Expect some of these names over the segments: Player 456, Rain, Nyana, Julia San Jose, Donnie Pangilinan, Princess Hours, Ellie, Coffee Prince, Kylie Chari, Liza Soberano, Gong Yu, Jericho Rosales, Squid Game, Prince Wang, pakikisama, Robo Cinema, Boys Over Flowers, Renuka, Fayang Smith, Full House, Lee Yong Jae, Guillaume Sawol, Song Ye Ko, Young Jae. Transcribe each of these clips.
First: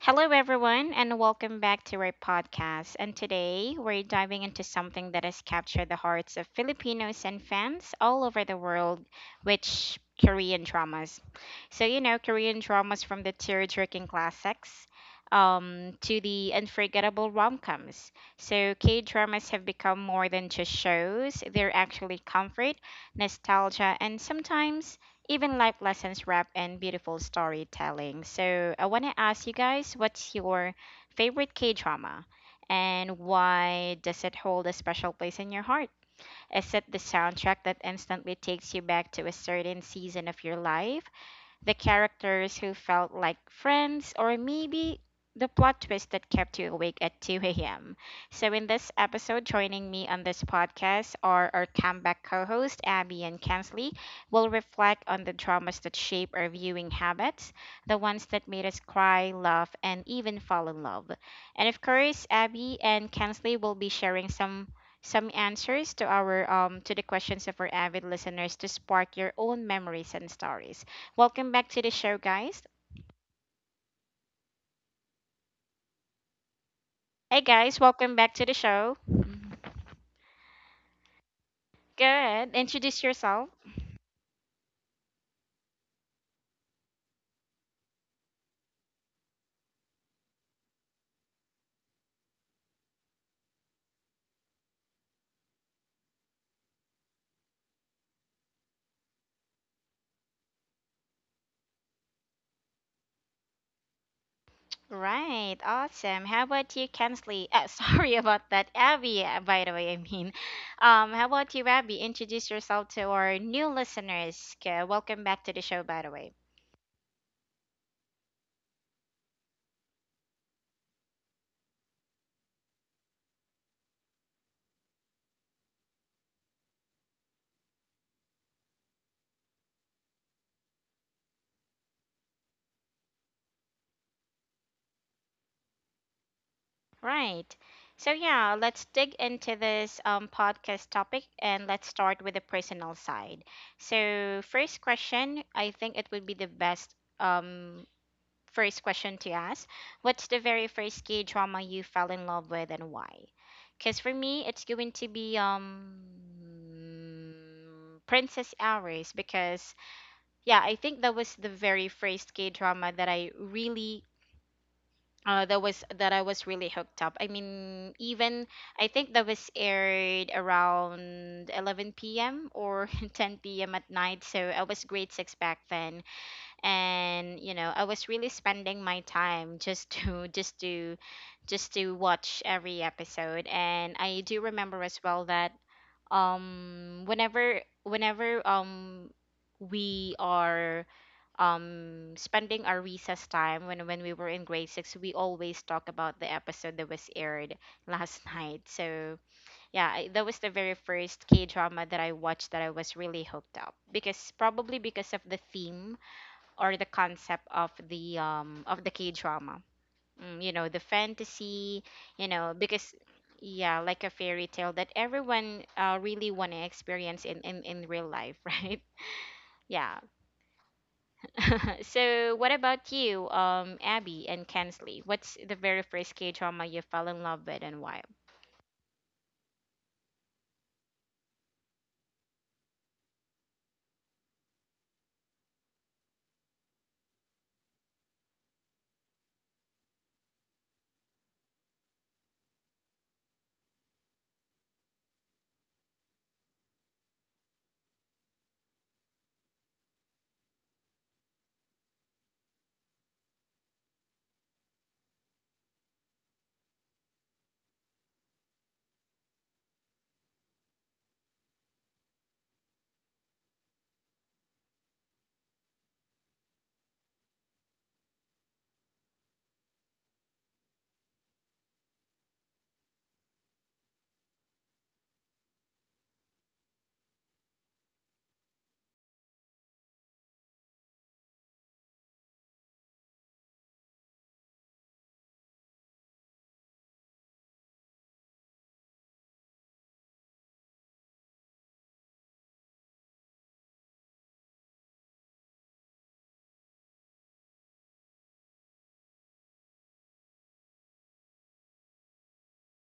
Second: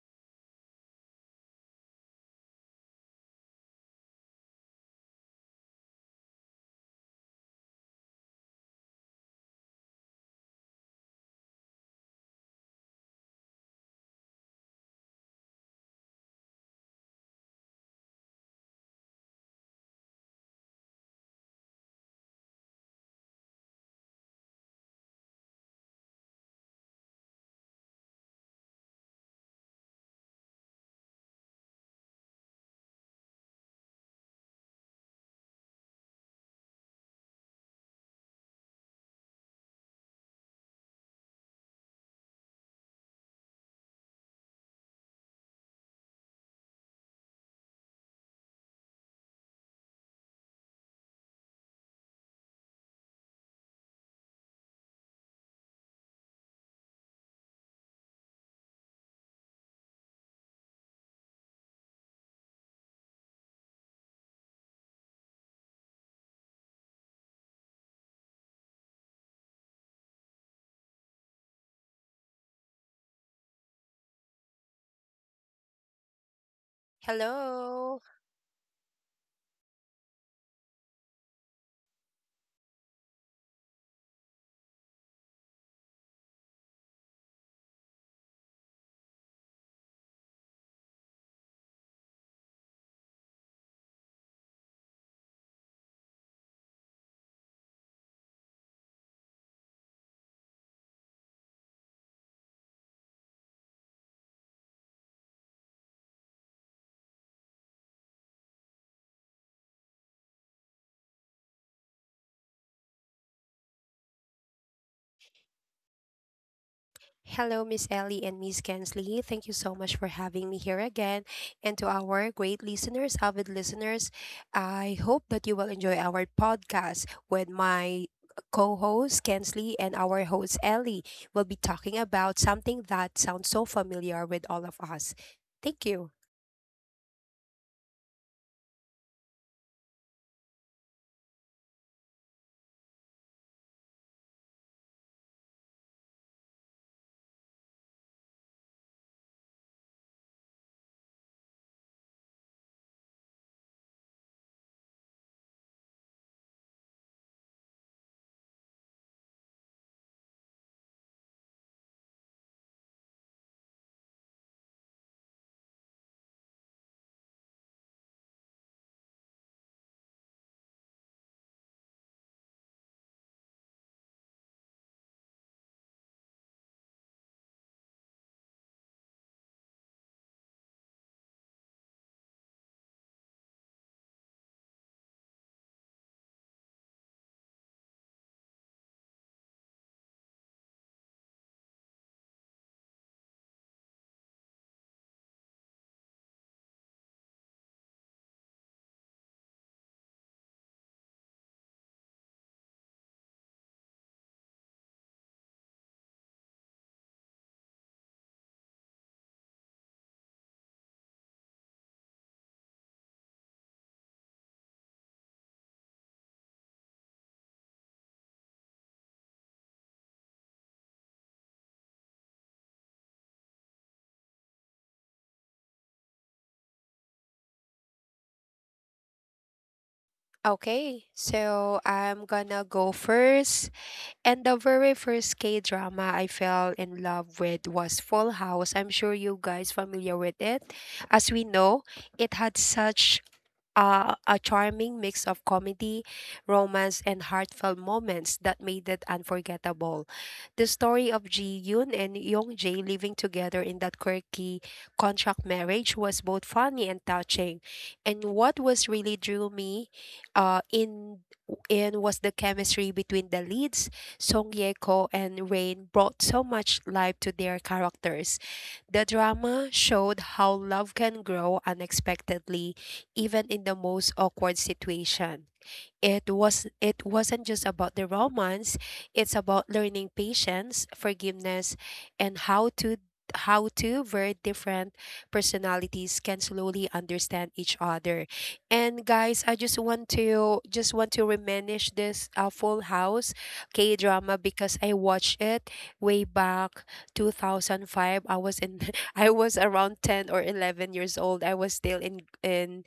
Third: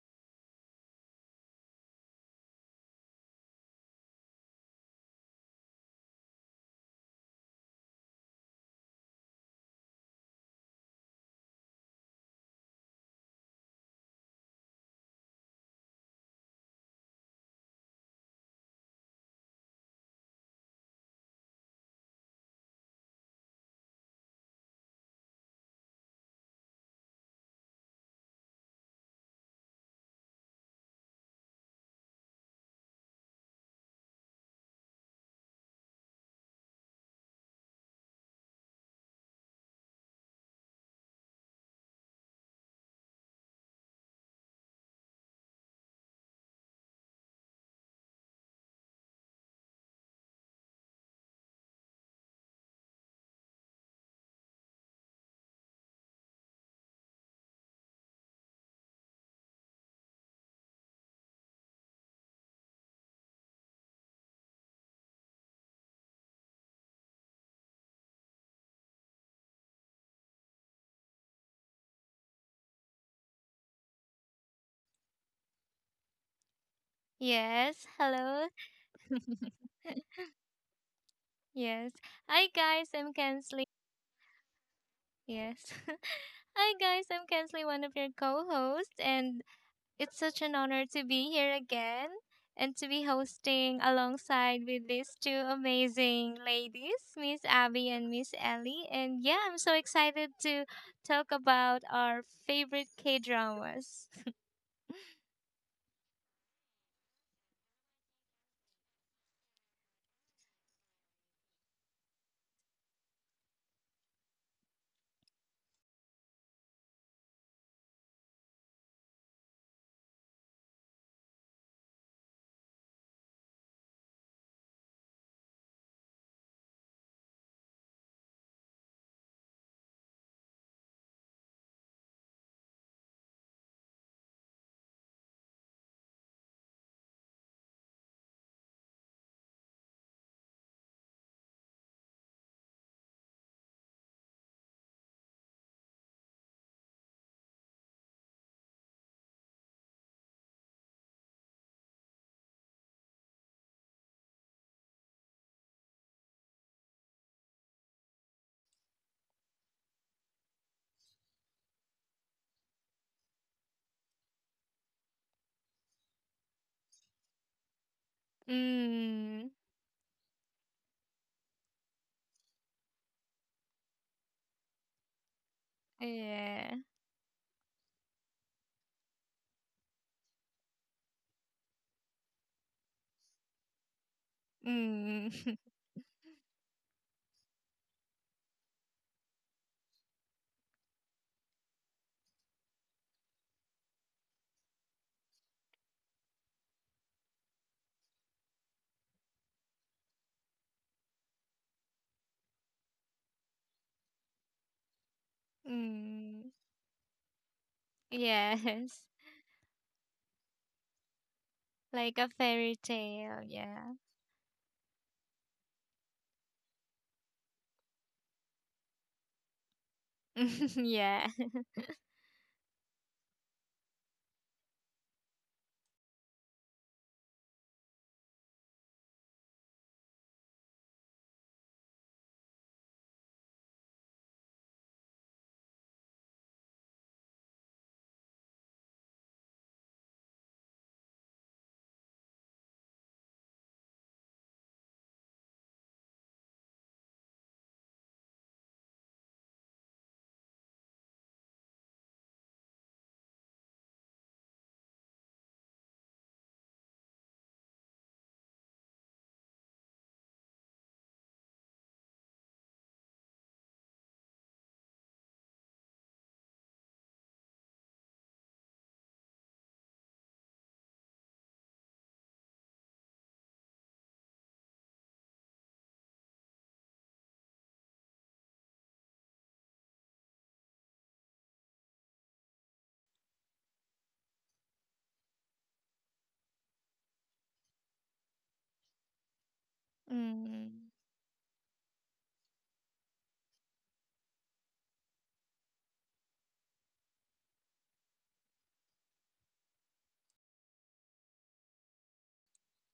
Hello, everyone, and welcome back to our podcast. And today we're diving into something that has captured the hearts of Filipinos and fans all over the world, which Korean dramas. Korean dramas from the tear jerking classics to the unforgettable rom coms. So, K dramas have become more than just shows, they're actually comfort, nostalgia, and sometimes even life lessons wrapped in beautiful storytelling. So I want to ask you guys, what's your favorite K drama, and why does it hold a special place in your heart? Is it the soundtrack that instantly takes you back to a certain season of your life? The characters who felt like friends, or maybe the plot twist that kept you awake at 2 a.m. So, in this episode, joining me on this podcast are our comeback co host, Abby and Kensley. We'll reflect on the dramas that shape our viewing habits, the ones that made us cry, laugh, and even fall in love. And of course, Abby and Kensley will be sharing some answers to our to the questions of our avid listeners to spark your own memories and stories. Welcome back to the show, guys. Hey, guys, Yes, Hello. welcome back to hello. the show. Mhm. Yes. Hi Good. guys, Introduce I'm yourself. Kensley. Yes. Hi guys, I'm Kensley, one of your co-hosts, and it's such an honor to be here again and to be hosting alongside with these two amazing ladies, Miss Abby and Miss Ellie. And yeah, I'm so excited to talk about our favorite K-dramas. Right. Awesome. How about you, Kensley? Sorry about that, Abby. By the way, how about you, Abby? Introduce yourself to our new listeners. 'Kay, welcome back to the show, by the way. Hello, Miss Ellie and Miss Kensley. Thank you so much for having me here again. And to our great listeners, avid listeners, I hope that you will enjoy our podcast with my co host Kensley and our host Ellie. We'll be talking about something that sounds so familiar with all of us. Thank you. Right. So yeah, let's dig into this podcast topic and let's start with the personal side. So first question, I think it would be the best um first question to ask. What's the very first K drama you fell in love with and why? Because for me, it's going to be Princess Hours because yeah, I think that was the very first K drama that I really that was that I was really hooked up. I mean, even I think that mm. was aired around 11 p.m. or 10 p.m. at night, so I was grade six back then Yeah. and you know I was really spending my time just to just to watch every episode and I do remember as Mm. well that um, whenever we are spending our recess time when we were in grade 6 we always talk about the episode that was aired last night. So yeah, that was the very first K drama that I watched that I was really hooked up, because probably because of the theme mm. or the concept of Yes. the K drama. Mm, you know, the fantasy, Like a you know, fairy because tale, yeah, yeah. like a fairy tale that everyone really want to experience in real life, right? Yeah. yeah. So what about you, Abby and Kensley? What's the very first K drama you fell in love with and why? Okay, so I'm gonna go first. And the very first K drama I fell in love with was Full House. I'm sure you guys familiar with it. As we know, it had such a charming mix of comedy, romance, and heartfelt moments that made it unforgettable. The story of Ji Yoon and Young Jae living together in that quirky contract marriage was both funny and touching. And what was really drew me uh, in in was the chemistry between the leads. Song Ye Ko and Rain brought so much life to their characters. The drama showed how love can grow unexpectedly even in the most awkward situation. It wasn't just about the romance, it's about learning patience, forgiveness, and how to how two very different personalities can slowly understand each other. And guys, I just want to Mm. Reminisce this Full House K-drama because I watched it way back 2005. I was in I was around 10 or 11 years old. I was still in in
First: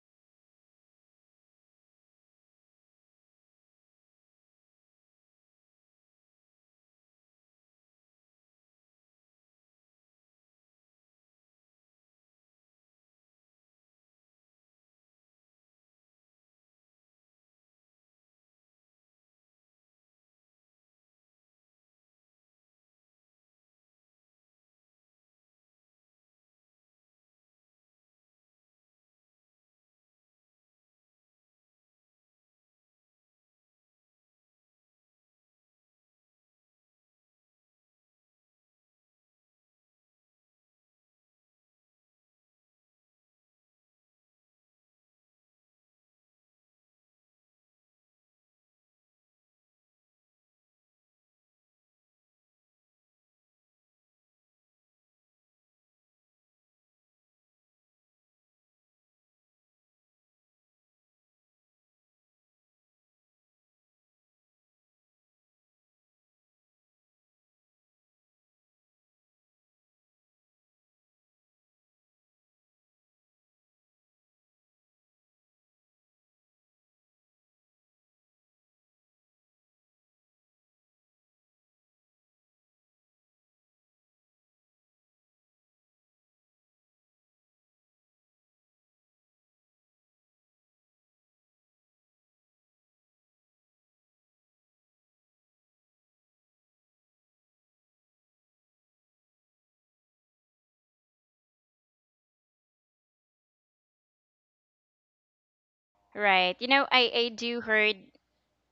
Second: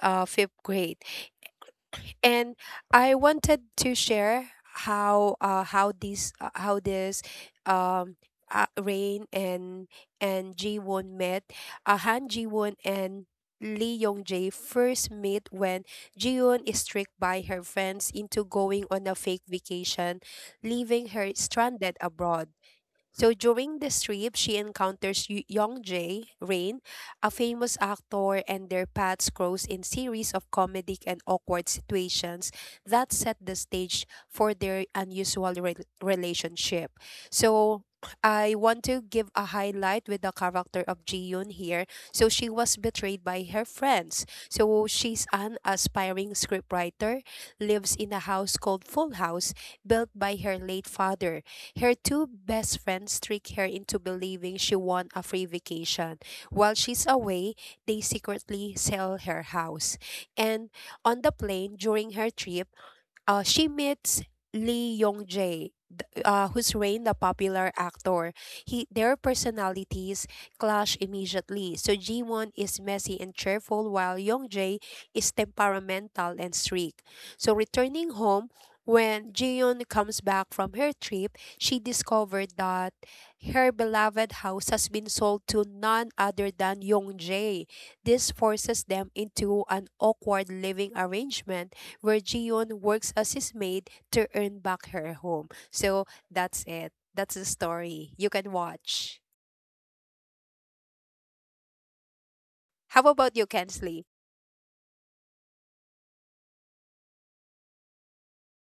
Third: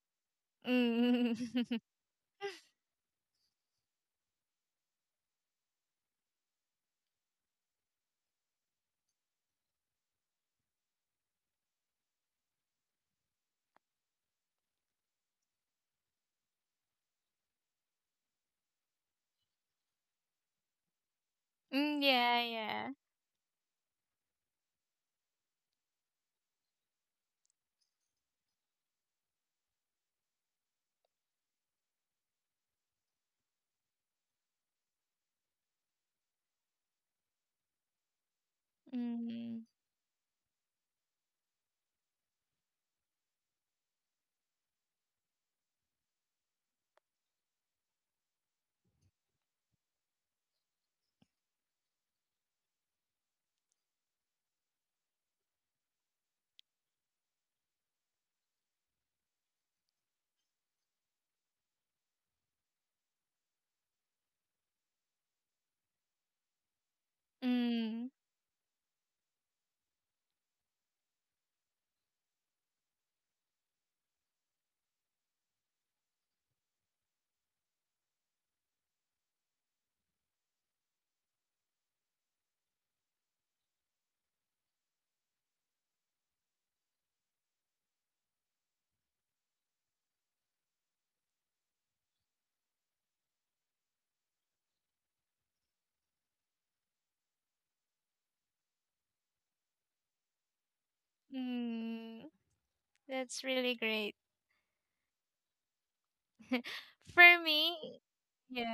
uh, fifth grade, Mm. and I wanted to share how this um Rain and Ji Won met. Han Ji Won and Lee Yong Jae first meet when Ji Won is tricked by her friends into going on a fake vacation, leaving her stranded Mm, yeah, abroad. yeah. So during this trip, she encounters Young Jae Rain, a famous actor, and their paths cross in series of comedic and awkward situations that set the stage for their unusual relationship. So I want to give a Mm. highlight with the character of Ji Yoon here. So she was betrayed by her friends. So she's an aspiring scriptwriter, lives in a house called Full House, built by her late father. Her two best friends trick her into believing she won a free vacation. While she's away, they secretly sell her house. And on the plane during her trip, she meets Lee Yong Jae, who's Rain, the popular Mm. actor. He their personalities clash immediately. So Jiwon is messy and cheerful, while Yong Jae is temperamental and strict. So returning home. When Jiyeon comes back from her trip, she discovered that her beloved house has been sold to none other than Yong Jae. This forces them into an awkward living arrangement where Jion works as his maid to earn back her home. So that's it. That's the story. You can watch. Mm. How about That's you, really Kensley? great. Right. You know, I For do heard. me,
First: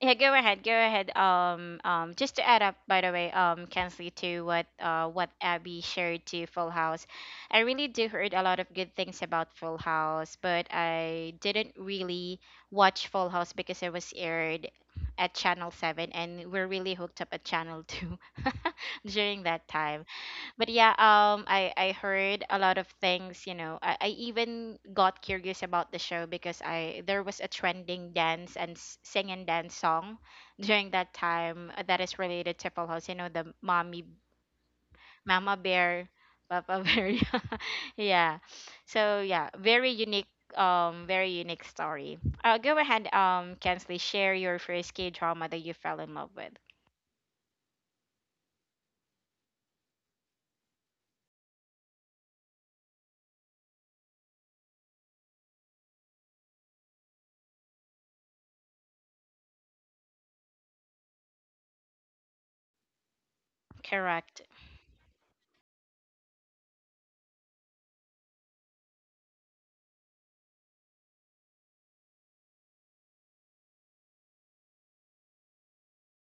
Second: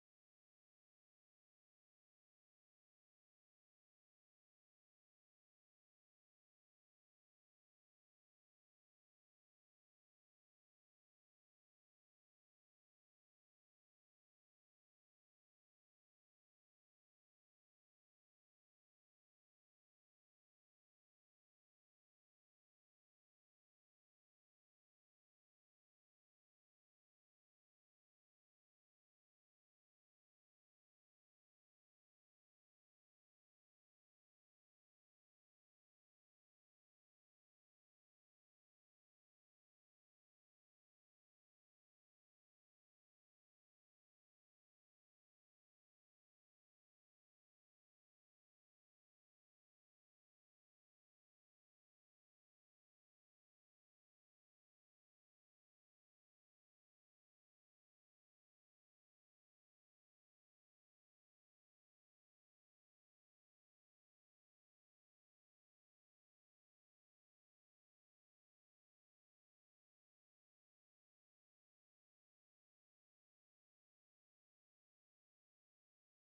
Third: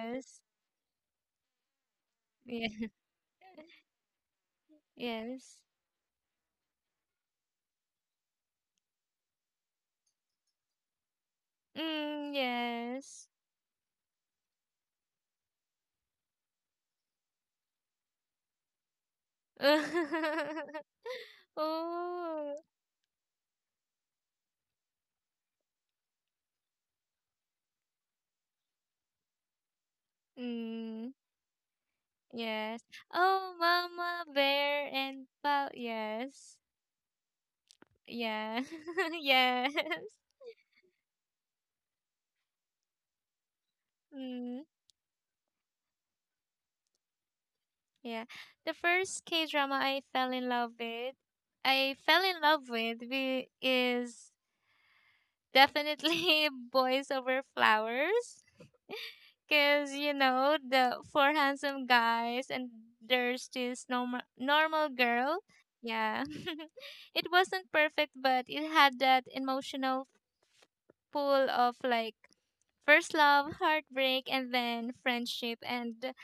Yeah, go ahead. Just to add up, Yeah. by the way, Kensley, to what Yes. Abby shared to Full House, I really do heard a lot of good things about Full House, but I didn't really Mm, watch Full yes. House because it was aired at Channel Seven, and we're really hooked up at Channel Two during that time. But yeah, I heard a oh. lot of things. You know, I even got curious about the show because I there was a trending dance and sing and dance song during that Mm, time, that is related to Full yes. House. You know, the Oh, mommy Mama Bear and mama Pau. bear Yes. papa bear. Yeah, Yeah. so yeah, yes. Very unique story. Go ahead, Kensley, share your Mm. first K drama that you fell in love with. Yeah. The first K drama I fell in love with, I fell in love with we- is definitely Boys Over Flowers. Because, you know, the four handsome guys and there's this normal, Correct. normal girl. Yeah. It wasn't perfect, but it had that emotional pull of like first love, heartbreak, and then friendship. And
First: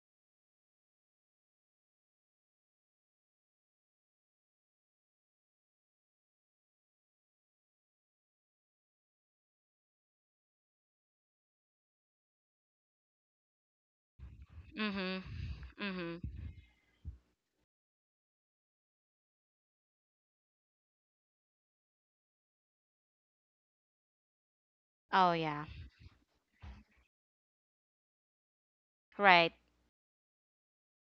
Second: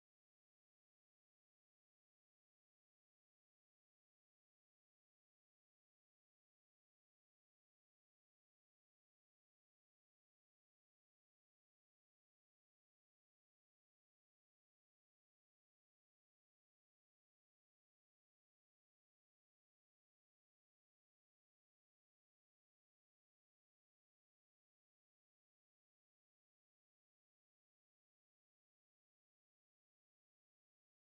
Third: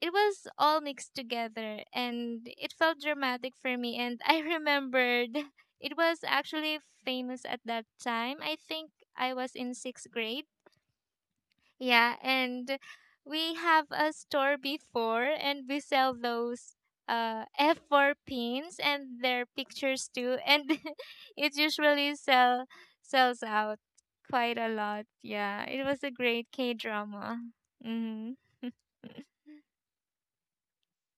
it was all mixed together and it felt dramatic for me, and I remembered it was actually famous at that time. I think I was in 6th grade, yeah, and we have a store Mm-hmm. before and we sell Mm-hmm. those F4 pins and their pictures too, and it usually sell sells out quite a lot. Oh Yeah, yeah. it was a great K drama. Mm-hmm. Right.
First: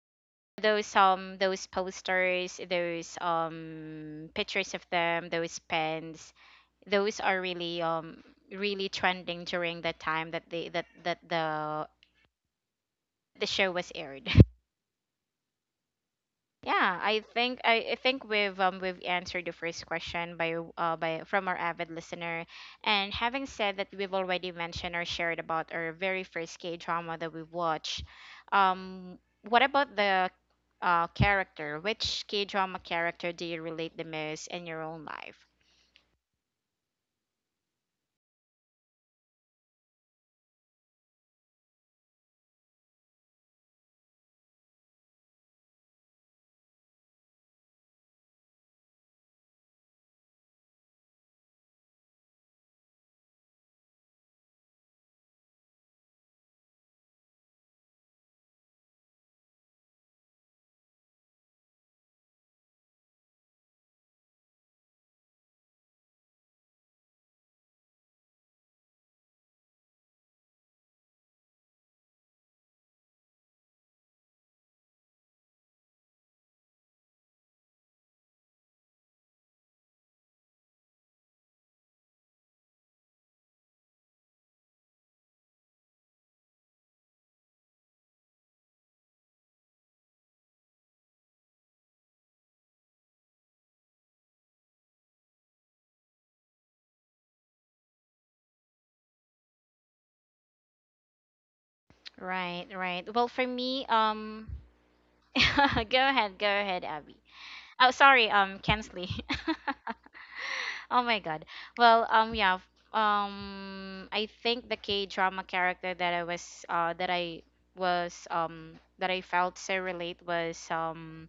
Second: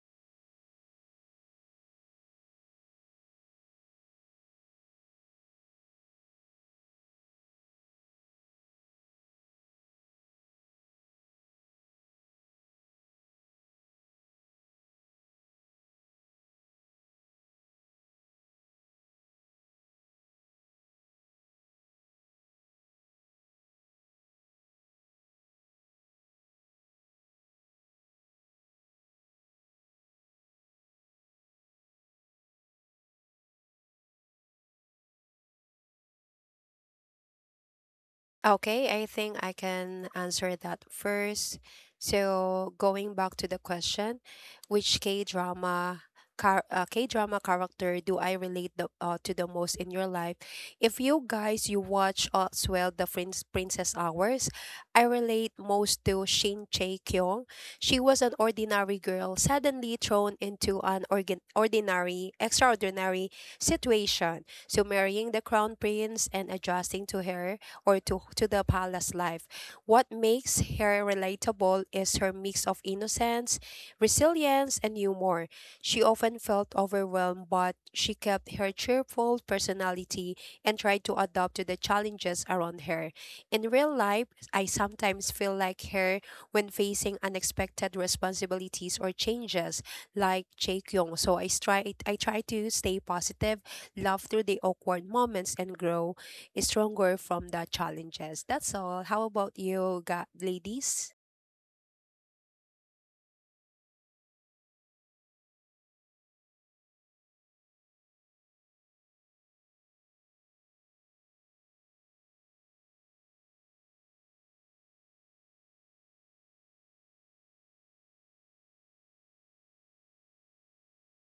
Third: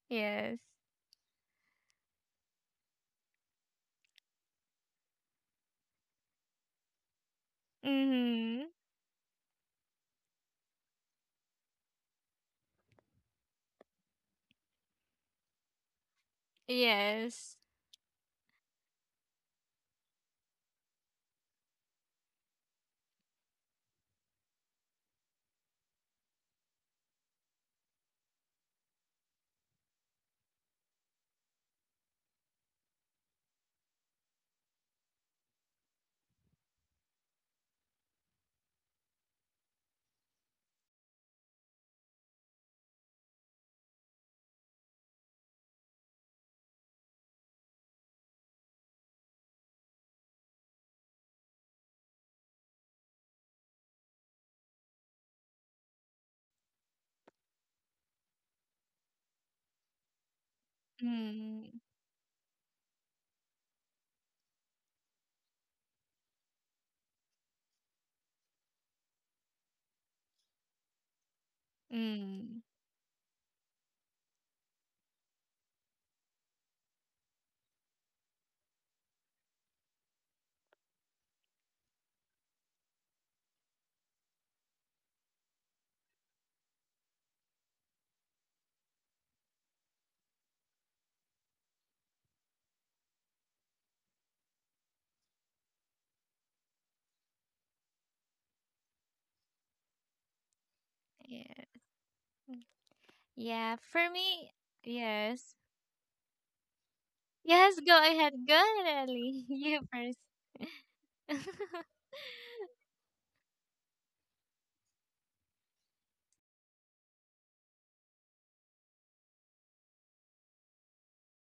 yes Those posters, those pictures of them, those pens, those are really mm-hmm. really trending during the time that they that that the show was aired. Yeah, Yes. I think we've answered the first question by from our avid listener. And having said that we've already mentioned or shared about our very first K drama that we watched, um what about the character? Which K drama character do you relate the most in your own life? Okay, I think I can answer that first. So, going back to the question, which K-drama character do I relate to the most in your life? If you guys you watch as well the Princess Hours, I relate most to Shin Chae-kyung. She was an ordinary girl suddenly thrown into an organ Mm. ordinary extraordinary situation. So marrying the crown prince and adjusting to to the palace life. What makes her relatable is her Mm. mix of innocence, resilience, and humor. She often felt overwhelmed, but she kept her cheerful personality and tried to adapt to the challenges around her. In real life, I sometimes feel like her when facing unexpected responsibilities or changes, like Chae Kyung. So I try to stay positive, love through the awkward moments, and grow stronger from the challenges. That's all. How about you, ladies? Yeah. Right, right. Well for Yeah. me, For me, um, yes. Go ahead, Abby. Yes, go Oh ahead. sorry, Go um, ahead, Kensley. Ali. You first. Oh my god. Well, yeah, I think the K-drama character that I was that I was that I felt so relate was um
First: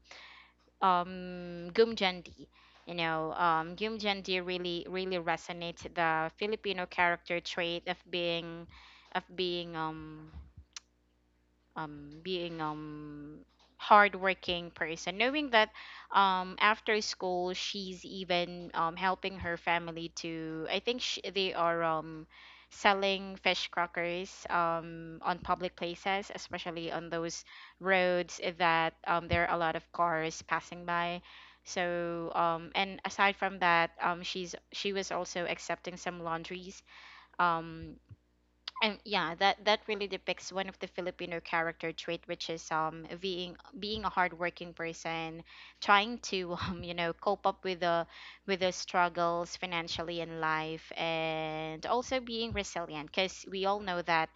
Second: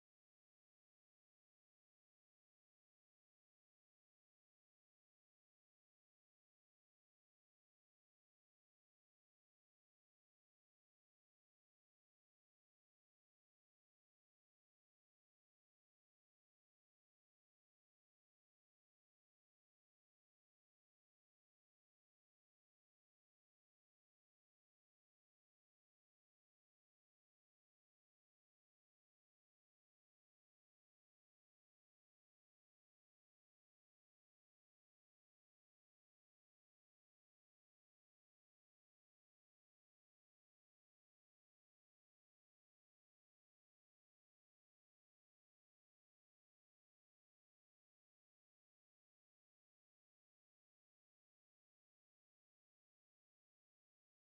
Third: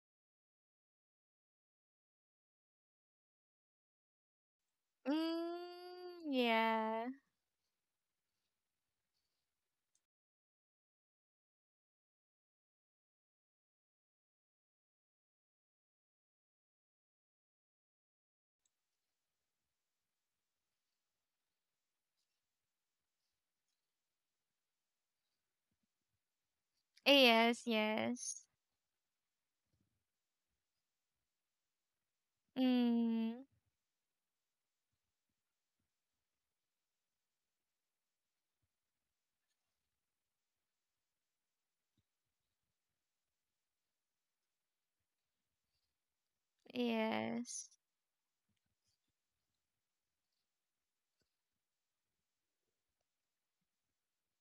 um Gum Jeonti. You know, um, Gum Jeonti really really resonates the mm, Filipino yeah. character trait of being being hardworking person, knowing that after school she's even helping her family to. I think sh they are selling fish crackers on public places, especially on those Yes, roads yes. that there are a lot of cars passing by. So and aside Mm. from that, she was also accepting some laundries. Um, and yeah, that that really depicts one of the Filipino character trait, which is being a hardworking person, trying to you know cope up Yes. with the struggles financially in life, and also being resilient. Because we all know that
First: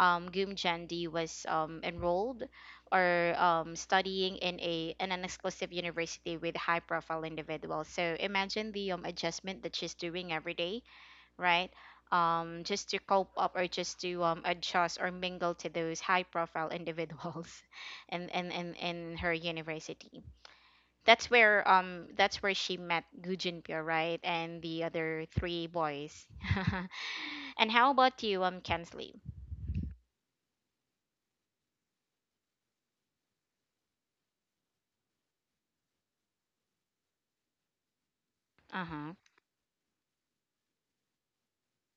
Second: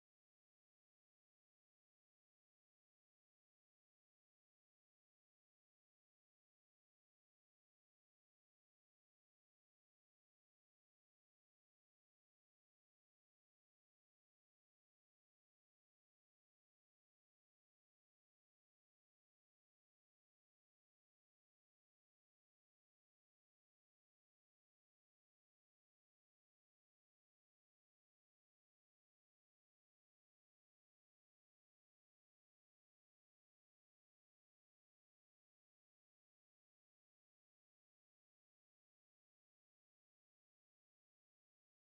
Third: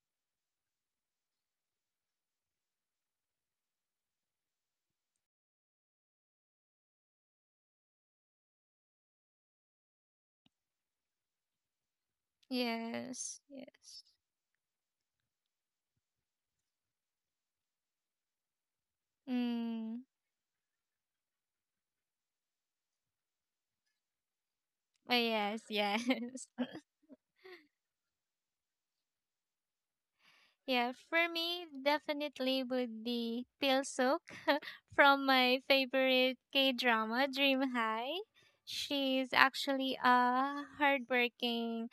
Goom Jandy was enrolled or studying in a in an exclusive university with high profile individuals. So imagine the adjustment that she's doing every day, right? Just to cope Yes. up or just Yes. to adjust or mingle to those high profile individuals in her Mm. university. That's where she met Gu Junpyo, right? And the Oh, other yes, three yes. boys. And how about you, um, Kensley? Yeah, for me, definitely would be Pil Suk from my favorite K drama, Dream High. Uh-huh. She's actually a hardworking,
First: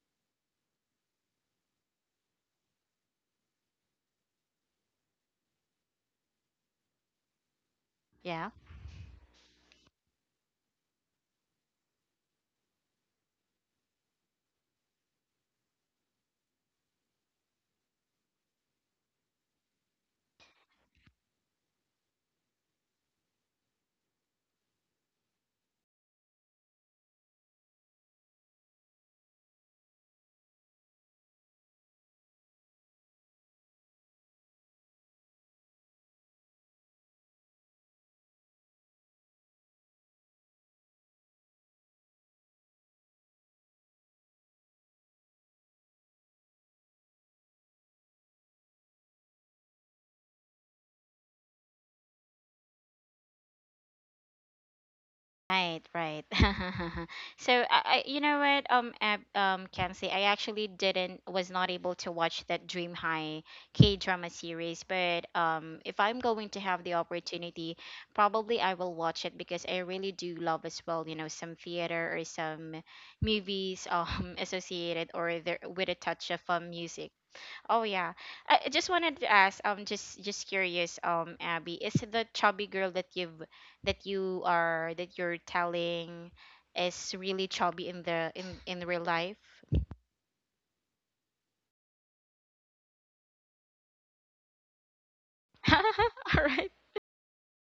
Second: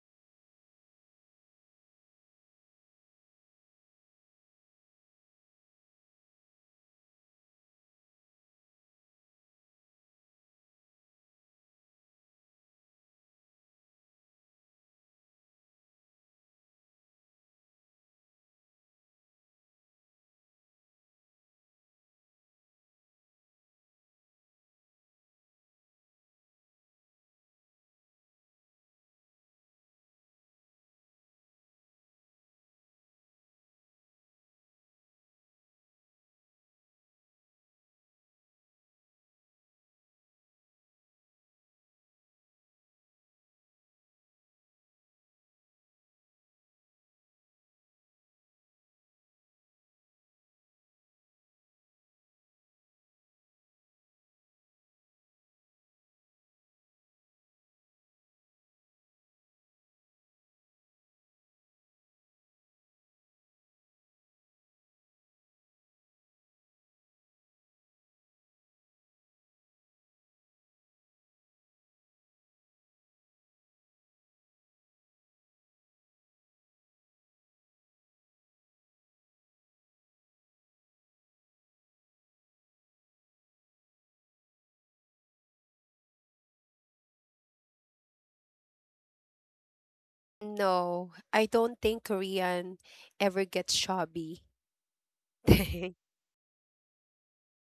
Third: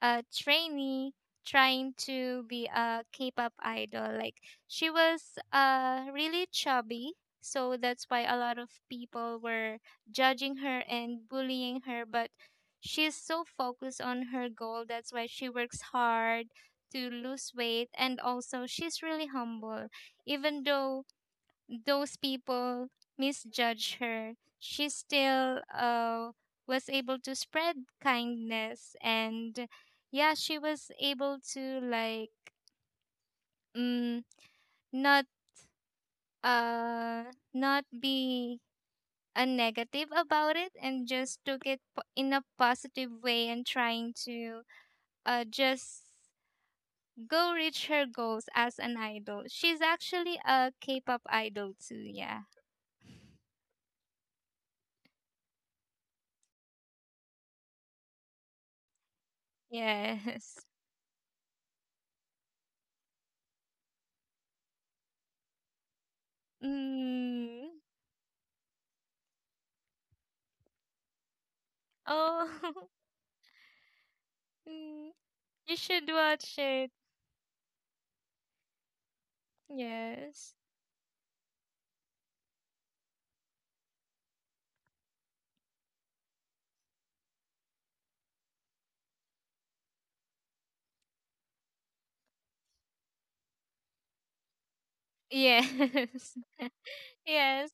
a trainee trying to be a K-pop idol. Like, she was really chubby, so that's why a Yeah. lot of people were judging her and bullying her, but she's so focused on her goal. That's why she works hard to lose weight, and also she's really humble. Even though those people misjudge her, she still was able to spread kindness. And yeah, she was able to like mm, not uh not be a negative about it and just took it in a positive way and trying to just go reach her goals as an idol. She's actually a K-pop idol too, yeah. Right, right. So I, you know what, Kenzie, I Yes. actually didn't, was not able to watch that Dream High K drama series, but if I'm going to have the Mm. opportunity, probably I will watch it because I really do love as well, you know, some theater or Oh, some movies mm, associated or there you with a should touch of watch it. music. Oh yeah. I just wanted to ask, um, just Yes. curious, um, Abby, is the chubby girl that you've that you are that you're telling is really chubby in the in real life? No, I don't think Korean ever gets shabby. Yes. All right. Yes.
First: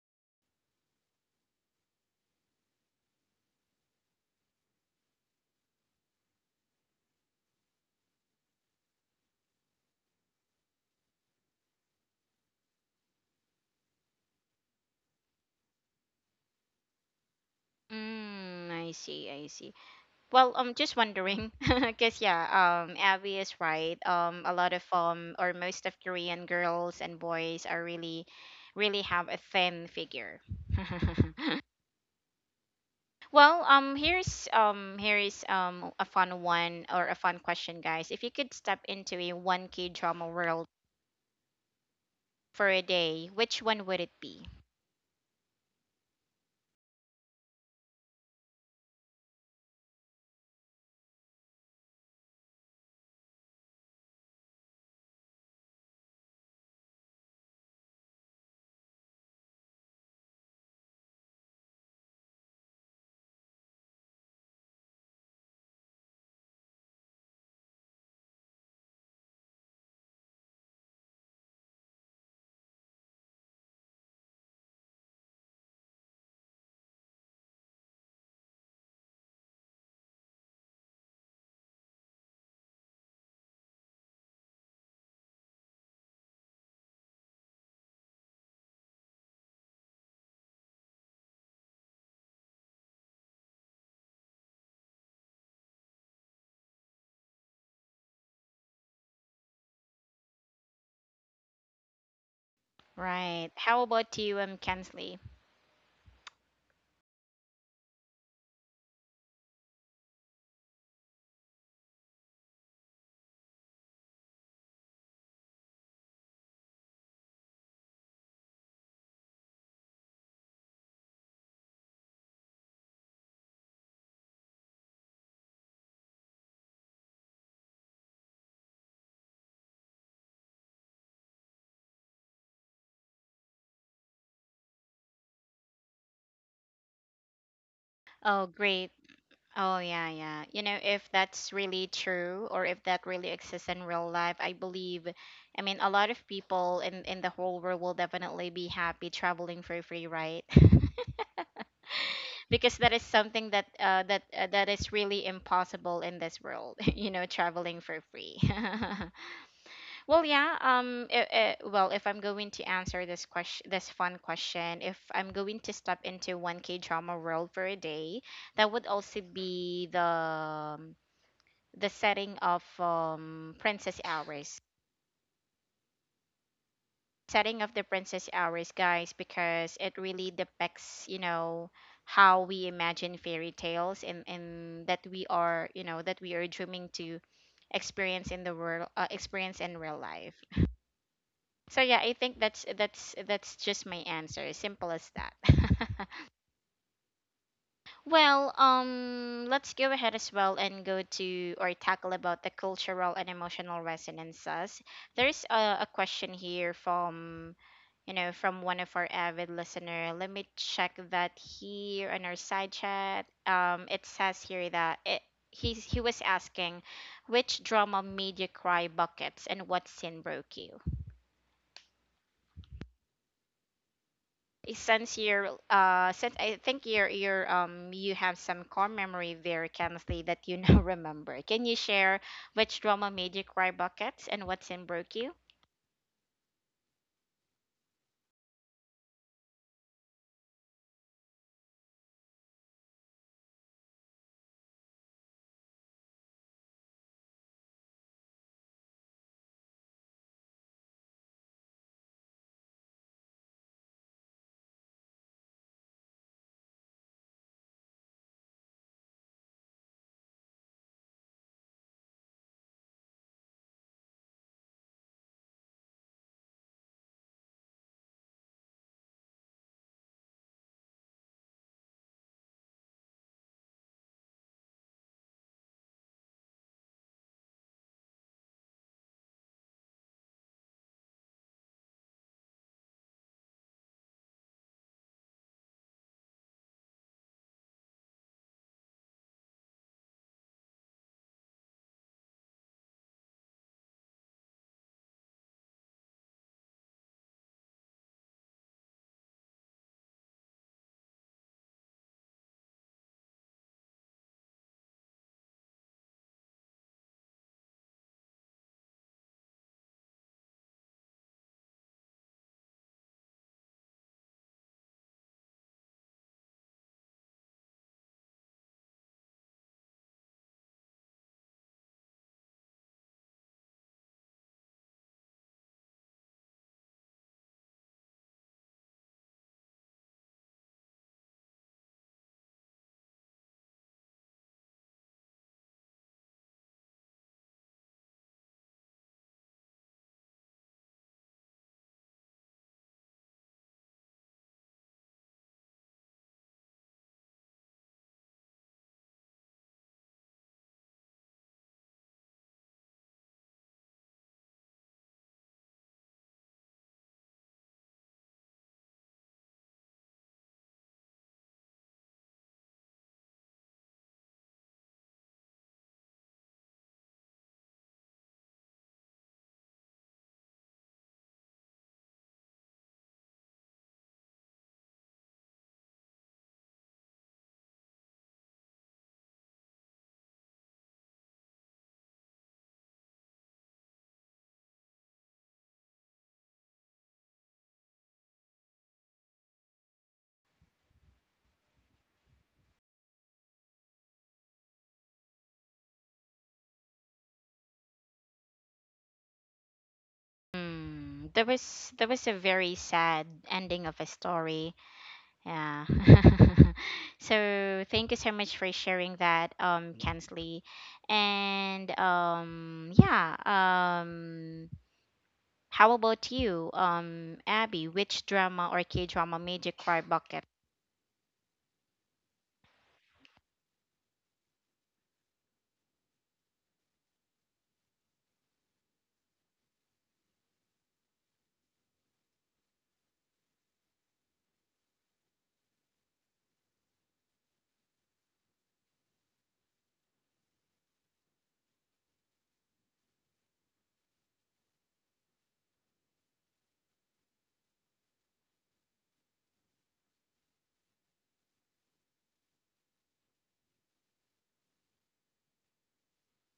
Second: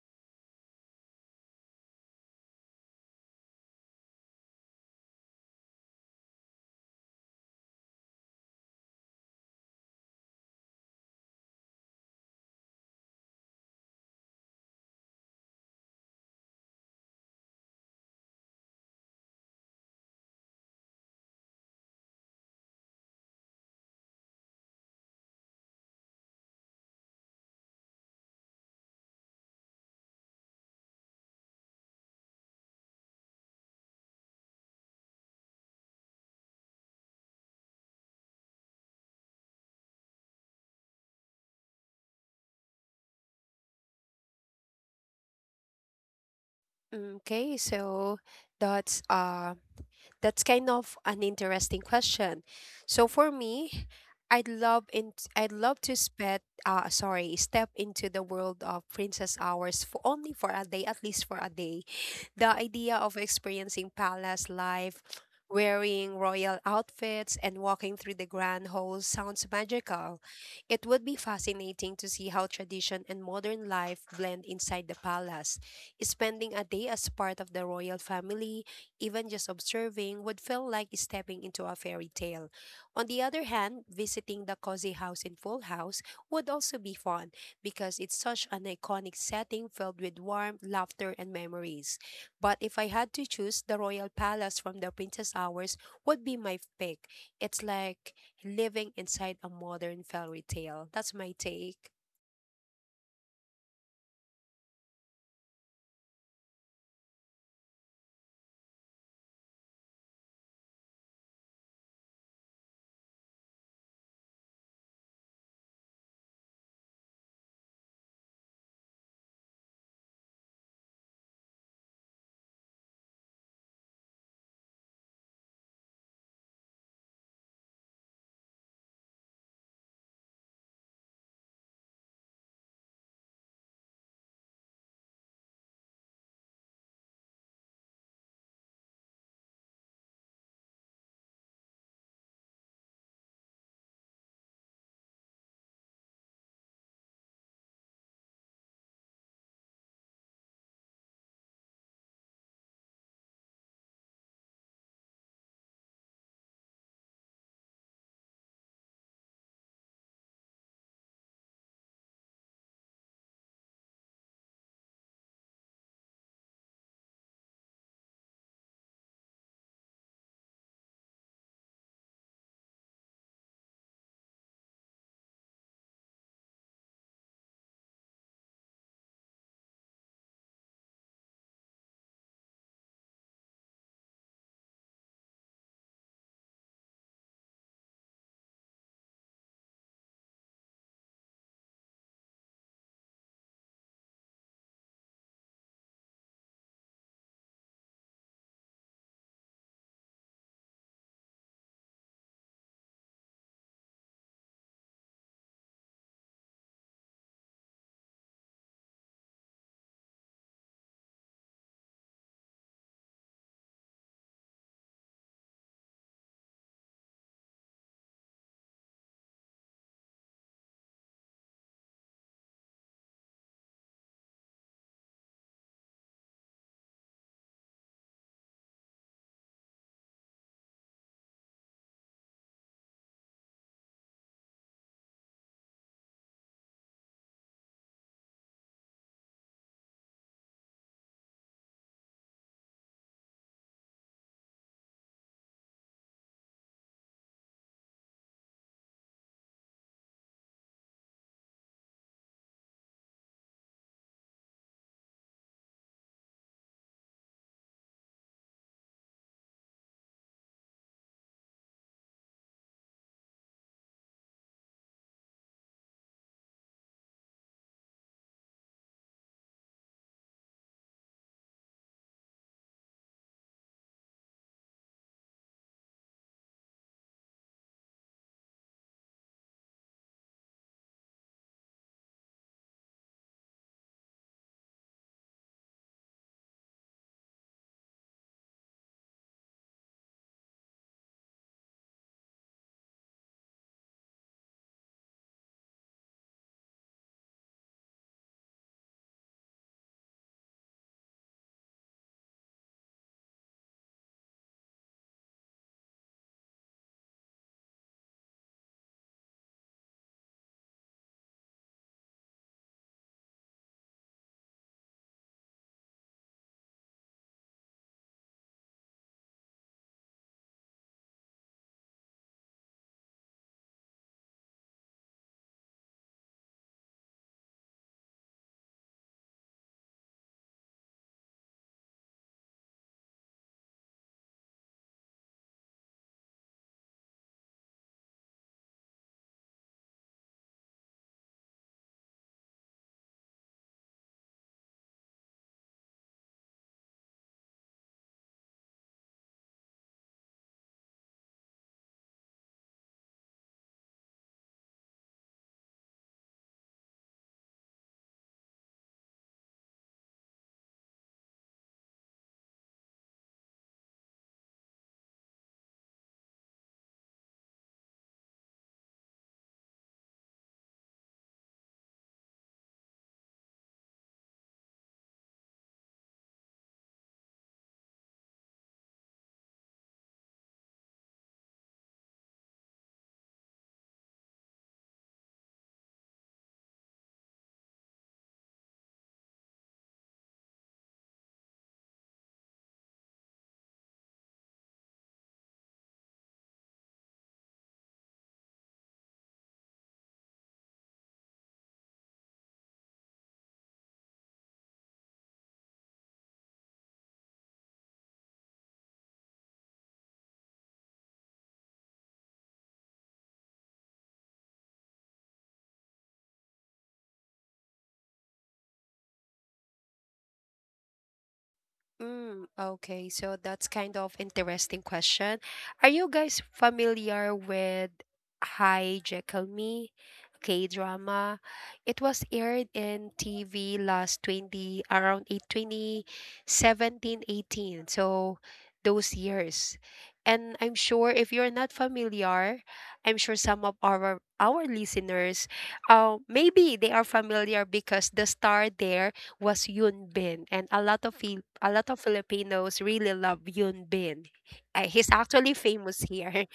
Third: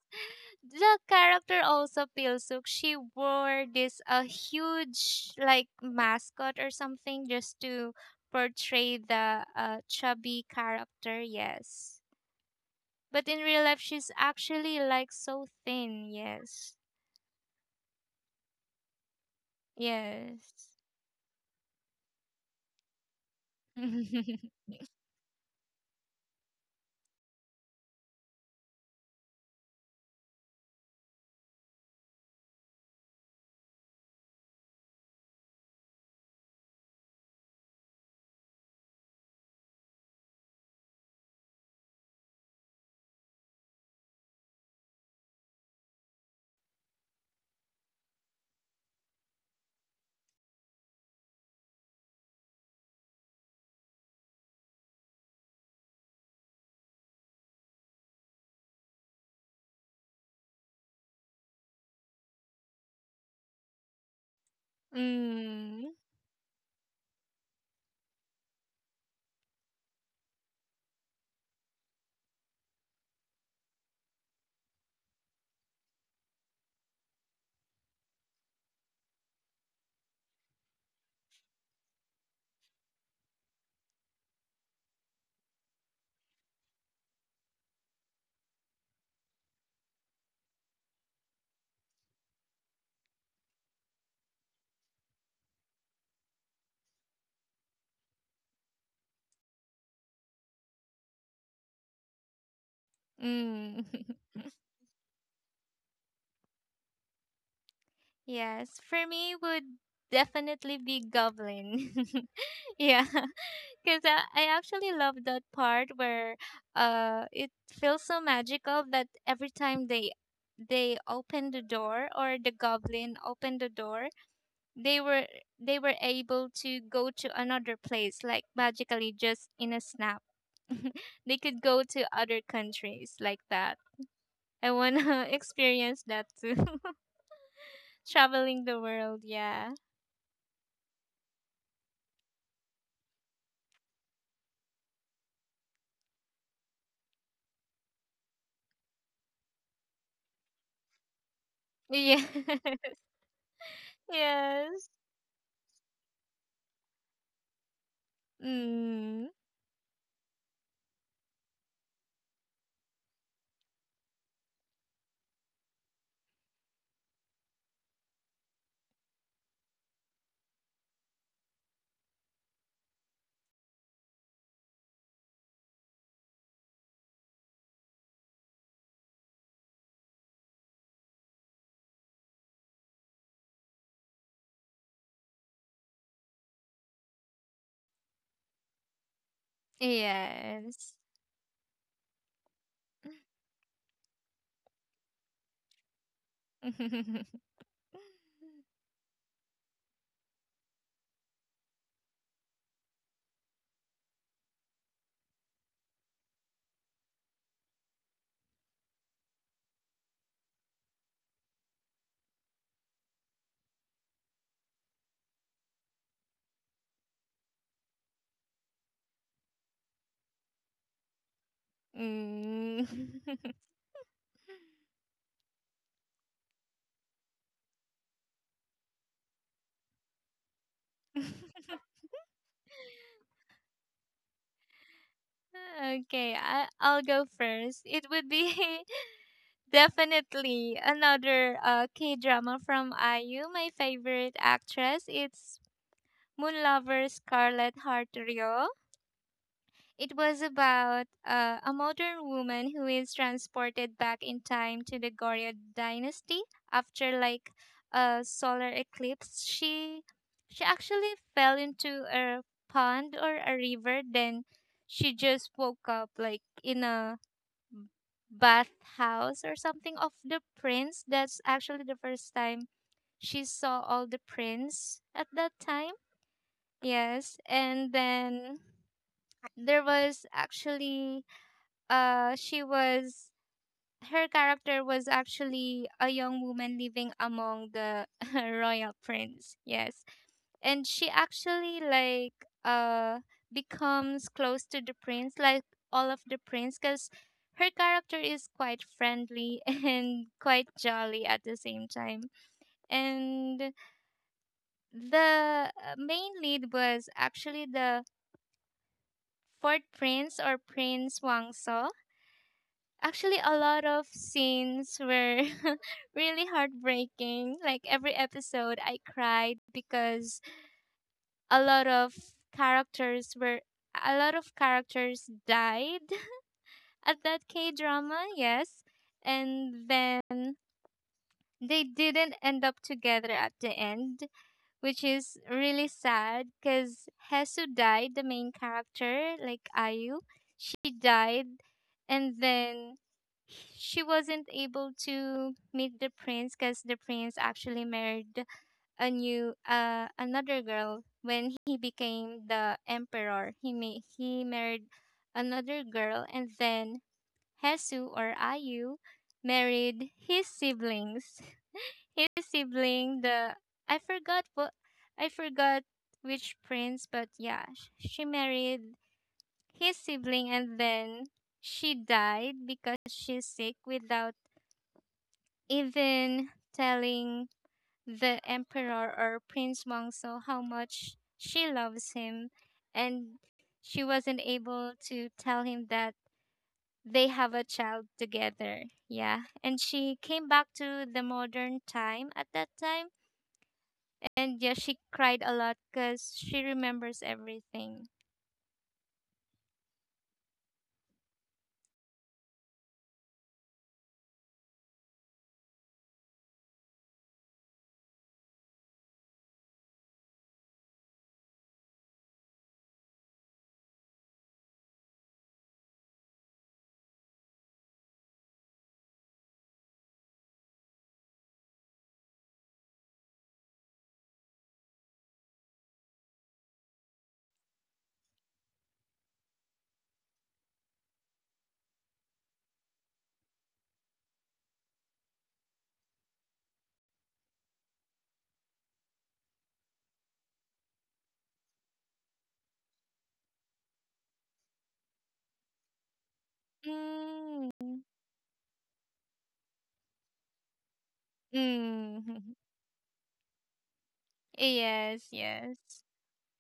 The character also Pilsuk, she wore this a huge like mascot or something just to portray the chubby character. Yes. But in real life she's actually like so thin. Yes. Mm, I see, I see. Well, Yes. I'm just wondering, because yeah, Abby is right. A lot of or most of Korean girls and boys are really, really have a thin figure. Well, here's here is a fun one or a fun question, guys. If you could step into a 1K drama world for a day, which one would it be? okay, so that's uh That's kind of an interesting question. So for me, I'd love to spend sorry, step into the world of Princess Hours for only for a day, at least for a day. The idea of experiencing palace life, mm, wearing royal outfits and walking through the grand halls sounds magical. It would be fascinating to see how tradition and modern life blend inside the palace. Spending a day as part of the royal family, even just observing, would feel like stepping into a fairy tale. On the other hand, visiting the cozy house in Full House would also be fun because it's such an iconic setting filled with warmth, laughter, and memories. But if I had to choose, the royal palace from the Princess Hours would be my pick. It's like living inside a modern fairy tale. That's my take. Right. How mm. about you, Kensley? Yes, for me would definitely be Goblin. yeah, because I actually love that part where it feels so magical that every time they open the door, or the goblin open the door, they were, they were able to go to another place like magically just in a snap. They could go to other countries like that. I want to experience that too, Oh, traveling the great. world. Yeah. Oh, yeah, yeah. You know, if that's really true or if that really exists in real life, I believe, I mean, a lot of people in the whole world will definitely be happy traveling for free, right? Yeah. Because that is something that yes is really impossible in this world you know traveling for free. mm, Well yeah, um, well if I'm going to answer this question, this fun question, if I'm going to step into 1k drama world for a day, that would also be the setting of um, Princess Hours, guys, because it really depicts, you know, how we imagine fairy tales, and that we are, you know, that we are dreaming to experience in the world, experience in real life. yes So yeah, I think that's just my answer. Simple as that. Well, let's go ahead as well and go to or tackle about the cultural and emotional resonances. There's a question here from you know, from one of our avid listener. Let me check that here on our side chat. It says here he was asking which drama made you cry buckets and what scene broke you. mm. Since you're since I think you have some core memory there, Kennedy, that you now remember. Can you share which drama made you cry buckets and what scene broke you? okay, I'll go first. It would be definitely another K drama from IU. My favorite actress, it's Moon Lover Scarlett Hartrio. It was about a modern woman who is transported back in time to the Goryeo dynasty after like a solar eclipse. She actually fell into a pond or a river. Then she just woke up like in a bathhouse or something of the prince. That's actually the first time she saw all the prints at that time. Yes, and then there was actually, she was her character was actually a young woman living among the royal prince. Yes, and she actually like uh becomes close to the prince, like all of the prince, because her character is quite friendly and quite jolly at the same time. And the main lead was actually the fourth prince, or prince Wang. So actually a lot of scenes were really heartbreaking. Like every episode I cried because a lot of characters were a lot of characters died at that K drama, yes. And then they didn't end up together at the end, which is really sad because Hesu died, the main character, like Ayu. She died, and then she wasn't able to meet the prince because the prince actually married a new another girl. When he became the emperor, he married another girl, and then Hesu or Ayu married his siblings, his sibling. The I forgot what I forgot which prince, but yeah, she married his sibling, and then she died because she's sick without even telling the emperor or Prince Wang saw how much she loves him, and she wasn't able to tell him that they have a child together. Yeah. And she came back to the modern time at that time. And yeah, she cried a lot because she remembers everything. Hmm, there was a very sad ending of a story. Yeah. So thank you so much for sharing that, Kensley. And yeah, how about you, Abby? Which drama or K drama made you cry bucket? Mm, okay, so that's kind of interesting question. Are you guys familiar with Hi Jekyll Me K-drama? It was aired in TV last 20 around 8, 2017, 18. So those years. And I'm sure if you're not familiar, I'm sure some of our listeners, maybe they are familiar Mm. because the star there was Yoon Bin, and a lot of Mm. Filipinos really love Yoon Bin. He's Yes, actually yes. famous here.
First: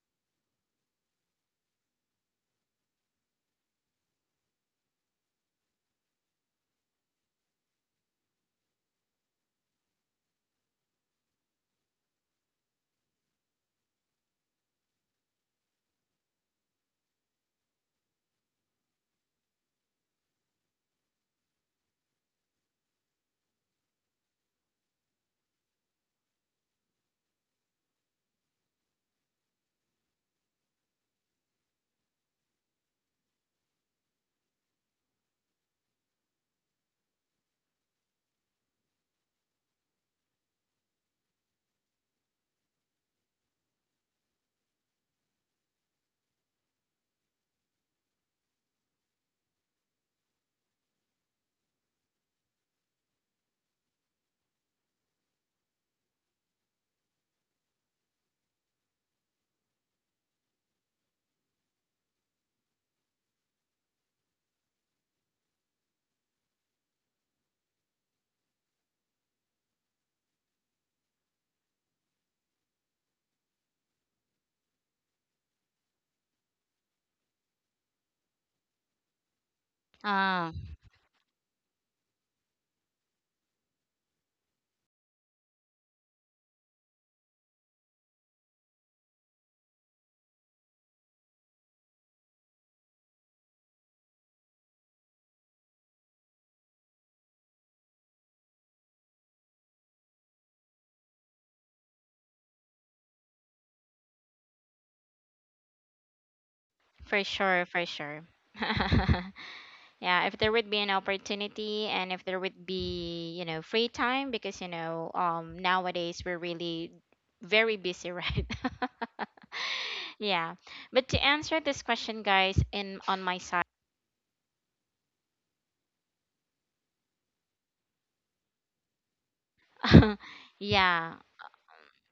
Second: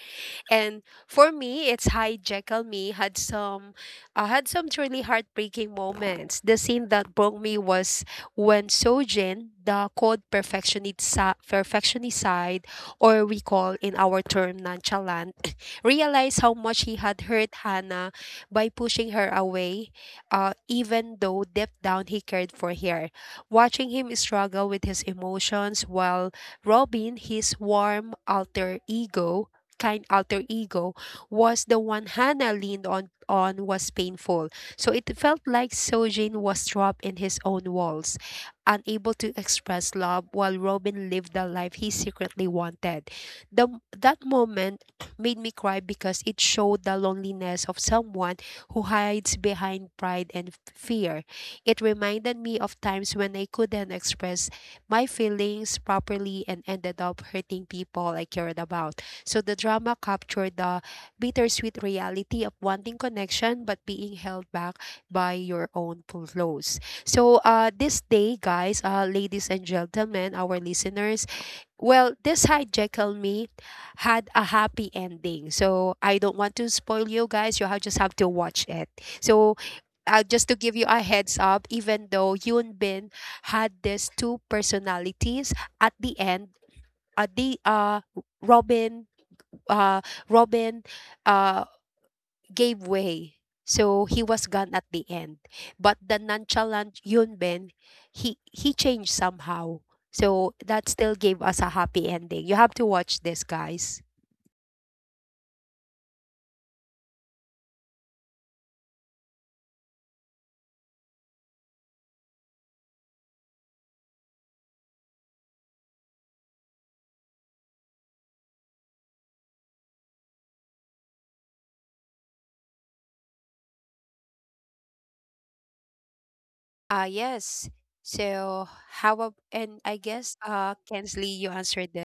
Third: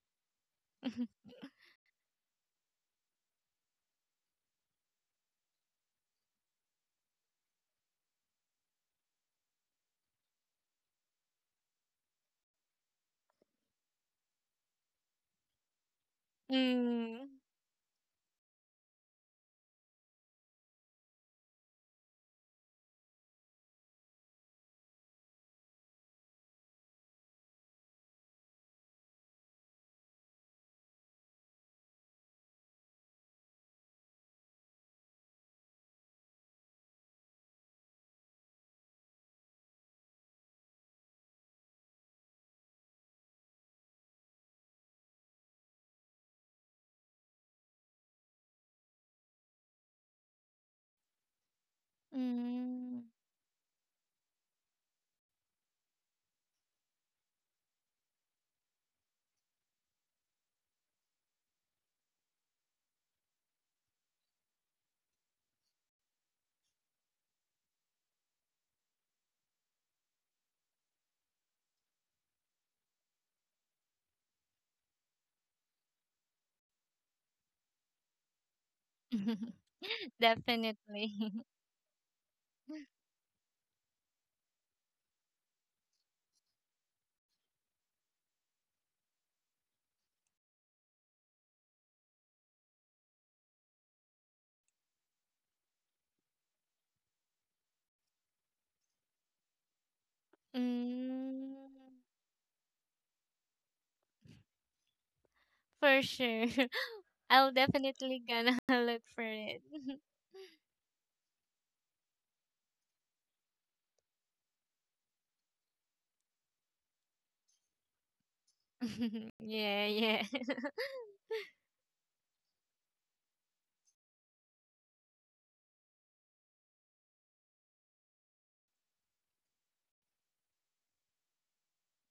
And for me, it's Hi Jekyll Me had some truly heartbreaking moments. The scene that broke me was when Sojin, the cold perfectionist side, or we call in our term nonchalant, realized how much he had mm. hurt Hannah by pushing her away, even though deep down he cared for her. Watching him struggle with his emotions while Robin, his warm alter ego, kind alter ego was the one Hannah leaned on was painful. So it felt like Sojin was trapped in his own walls, unable to express love while Robin lived the life he secretly wanted. That moment made me cry because it showed the loneliness of someone who hides behind pride and fear. It reminded me of Mm. times when I couldn't express my feelings properly and ended up hurting people I cared about. So the drama captured the bittersweet reality of wanting connection but being held back by your own flaws. So this day, guys, ladies and gentlemen, our listeners, well, this hijackal me had a happy ending. So I don't want to spoil you guys. Just have to watch it. So just Ah, to give you a Definitely. heads up, even though Yoon Bin had these two personalities at the end, the Robin uh, Robin uh, gave way. So he was gone at the end. But the nonchalant Yunben, he changed somehow. So that still gave Mm. us a happy ending. You have to watch this, guys. For sure. for I'll sure, for definitely sure. gonna look for it. Yeah, if there would be an opportunity and if there would be, you know, free time because, you know, um, nowadays we're really very busy, right? yeah, yeah. Yeah. But to answer this question, guys, in on my side, Ah, yes. So and I guess yeah. Kensley, you answered that.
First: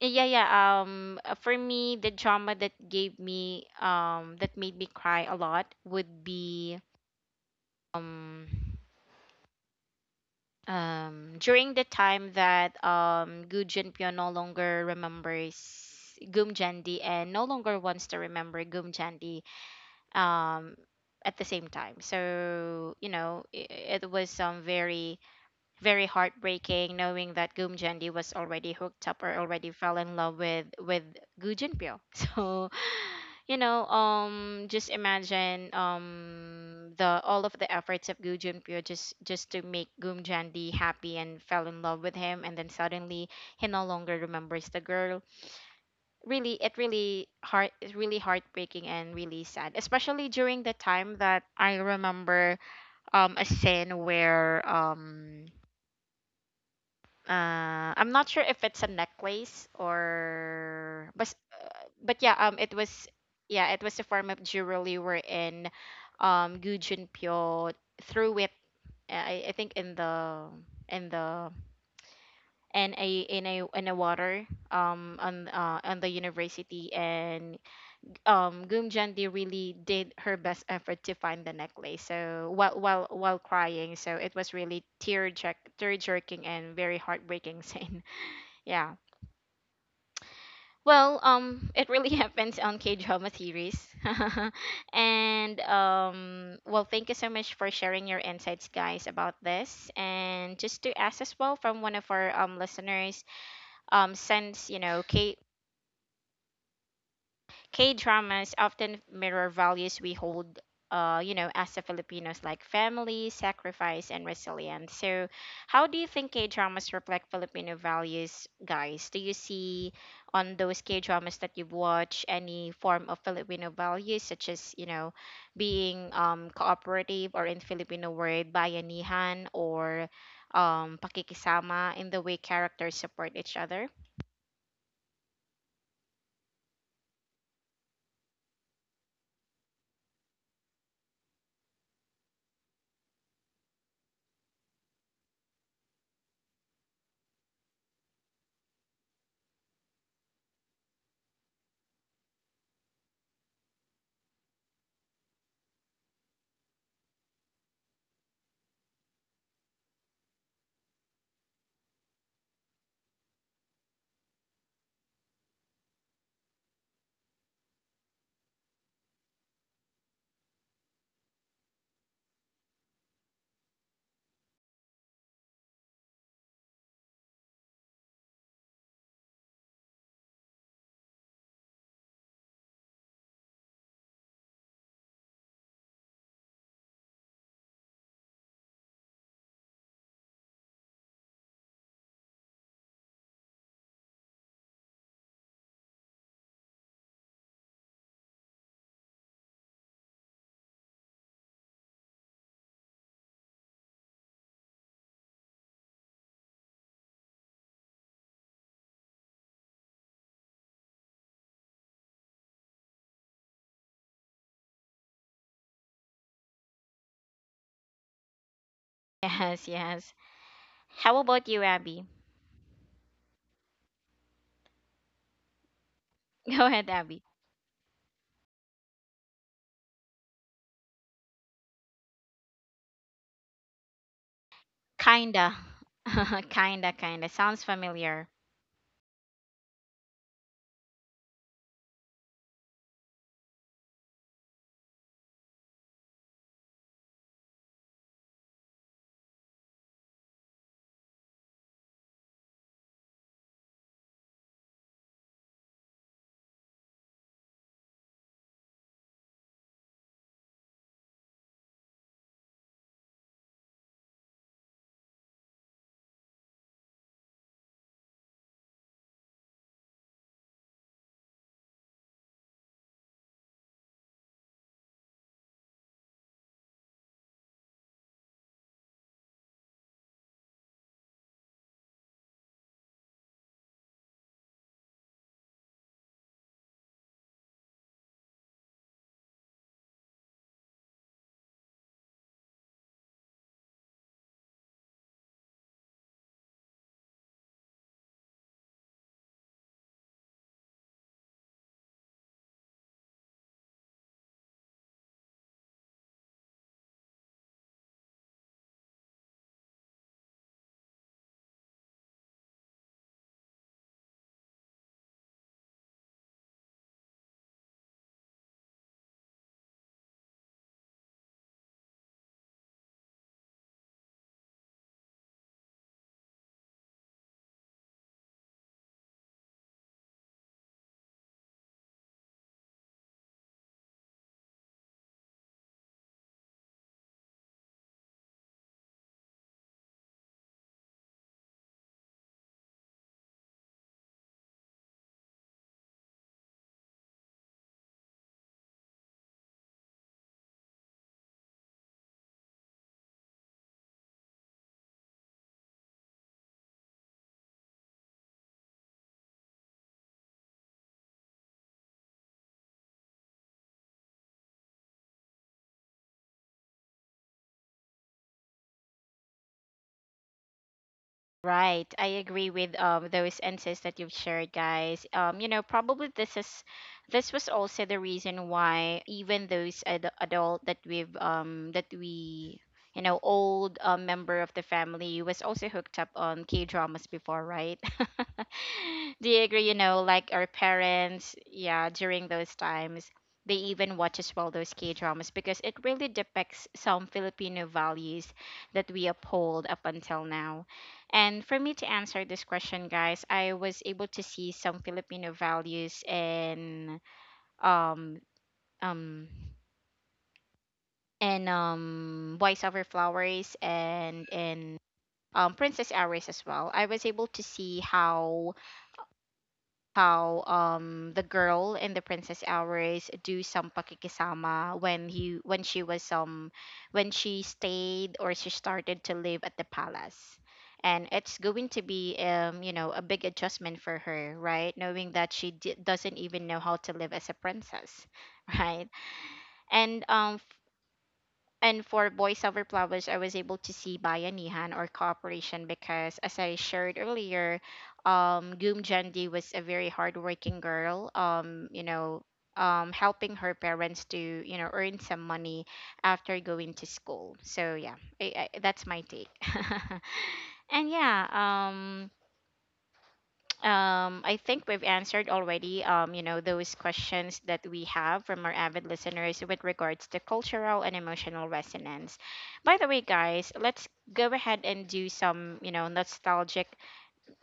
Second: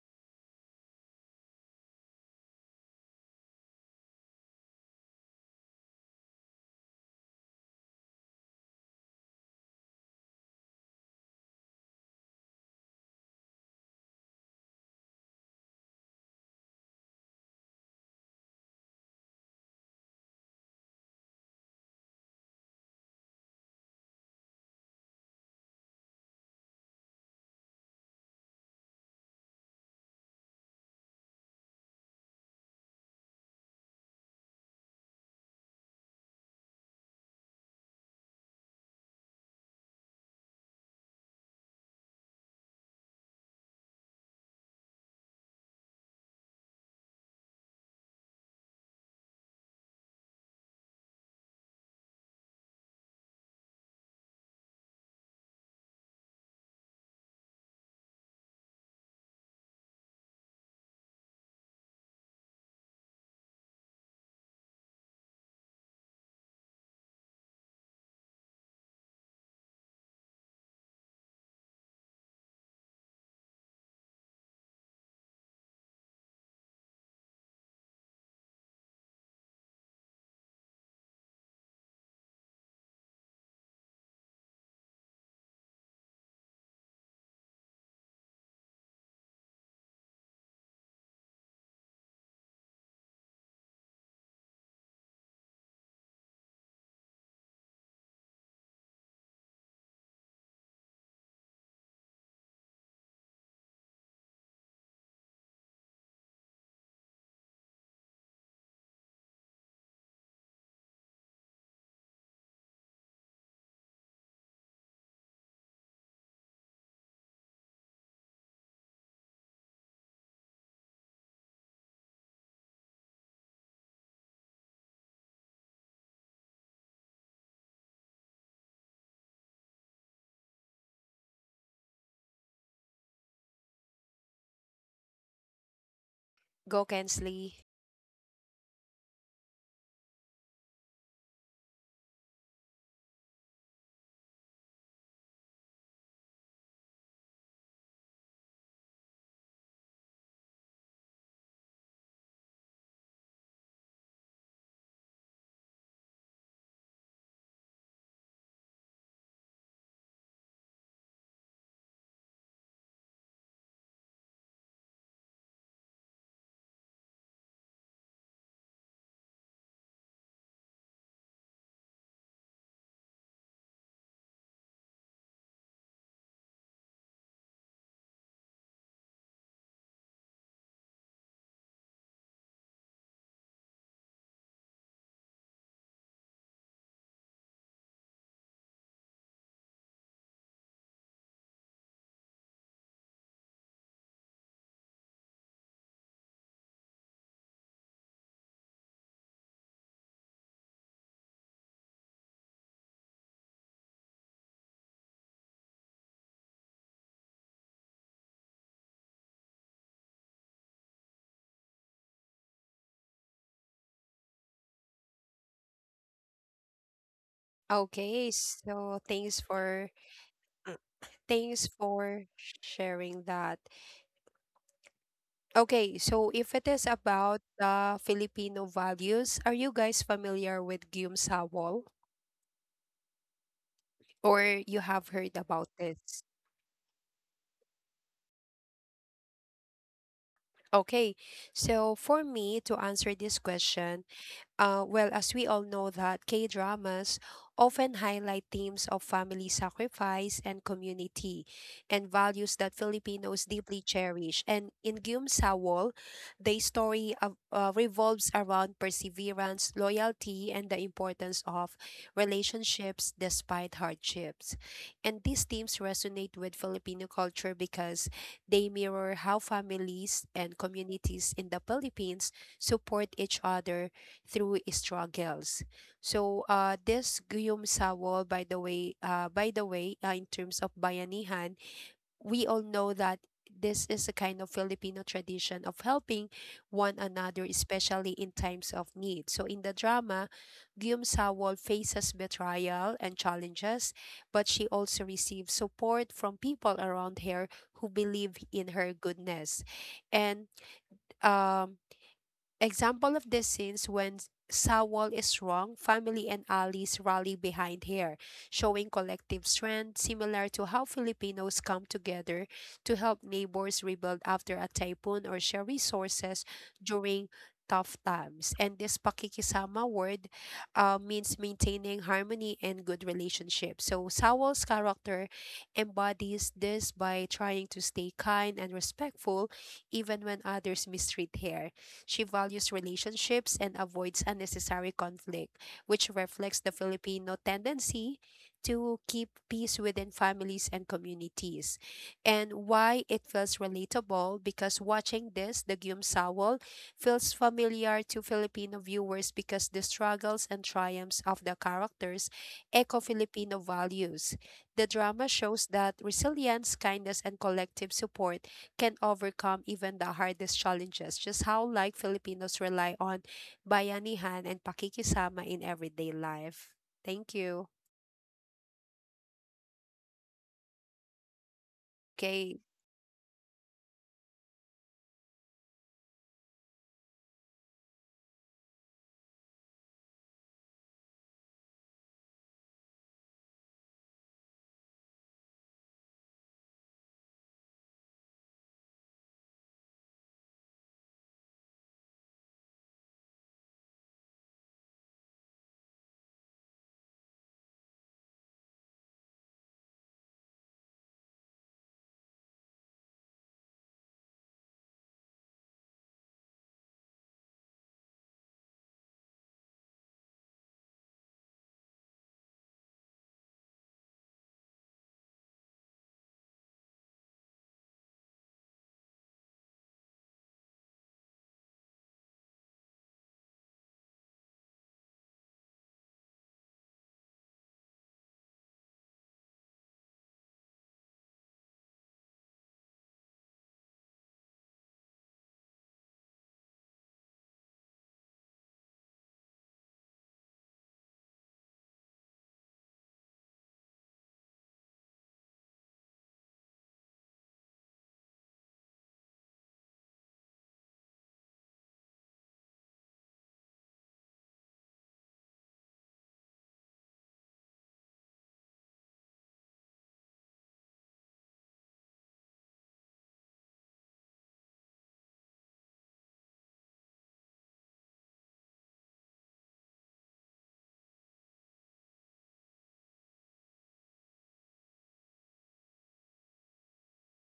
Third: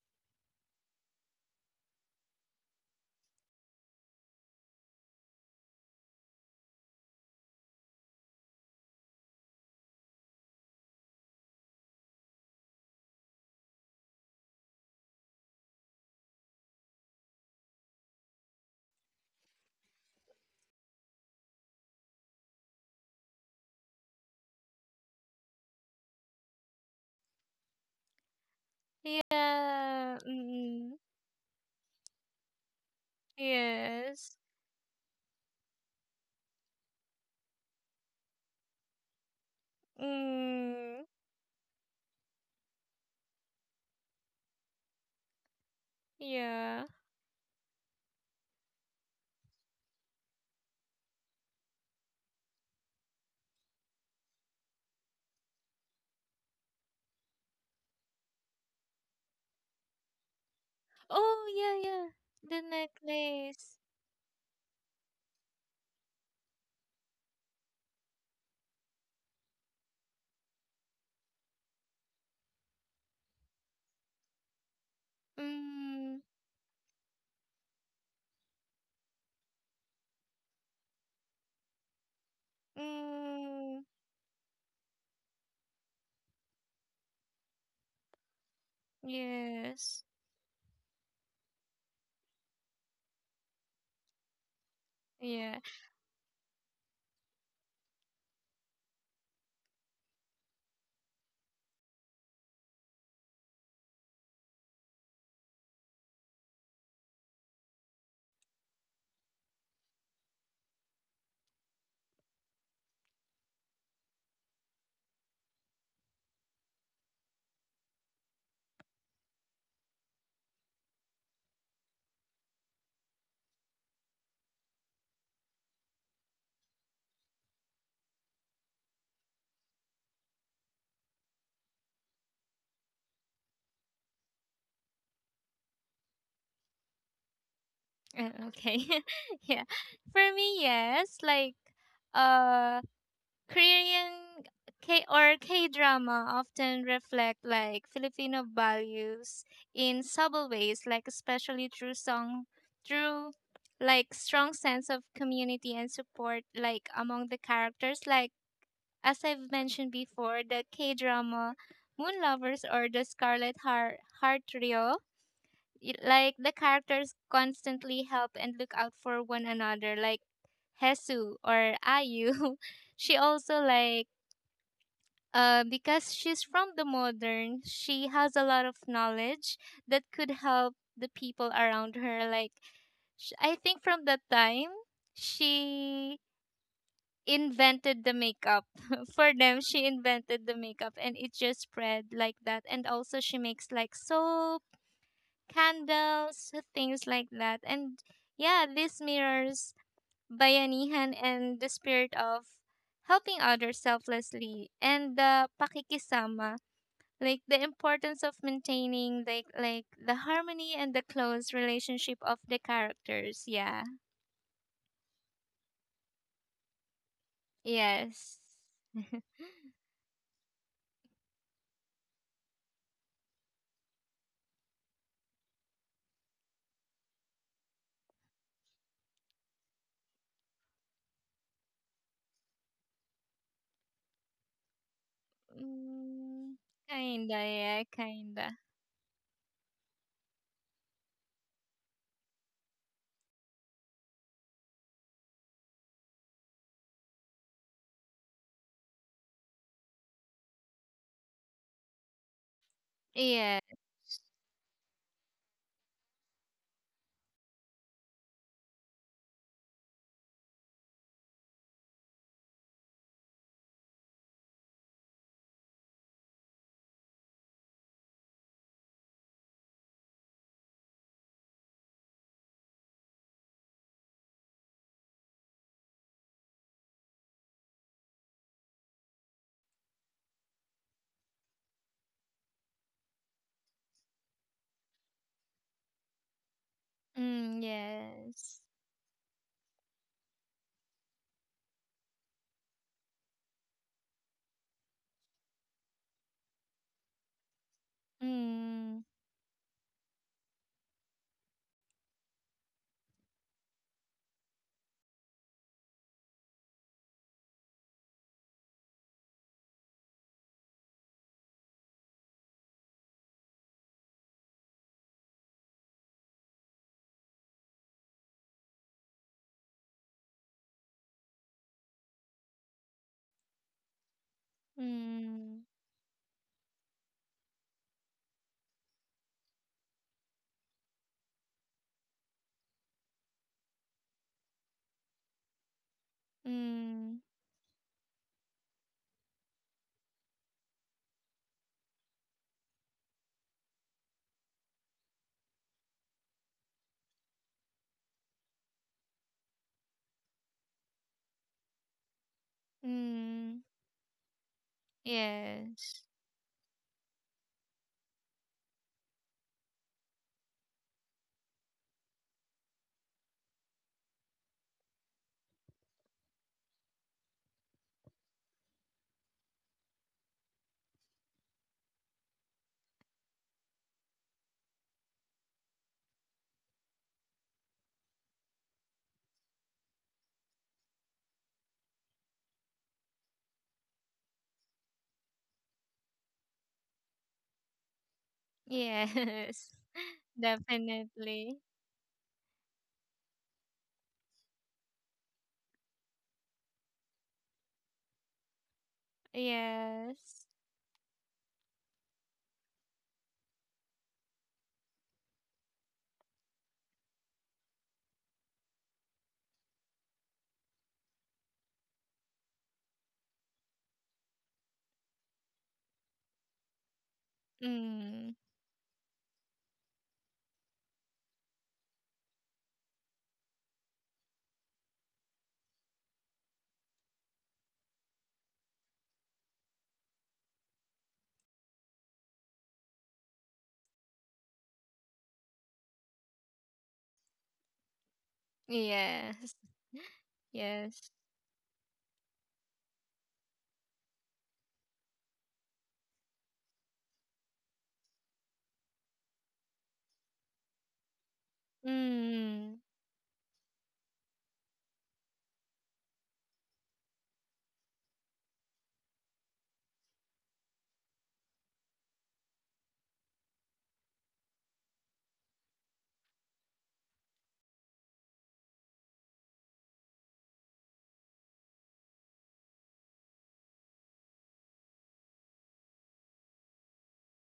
Yeah, yeah. For me, the drama that gave me, that made me cry a lot would be, um, during the time that Gu Junpyo no longer remembers Gum Jandi and no longer wants to remember Gum Jandi um at the same time. So, you know, it was very very heartbreaking knowing that Goom Jendi was already hooked up or already fell in Yeah. love with Mm, Gu Junpyo. So, you know, yes. Just imagine the all of the efforts of Gu Junpyo just to make Goom Jendi Mm, happy and fell in love with him, and then suddenly he no longer remembers the girl. Really, yeah. It's really heartbreaking and really sad, especially during the time that I remember a scene where I'm not sure if it's a necklace Oh, yeah, yeah. but yeah, The it was necklace. yeah, it was a form of jewelry wherein Gu Junpyo threw it I think in the in the in a water on Mm, the university and Goom Jandi really did her best effort to find the necklace so while mm, crying, so it was really tear jerking and very heartbreaking scene. Yeah. yes. Well, it really happens on K drama series. Yeah. And well, thank you so much for sharing your insights, guys, about this. And just to ask as well from one of our listeners, since you know K dramas often mirror values we hold, you know, as a Filipinos, like family, sacrifice, and resilience. So, how do you think K dramas reflect Filipino values, guys? Do you see on those K dramas that you've watched any form of Filipino values, such as, you know, being cooperative, or in Filipino word, bayanihan, or pakikisama in the way characters support each other? Go Kensley. Okay. yeah. For me, yes. Like, uh, Korean K drama often reflect like Filipino values in subtle ways, like especially through song, through like strong sense of community and support like among the characters. Like, as I've mentioned before, the K drama Moon Lovers or the Scarlet Heart Trio. Like the characters constantly help and look out for one another, like Hesu or Ayu. She also like because she's from the modern, she has a lot of knowledge that could help the people around her. Like, I think from that time, she invented the makeup. For them, she invented the makeup and it just spread like that. And also, she makes like soap, candles, things like that. And yeah, this mirrors Bayanihan and the spirit of helping others selflessly, and the pakikisama, like the importance of maintaining like the harmony and the close relationship of the characters. Yeah. Okay, Yes. so thanks Yes, for yes. How about you, thanks Abby? for sharing that. Okay, so if Go it ahead, is Abby. about the Filipino values, are you guys familiar with Guillaume Sawol or you have heard Kinda. about this? Mm, Kinda, kinda. kinda. Sounds Yeah, familiar. kinda. Okay, so for me to answer this question, well, as we all know that K-dramas often highlight themes of family sacrifice and community and values that Filipinos Yeah. deeply cherish. And in Gyum Sawol, the story of, revolves around perseverance, loyalty, and the importance of relationships despite hardships. And these themes resonate with Filipino culture because they mirror how families and communities in the Philippines support each other through struggles. So this Guillaume Sawol, by the way, in terms of bayanihan, we all know that this is a kind of Filipino tradition of helping one another, Mm, especially in yes. times of need. So in the drama, Guillaume Sawol faces betrayal and challenges, but she also receives support from people around her who believe in Mm, her goodness. And um, example of this scenes when Sawol is wrong, family and allies rally behind her, showing collective strength similar to how Filipinos come together to help neighbors rebuild after a typhoon or share resources during tough times. And this pakikisama word means maintaining harmony and good relationships. So Sawol's character mm, embodies this by trying to stay kind and respectful even when others mistreat her. She values relationships and avoids unnecessary conflict, which reflects the mm, Filipino tendency to keep peace within families and communities. And why it feels relatable, because watching this, the Gyum feels familiar to Filipino viewers because the struggles and triumphs of the characters echo mm, Filipino values. The drama shows yes, that resilience, kindness, and collective support can overcome even the hardest challenges. Just how like Filipinos rely on bayanihan and pakikisama in everyday life. Thank you. Right. I agree Okay. with those insights that you've shared, guys. You know, probably this is this was also the reason why even those adult that we've that we you know old member of the family was also hooked up on K dramas before, right? Do you yes. agree? You know, like our parents, Definitely. yeah, during those times. They even watch as well those K dramas because it really depicts some Filipino values that we uphold up until Yes. now. And for me to answer this question, guys, I was able to see some Filipino values and um um voice over flowers and princess hours as well. I was able to see Mm, how the girl in the princess hours do some pakikisama when she was when she stayed, or she started to live at the palace, and it's going to be you know a big adjustment for her, right, knowing that she doesn't even know how to live as a princess. Right. yes, And yes. For Boys Over Flowers, I was able to see Bayanihan or cooperation because, as I shared earlier, Goom Jandi was a very hardworking girl, you know, Mm, helping her parents to, you know, earn some money after going to school. So, yeah, that's my take. And yeah, I think we've answered already, you know, those questions that we have from our avid listeners with regards to cultural and emotional resonance. By the way, guys, let's go ahead and do some, you know, nostalgic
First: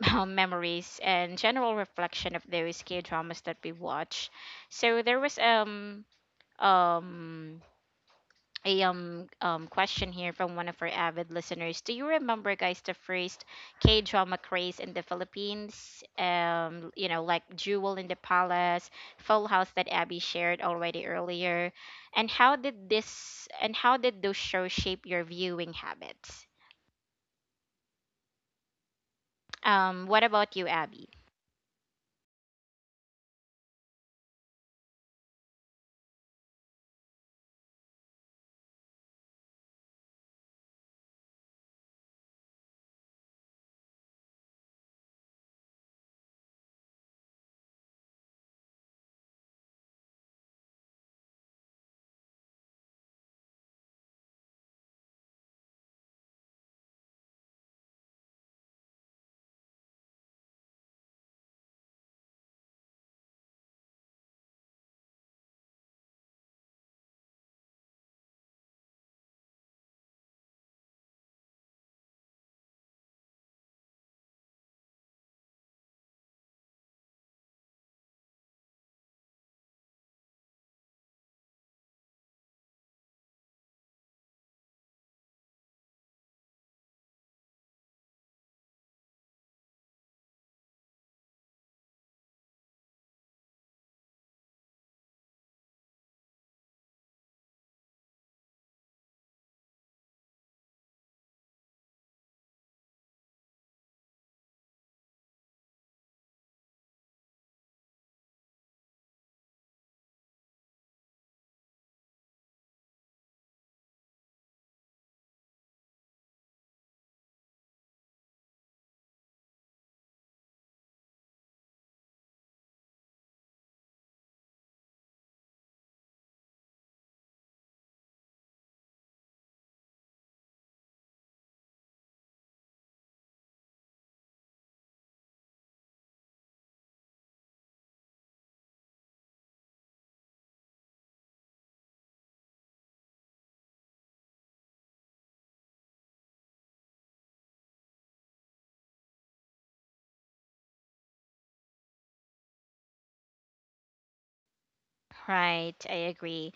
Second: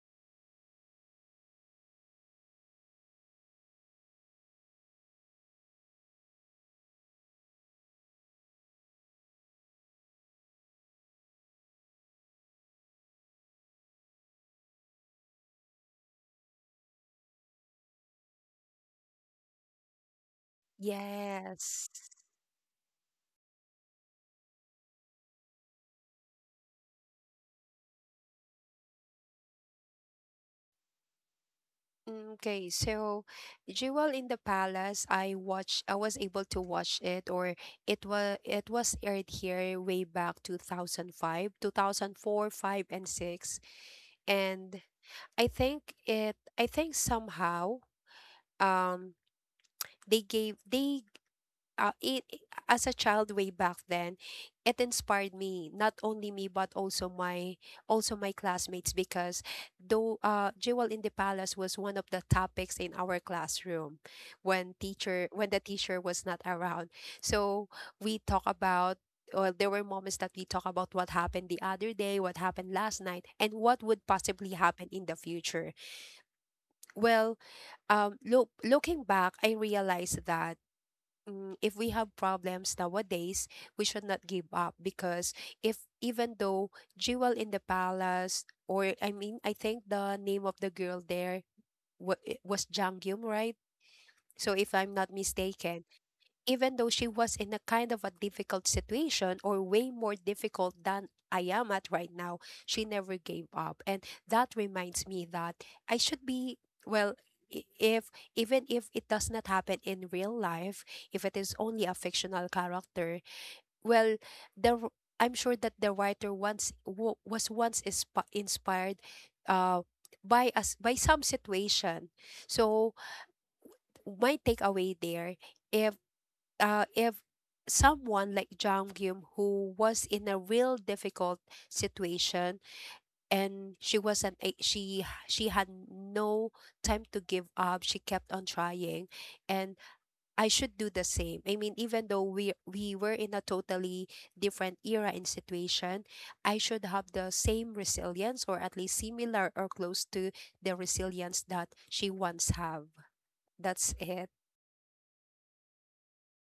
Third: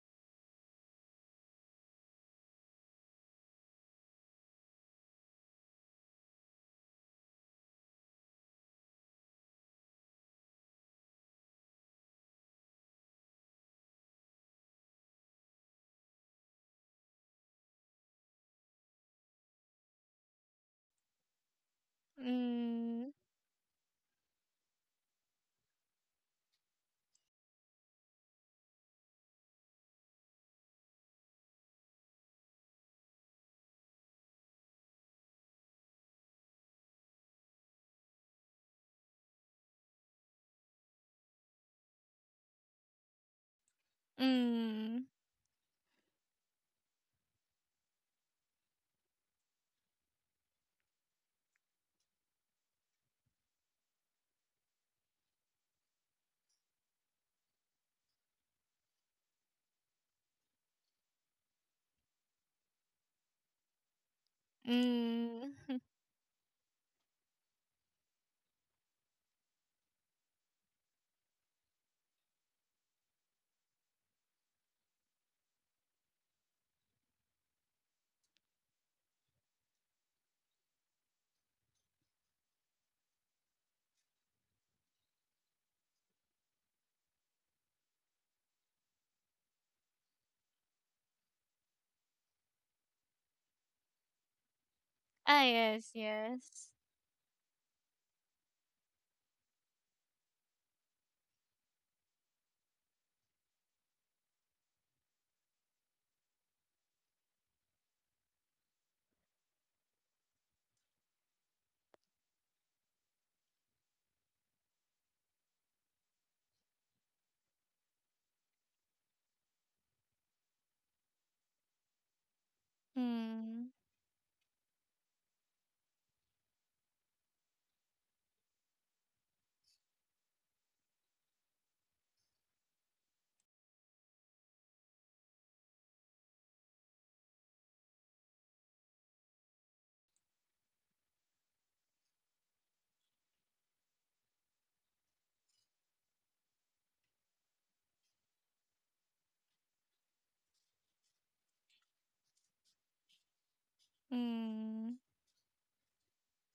memories and general reflection of those K dramas that we watch. So there was um a question here from one of our avid listeners. Do you remember, guys, the first K drama craze in the Philippines? You know, like Jewel in the Palace, Full House that Abby shared already earlier, Yes. and mm. How did those shows shape your viewing habits? What about you, Abby? Okay, so Jewel in the Palace, I was able to watch it, or it was aired here way back 2005, 2004, 5, 2004, five, and 6. And Mm, I think somehow um they gave they it as a child, way back then, it inspired me, not only me but also my classmates, because, though Jewel in the Palace was one of the topics in our classroom when the mm. teacher was not around. So, we talk about or there were moments that we talk about what happened the other day, what happened last night, and what would possibly happen in the future. Well, looking back, I realized that, if we have problems nowadays, we should not give up because, if even though Jewel in the Palace, or I mean, I think the name of the girl there, it was Jang Gyum, right? So, if I'm not Ah, mistaken, yes, yes. even though she was in a kind of a difficult situation, or way more difficult than I am at right now, she never gave up. And that reminds me that I should be, well, if, even if it does not happen in real life, if it is only a fictional character, well, the r- I'm sure that the writer once was once inspired, uh, by some situation. So, Mm, my takeaway there, if if someone like Jang Gyum, who was in a real difficult situation, and she wasn't a- she had no time to give up, she kept on trying. And I should do the same. I mean, even though we were in a totally different era and situation, I should have the same resilience, or at least similar or close to the resilience that she once have. That's it. mm. Right, I agree.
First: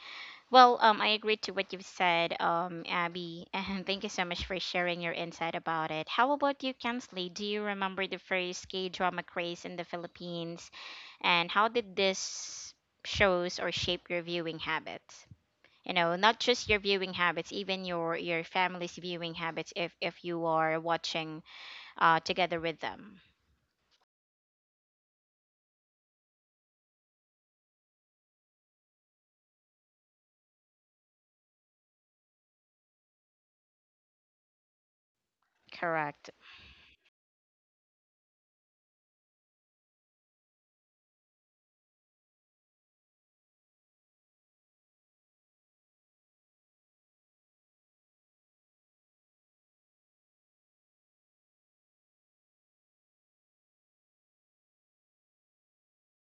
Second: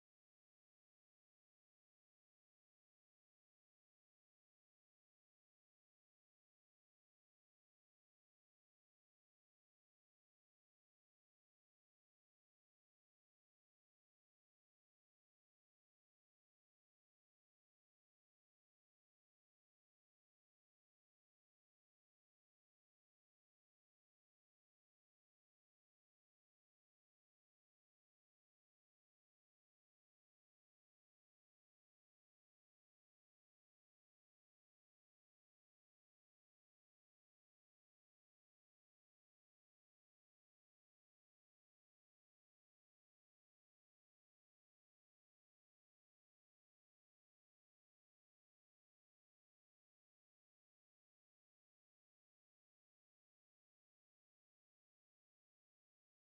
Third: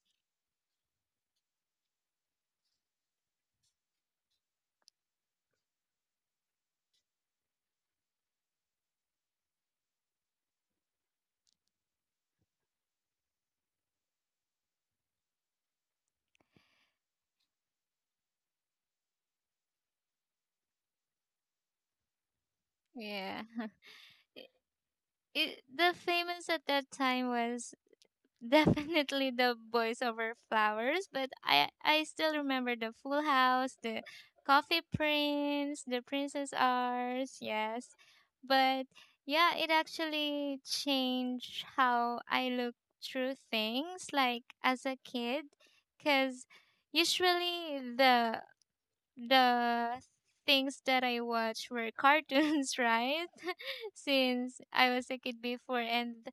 Well, I agree to what you've said, Abby, and thank you so much for sharing your insight about it. How about you, Kensley? Do you remember the first K drama craze in the Philippines, and how did this shows or shape your viewing habits? You know, not just your viewing habits, even your family's viewing habits, if you are watching together with them. Yeah. It, the famous at that time was definitely the Boys Over Flowers, but I still remember the Full House, the Coffee Prince, the Correct. Princess Ours. Yes. But yeah, it actually changed how I look through things like as a kid, because usually the things that I watch were cartoons. Right? Since I was a kid before, and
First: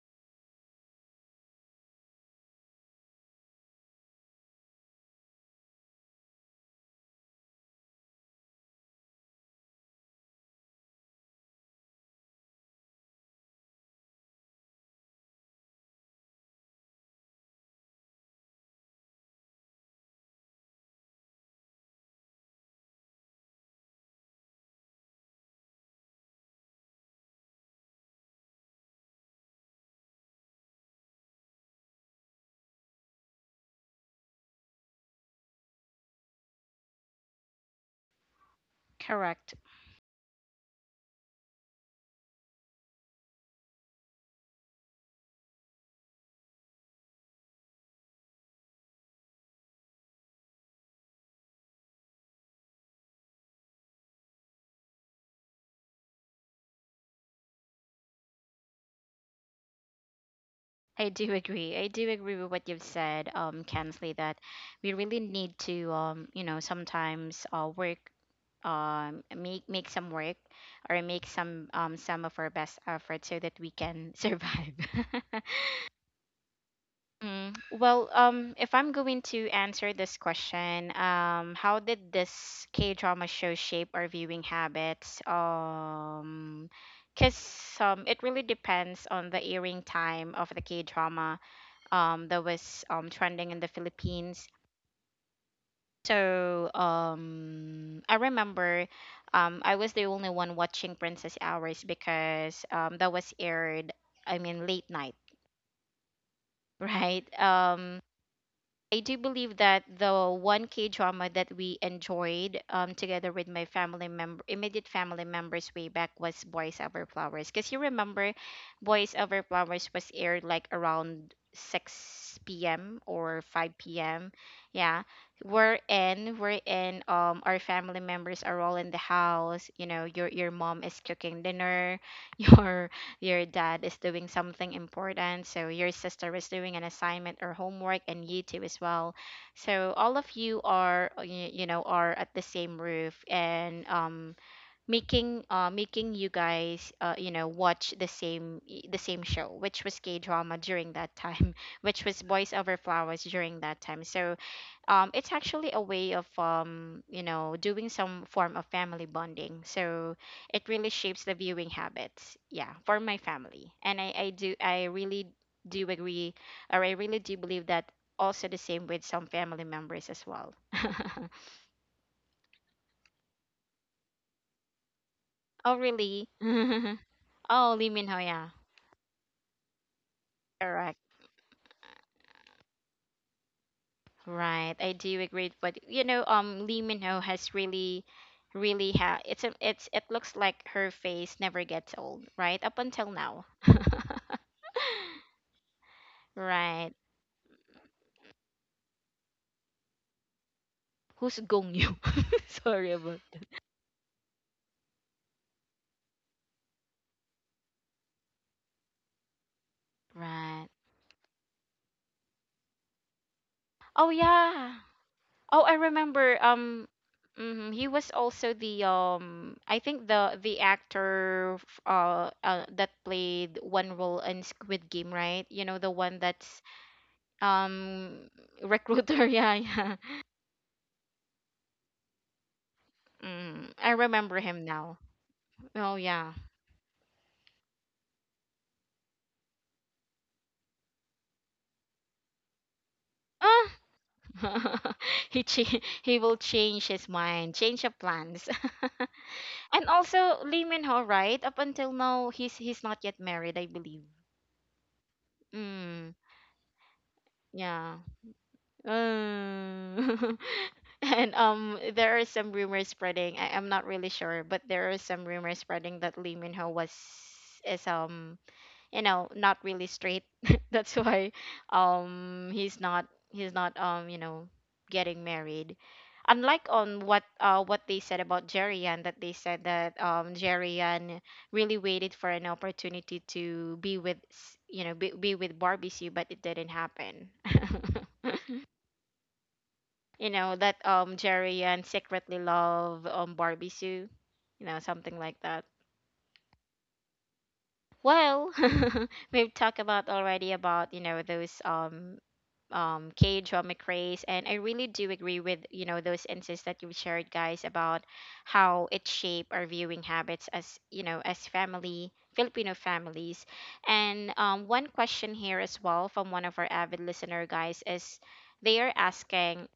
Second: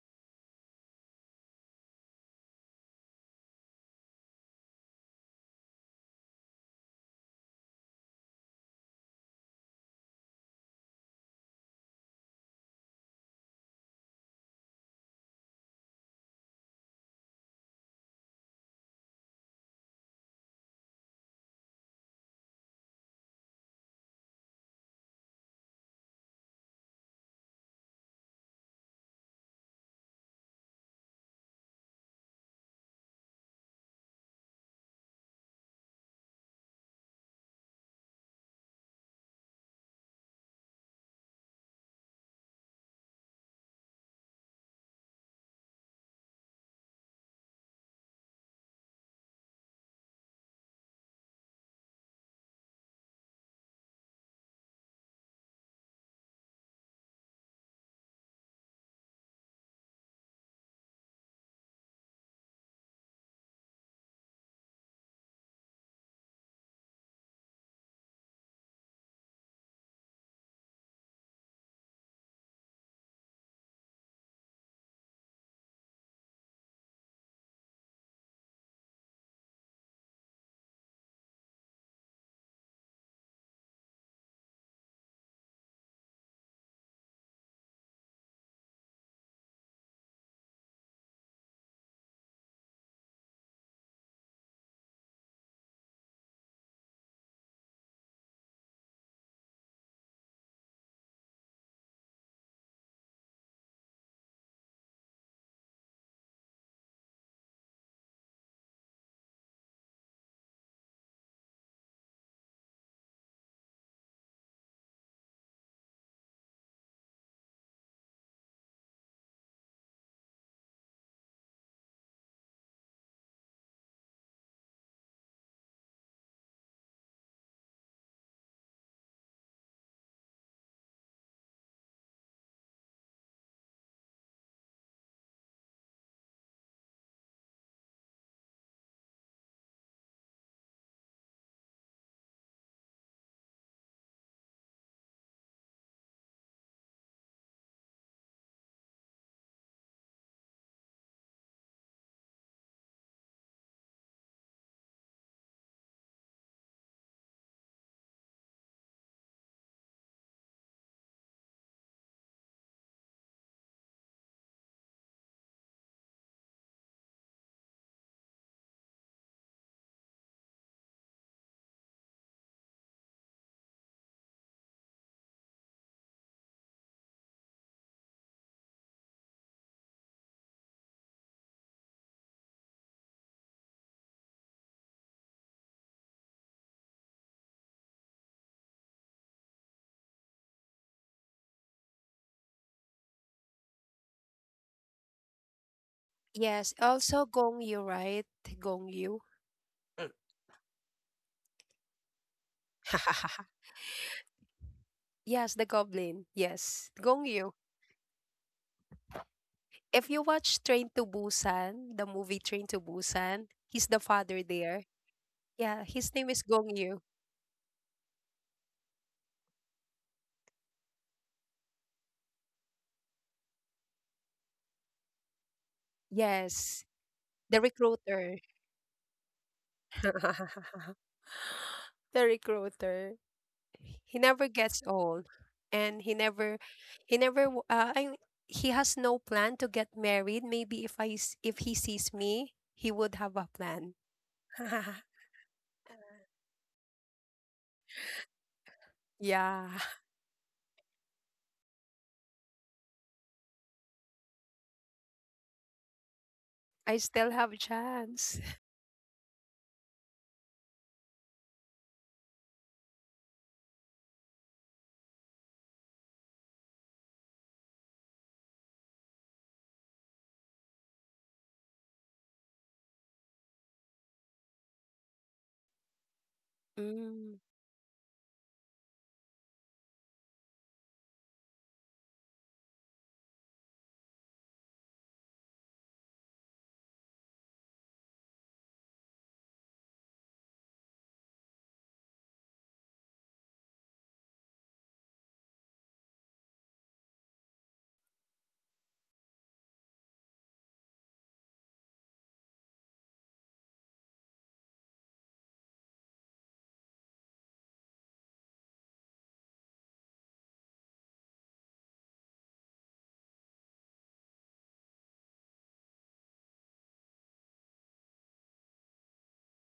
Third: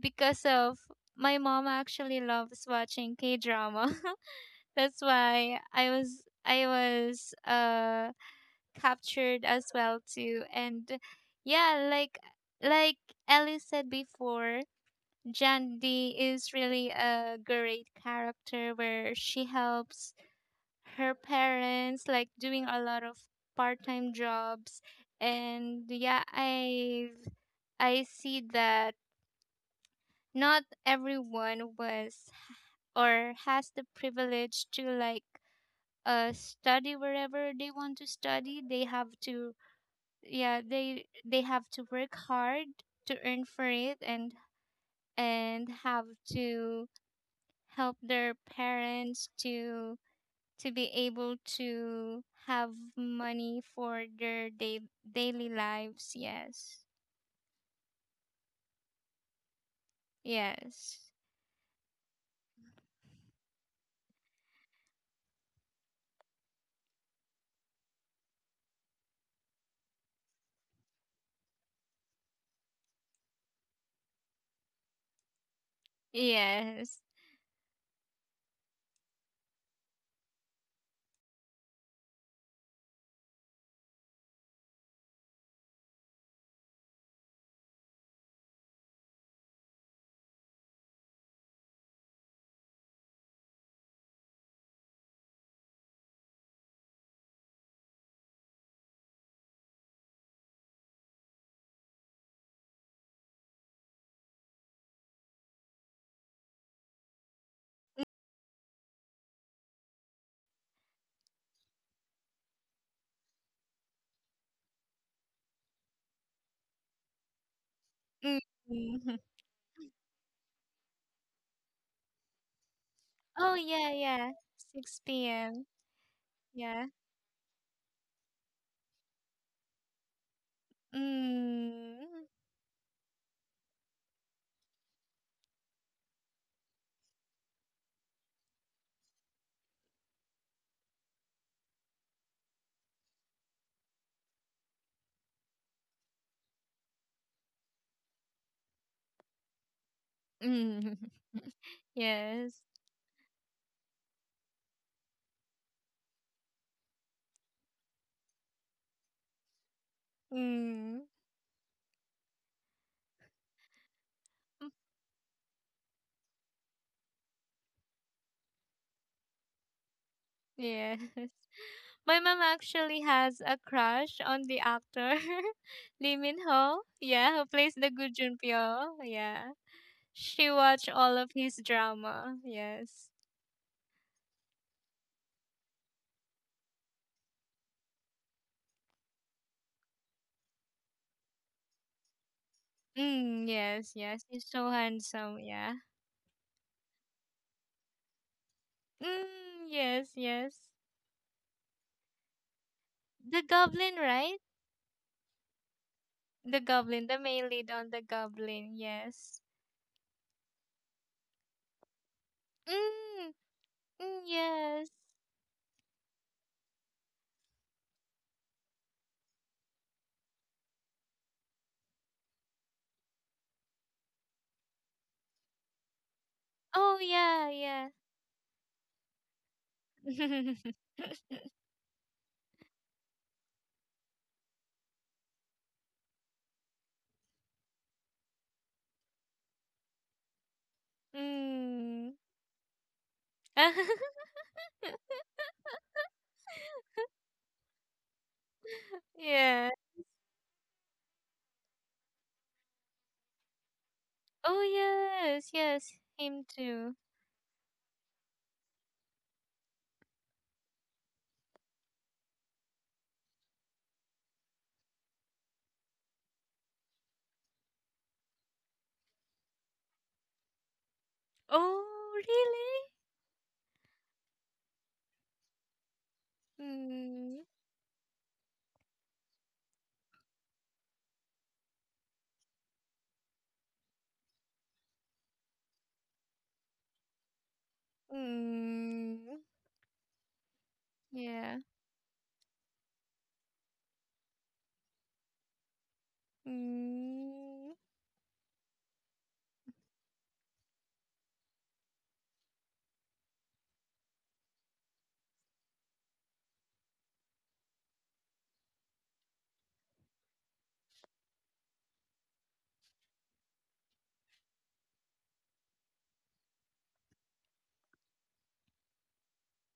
because of, my mom actually loves watching K drama. That's why I was captured as well too. And yeah, like Ellie said before, Jandy is really a great character where she helps her parents like doing a lot of part-time jobs. And yeah, I see that not everyone was or has the privilege to like study wherever they want to study. They have to, Correct. yeah, they have to work hard to earn for it, and have to help their parents to be able to have money for their daily lives. Yes. Yes. I do agree. I do agree with what you've said, Kensley, that we really need to, you know, sometimes work, make make some work, or make some of our best efforts so that we can survive. Yes. Mm. Well, if I'm going to answer this question, how did this K drama show shape our viewing habits? Because it really depends on the airing time of the K drama that was trending in the Philippines. So I remember I was the only one watching Princess Hours because that was aired I mean late night, right? I do believe that the one K drama that we enjoyed, together with my family member, immediate family members way back, was Boys Over Flowers. Because you remember, Boys Over Flowers was aired like around 6 p.m. or Oh yeah, 5 yeah. p.m. Yeah, 6 p.m. We're Yeah. in. Our family members are all in the house. You know, your mom is cooking dinner, Mm. your your dad is doing something important, so your sister is doing an assignment or homework, and you too as well. So all of you are, you know, are at the same roof, and making making you guys, you know, watch the same show, which was K drama during Mm. that time, which was Boys Yes. Over Flowers during that time. So it's actually a way of you know, doing some form of family bonding, so it really Mm. shapes the viewing habits, yeah, for my family. And I do I really do agree, or I really do believe that also the same with some family members as well. Yes. My mom actually has a crush on the actor Oh Lee really? Min Ho. Yeah, who Oh, plays Lee the Min Gu Ho, yeah. Junpyo. Yeah. She watched Correct. all of his drama. Yes. Right, I do agree, but you know Lee Min Ho has really really ha it's it's it looks like her face never gets old, right, up until now. Mm, yes, yes. He's so handsome, yeah. Yes, Right. also Gong Yu, right? Gong Yu. Mm, yes, yes. Who's Gong Yoo? Sorry about that. The goblin, right? Yes, the Goblin. The Yes, goblin, Gong the Gongyu. main lead on the goblin, yes. If you watch Right. Train to Busan, the movie Train to Mm, Busan, he's the Oh mm, father yeah. there. yes. Oh, I Yeah, his name remember. is Gong Gongyu. Mhm, he was also the I think the actor that played one role in Squid Game, right? You know the one that's Yes, Oh yeah, the yeah. um recruiter. recruiter. Yeah, yeah. The recruiter. Mm, I He remember never him gets now. old, Oh and he yeah. never, he never. I mean, he has no plan to get married. Maybe if if he sees mm. me, he would have a Ah! plan. He will change his mind, change of plans. Yeah, yeah. And also Lee Min Ho, right? Up until now, he's not yet married, I believe. Oh yes, Mm, yes, him I too. still have a yeah. chance. Uh, and there are some rumors spreading. I'm not really sure, but there are some rumors spreading that Lee Min Ho was is you know not really straight, that's why Oh um he's really? not he's not you know getting married, unlike on Mm. Mm, what they said about Jerian, that they said that Jerian really waited for an opportunity to be with you know be with Barbie Sue, but it didn't happen. mm, You know that yeah. Jerian secretly love Barbie Sue, you know, something like that. Mm, Well, we've talked about already about you know those K-drama craze, and I really do agree with you know those insights that you shared, guys, about how it shaped our viewing habits as you know as family Filipino families. And one question here as well from one of our avid listener guys is they are asking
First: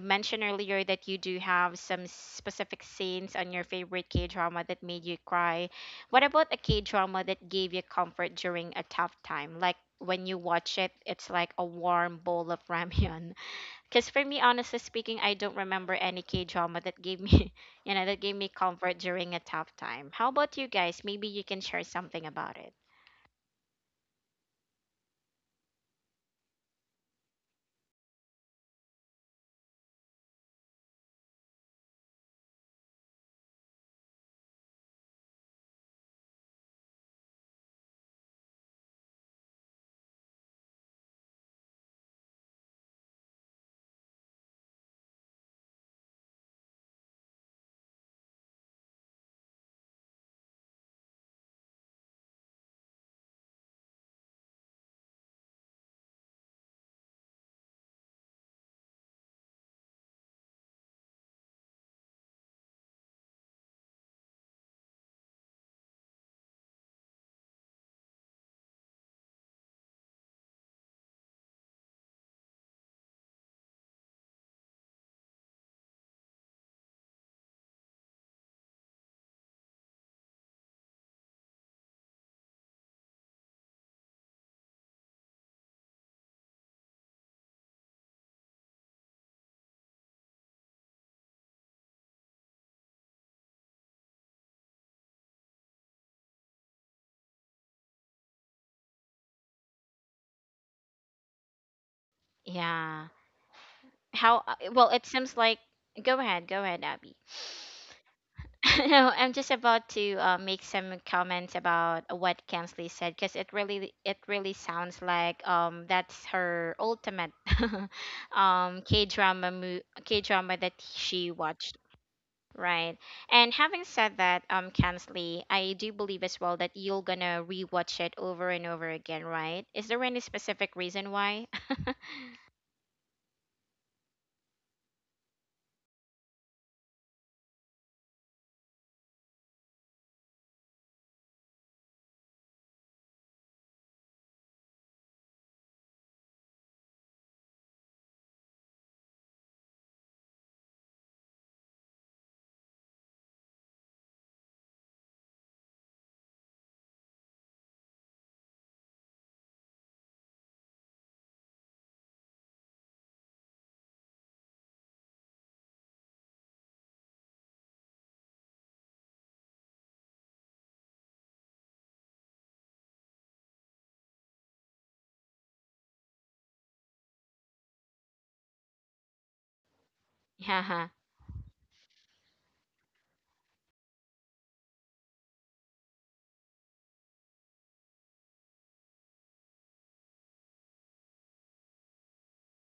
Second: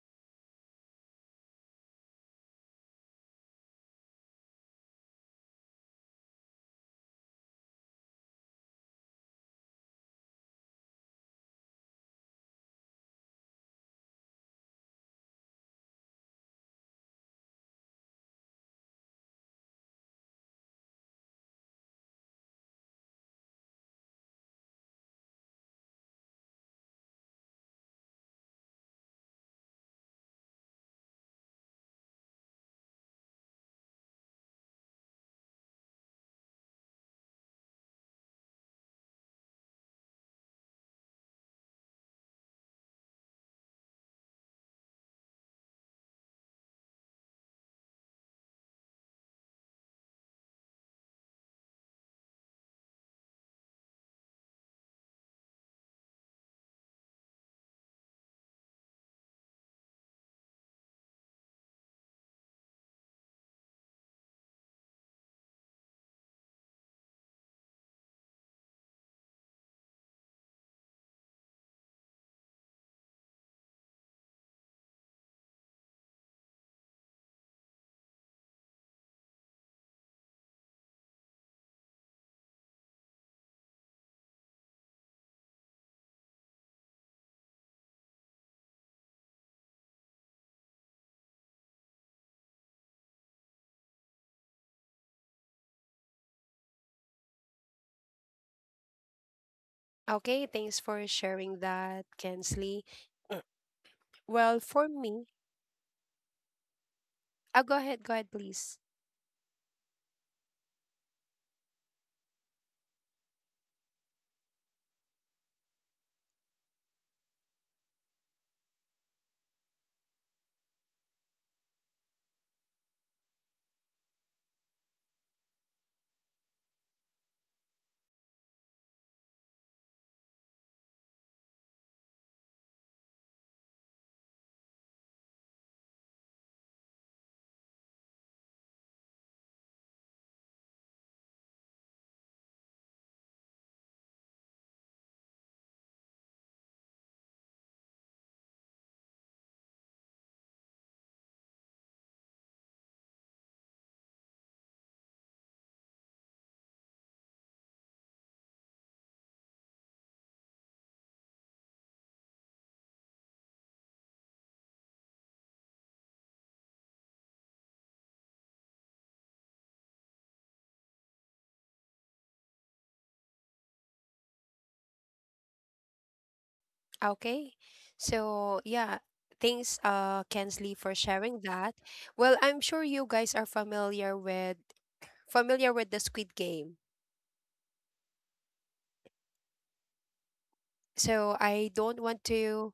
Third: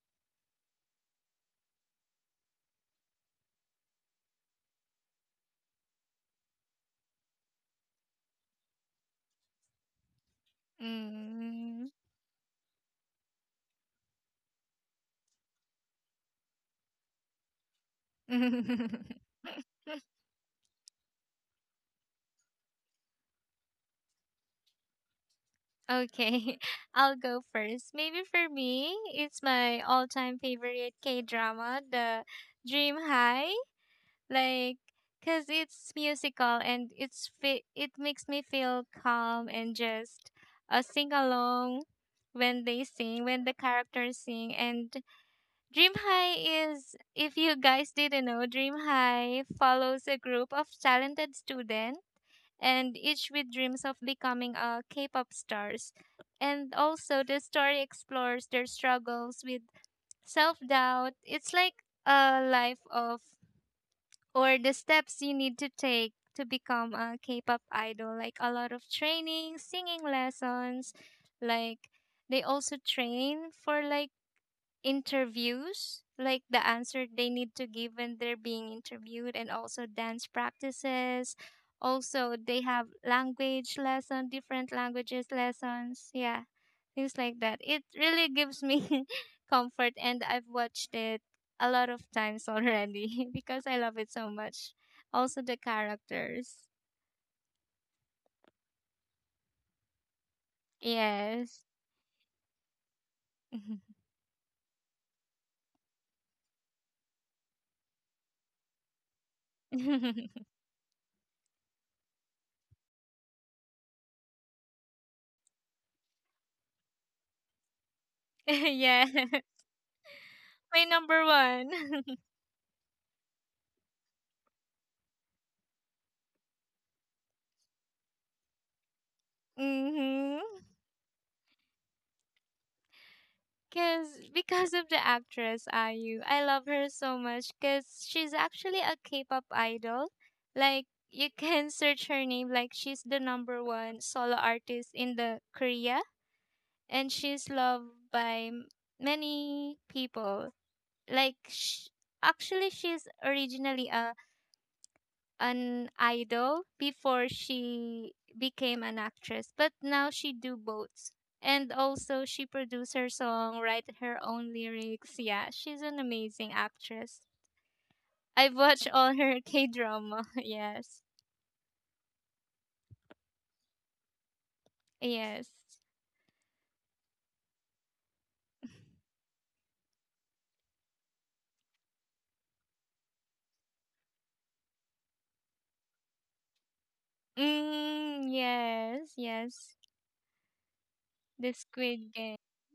mentioned earlier that you do have some specific scenes on your favorite K drama that made you cry. What about a K drama that gave you comfort during a tough time? Like when you watch it, it's like a mm. warm bowl of ramyun. Because for me, honestly speaking, I don't remember any K drama that gave me, you know, that gave me comfort during a tough time. How about you guys? Maybe you can share something about it. okay, I'll go first. Maybe for me, it's my all-time favorite K-drama, The Dream High. Like, because it's musical and it makes me feel calm and just sing along when they sing, when the characters sing. And Dream High is, if you guys didn't know, Dream High follows a group of talented students, and each with dreams of becoming a K-pop stars. And also the story explores their struggles with self-doubt. It's like a life of, or the steps you need to take to become a K-pop idol, like a lot of training, singing lessons, like they also train for like interviews, like the answer they need to give when they're being interviewed, and also dance practices. Also, they have language lesson, different languages lessons. Yeah, things like that. It really gives me comfort, and I've watched it a lot of times already because I love it so much. Also, the characters. Okay, thanks for Yes. sharing that, Kensley. Yeah. Mm, How? Uh, Well, well, for it me, seems like. Go ahead. Go ahead, Abby. Go ahead, please. No, I'm just about to make some comments about what Kensley said, because it really sounds like that's her ultimate yeah. K drama that My number she one. watched. Right. And having said that, Kensley, I do believe as well that you're gonna rewatch it over and over again, right? Is there any Mm-hmm. specific reason why? Cause Because of the actress IU, I love her so much. Cause she's actually a K-pop idol. Like you can search her name. Like she's the #1 solo artist in the Korea, and she's loved by many people. Like actually, she's originally a, an idol before she became an actress, but now she do both. And also she produce her song, write her own lyrics. Yeah, she's an amazing actress. I've watched all her K drama. Yes. Yes. Okay. So, yeah, thanks, Yeah, Kensley, huh. for sharing that. Well, I'm sure you guys are familiar with the Squid Game. Mm, yes, yes. So, The I don't Squid want Game. to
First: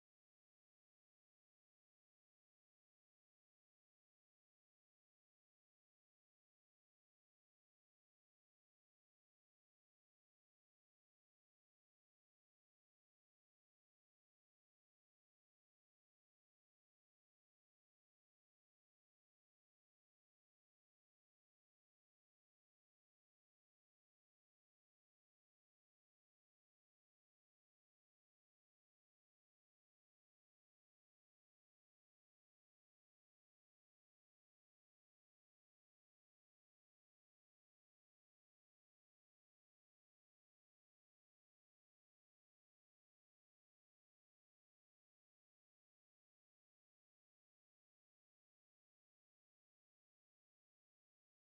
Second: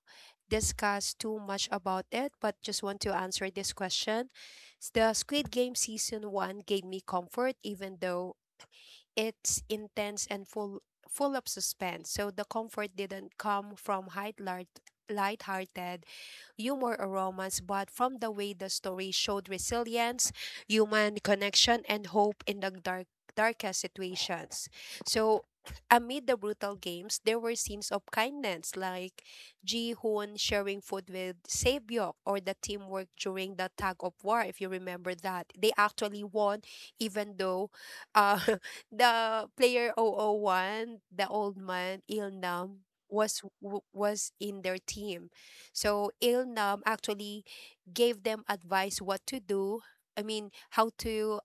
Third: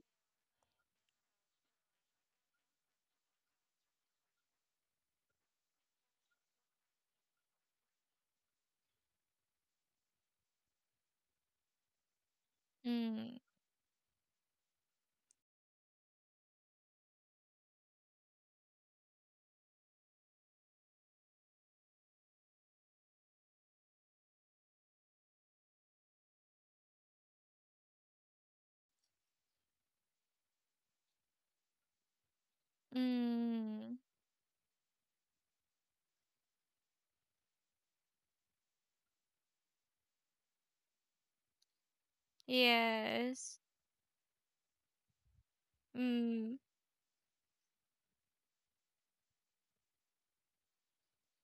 discuss too much about it, but just want to answer this question. The Squid Game season 1 gave me comfort, even though it's intense and full of suspense. So, the comfort didn't Mm, come from height light hearted humor or romance, but from the way the story showed resilience, human connection, and hope in the darkest situations. So, amid the brutal games, there were scenes of kindness, like Ji Hoon sharing food with Saebyok, or the teamwork during the tug mm, of war. If you remember that, they actually won, even though, uh, the player zero zero 001, the old man Il Nam, was yes. w- was in their team. So Mm, Ilnam actually gave them advice what to do. I mean, how to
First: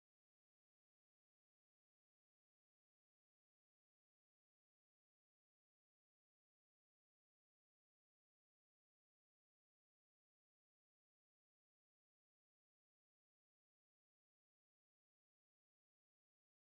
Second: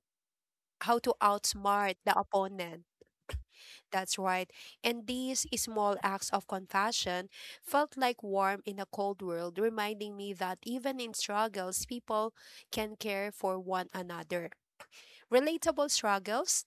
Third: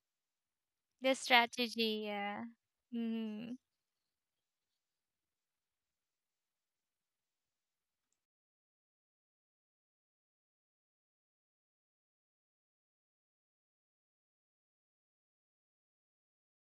how to the outsmart strategy, the yeah. opponent. Mm, That's right. And these small acts of compassion felt like warm in a cold world, reminding me that even in struggles, people can care for one another. Relatable struggles,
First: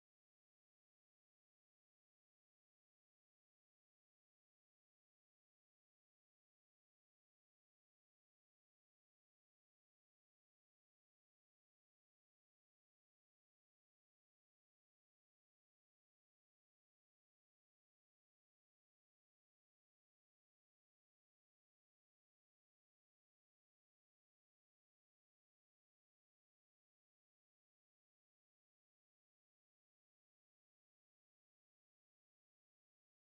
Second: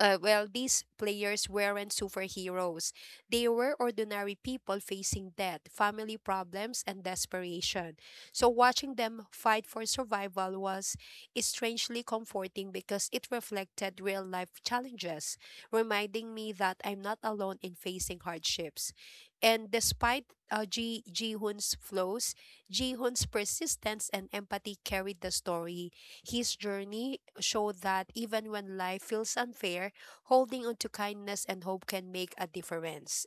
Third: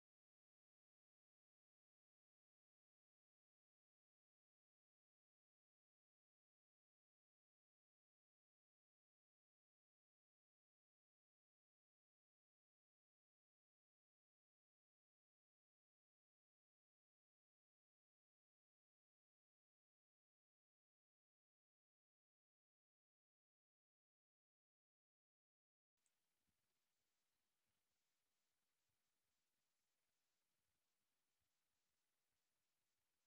well, these players weren't superheroes. They were ordinary people facing death, family problems, and desperation. So, watching them fight for survival was strangely comforting, because it reflected real life challenges, reminding me that I'm not alone in facing hardships. And despite Ji Ji-hoon's flaws, Ji-hoon's persistence and empathy carried the story. His journey showed that even when life feels unfair, holding on to kindness and hope can make a difference.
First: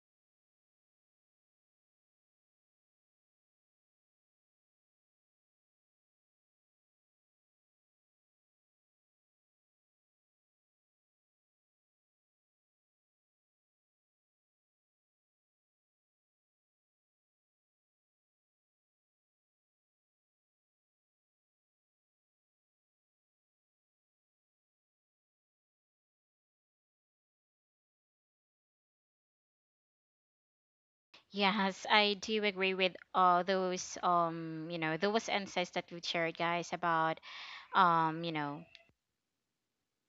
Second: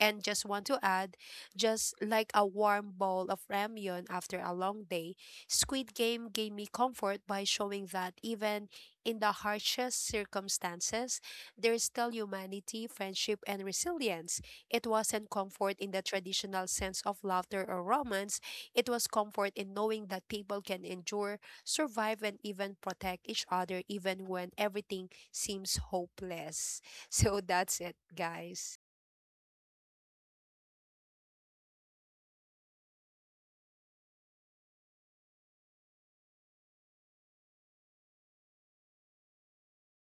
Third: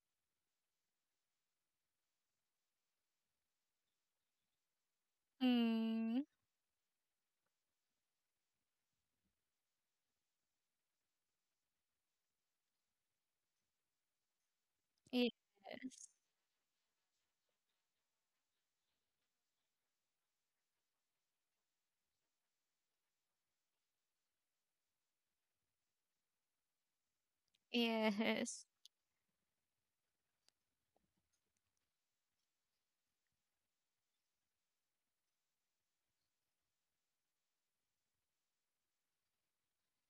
And just want to add, just like a warm bowl of ramyun after a long day, Squid mm, Game gave me comfort by showing that, even in the harshest circumstances, there is still humanity, friendship, and resilience. It wasn't comfort in the yes. traditional sense of laughter or romance. It was comfort in knowing that people can endure, survive, and even protect each other, even when everything seems hopeless. So that's it, Yes. guys. Yes, I do agree with all those those insights that you shared, guys, about um you know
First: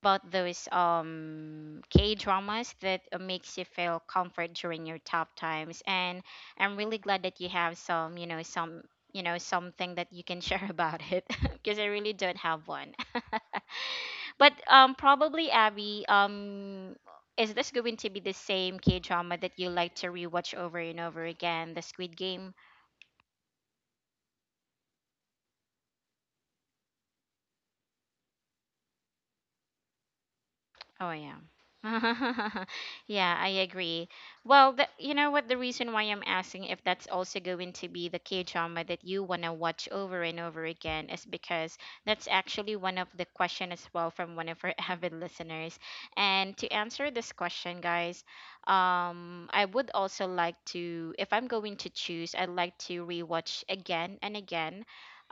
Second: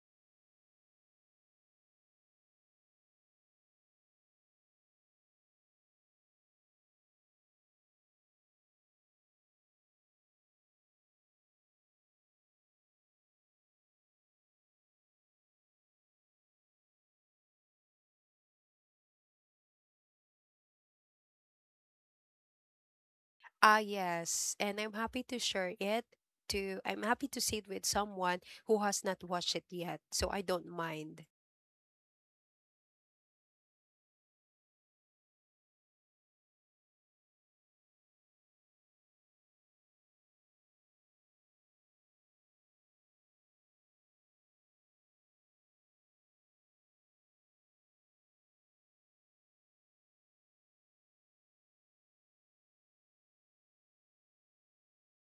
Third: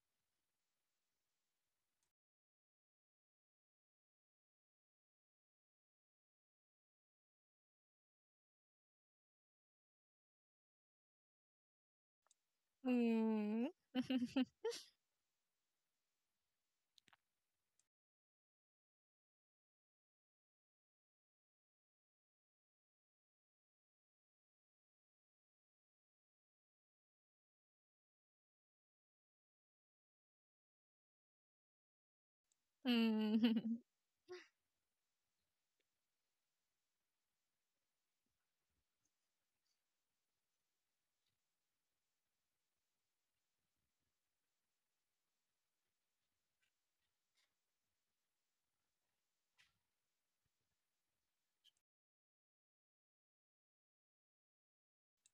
about those K dramas that makes you feel comfort during your tough times. And I'm really glad that you have some you know some something that you can share about it because I really don't have one. Mm. But probably Abby, is this going to be the same K drama that you like to rewatch over and over again, the Squid Game? Ah, yes. And I'm happy to share it to I'm happy to see it with someone who has not watched it yet, so I don't Oh, mind. yeah. Yeah, I Mm. agree. Well, you know what? The reason why I'm asking if that's also going to be the K drama that you want to watch over and over again is because that's actually one of the question as well from one of our avid listeners. And to answer this question, guys, I would also like to, if I'm going to choose, I'd like to rewatch again and again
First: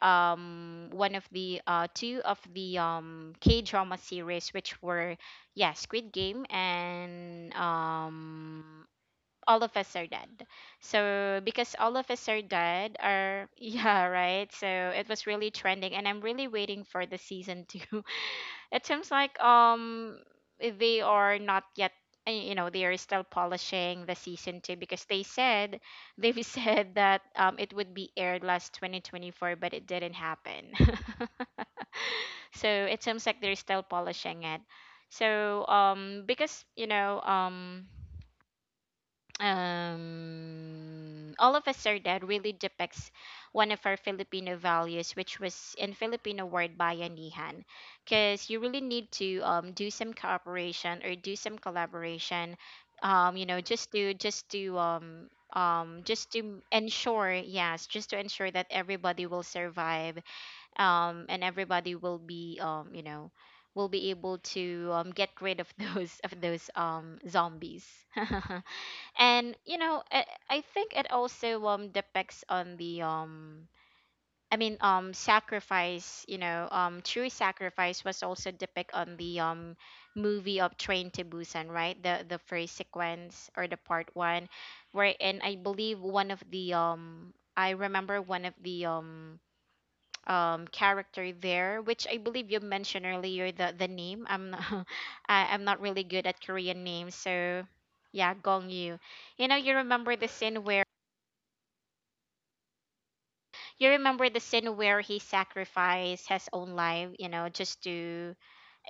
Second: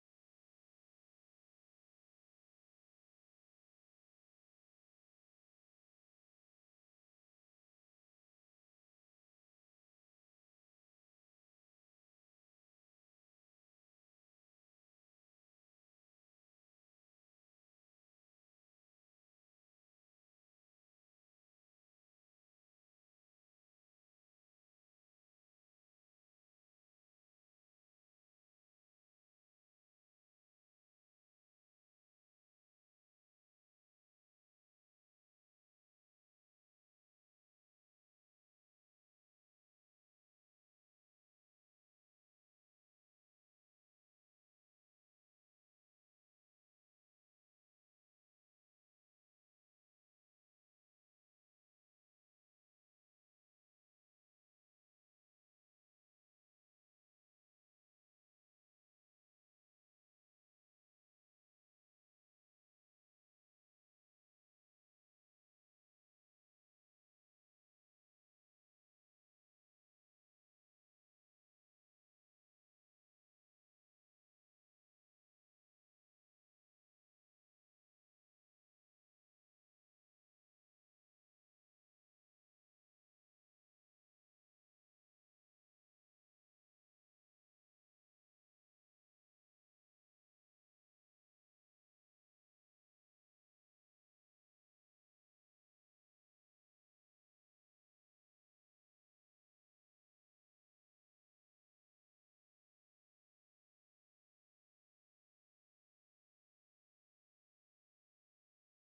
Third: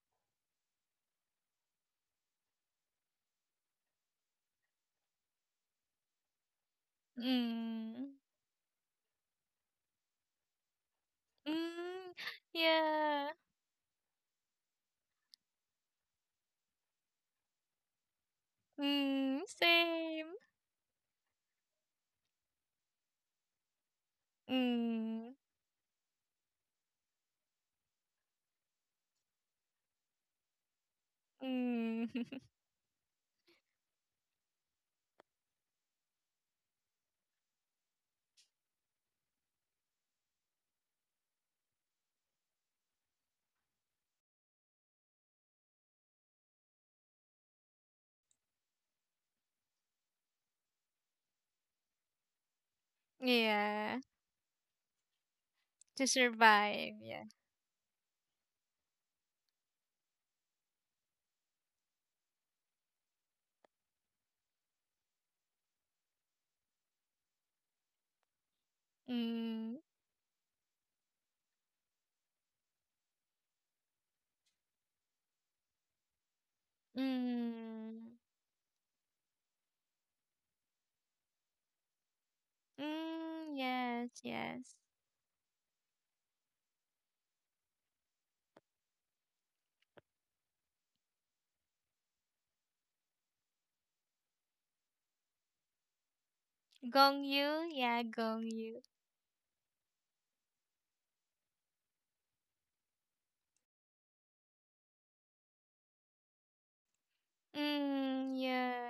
one of the two of the K drama series, which were, yeah, Squid Game and Mm. All of Us Are Dead. So because All of Mm. Us Are Dead Yeah. are, yeah, right. So it was really trending and I'm really waiting for the season 2. It seems like Mm. Same. they are not yet, you know, they are still polishing the season 2 because they Mm. said they've said that it would be aired last 2024 but it didn't happen. Mm. So it seems like they're still polishing it. So because All of Us Are Dead really depicts one of our Filipino values, which was in Filipino word bayanihan, because you really need to do some cooperation or do some collaboration, um you know just Yeah. to just to um To just to survive. Yeah. ensure, yes, just to ensure that everybody will survive, and everybody will be, will be able to, get rid of those zombies. And you Mm. know, I think it also, depicts on the, I mean, sacrifice, you know, true sacrifice Mm. was also depicted on the, movie of Train to Busan, right? The first sequence Mm. or the part Yes. one, Yes. where, and I believe one of the, I remember one of the, character there, which I believe you mentioned earlier, the name, I'm not, I'm not really good at Korean names, Gong Yu. so Yeah. yeah, Gong Gong Yu. Yu. You know, you remember the scene where he sacrificed his own life, you know, just to, Mm.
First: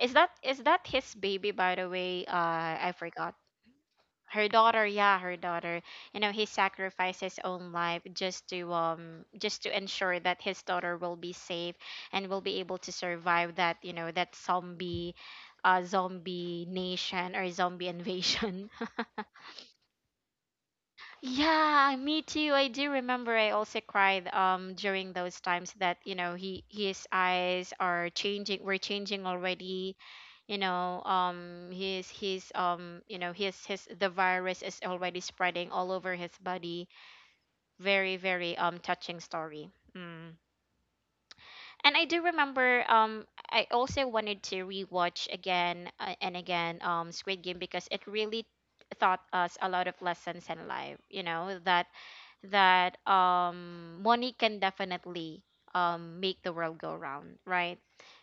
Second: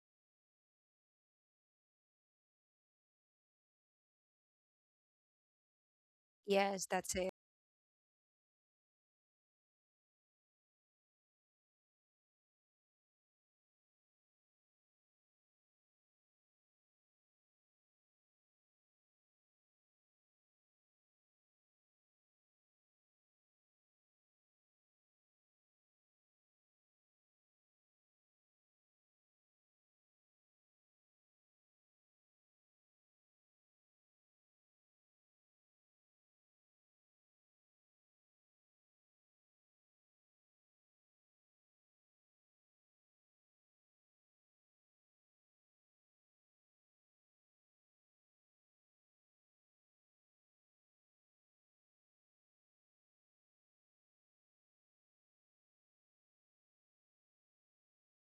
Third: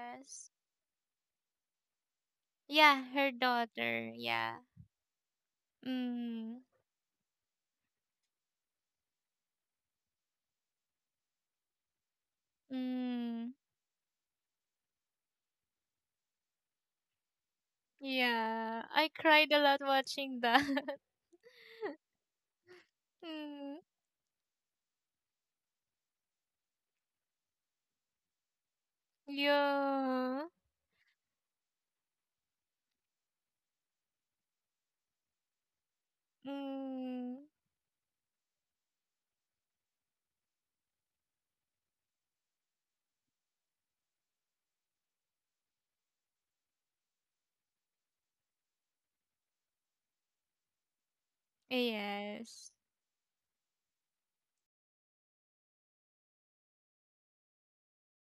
is that, his baby, by the way? I Yeah. Her forgot. daughter. Her Yeah. daughter, yeah, her daughter. You know, he Mm. Yes, that's sacrificed it. his own life just to, ensure that his daughter will be safe and will be able to Mm. survive that, you know, that zombie, zombie nation or zombie invasion. Yeah. I cried a lot watching that. Yeah, me too. I do remember I Mm, also cried during those times that, you know, he his eyes are changing, were changing already. yeah. You know, his you know, his the virus is already spreading all over his body. Mm, Very, very touching story. Mm. And I do remember, I also wanted to rewatch again and again Squid Game because it really taught us a lot of lessons in life, you know, that yes. that um, money can definitely, make the world go round, right?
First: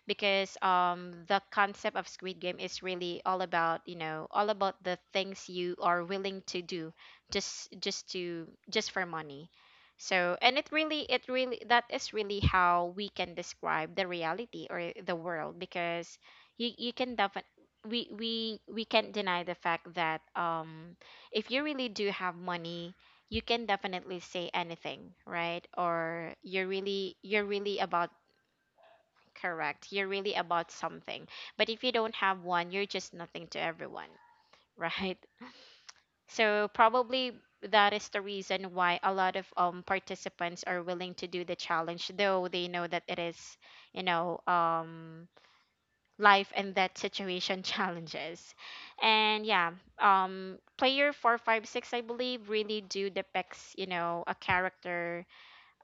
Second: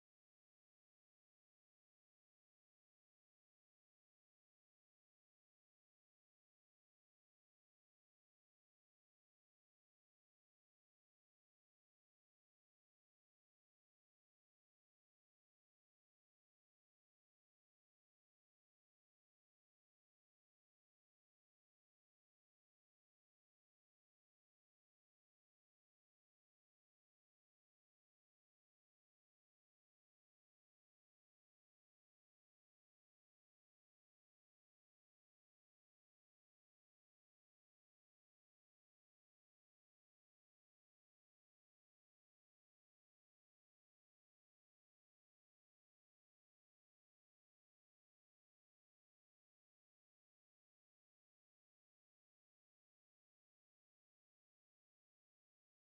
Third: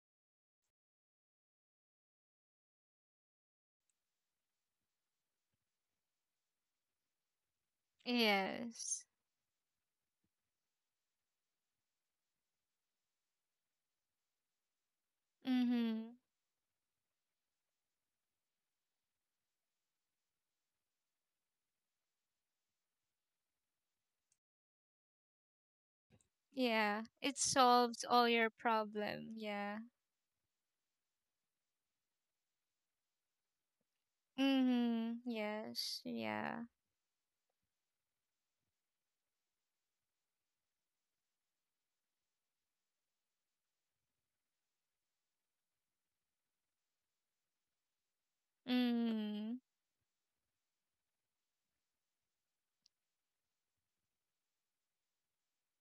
Because, the concept of Squid Game is really all about, all about the things you are willing to do, just Yes. for money. So, and it really, it really, that is really how we can describe the reality or the world Mm-hmm. because you can definitely, we we we can't deny the fact that if you really do have money, you can definitely say anything, right? or you're Yeah. really It You're really solves about, all your problem. Yeah. correct, you're really about something, but if you don't have one, you're just nothing to everyone. Right. Mm-hmm. Yes. Yeah. So probably that is the reason why a lot of participants are willing to do the challenge, though they know that it is, you know um life and death situation challenges. And Mm. yeah, player 456, I believe, really do depicts, you know, a character,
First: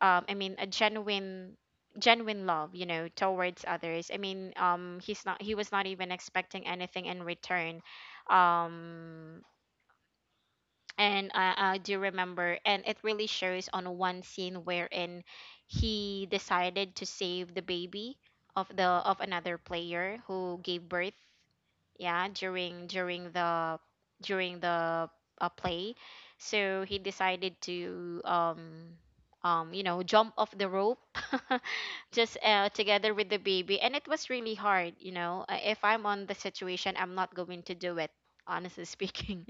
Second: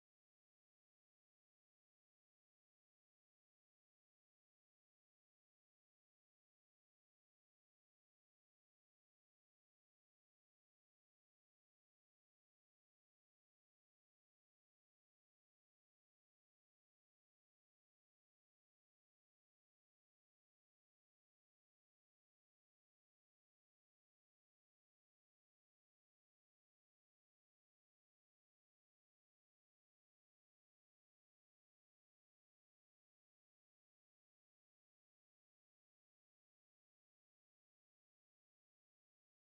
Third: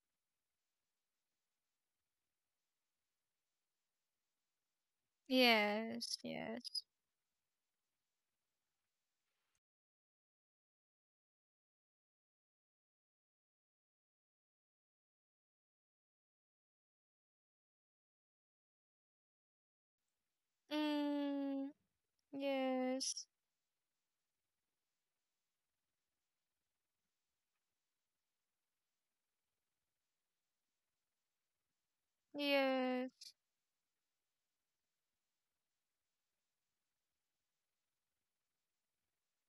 I mean a genuine, genuine love, you know, towards others. I mean, he's not, he was not even Yes. expecting Yes. anything in return, um and I do remember, and it really shows on one scene wherein he decided to save the baby of the of another player who gave birth, Mm. yeah, during Yes. during the during the uh, play. So he decided to, you know, jump off the rope, just, together with Yes. the baby. And it was really hard, you know. If I'm on the situation, I'm not going to do it, honestly speaking.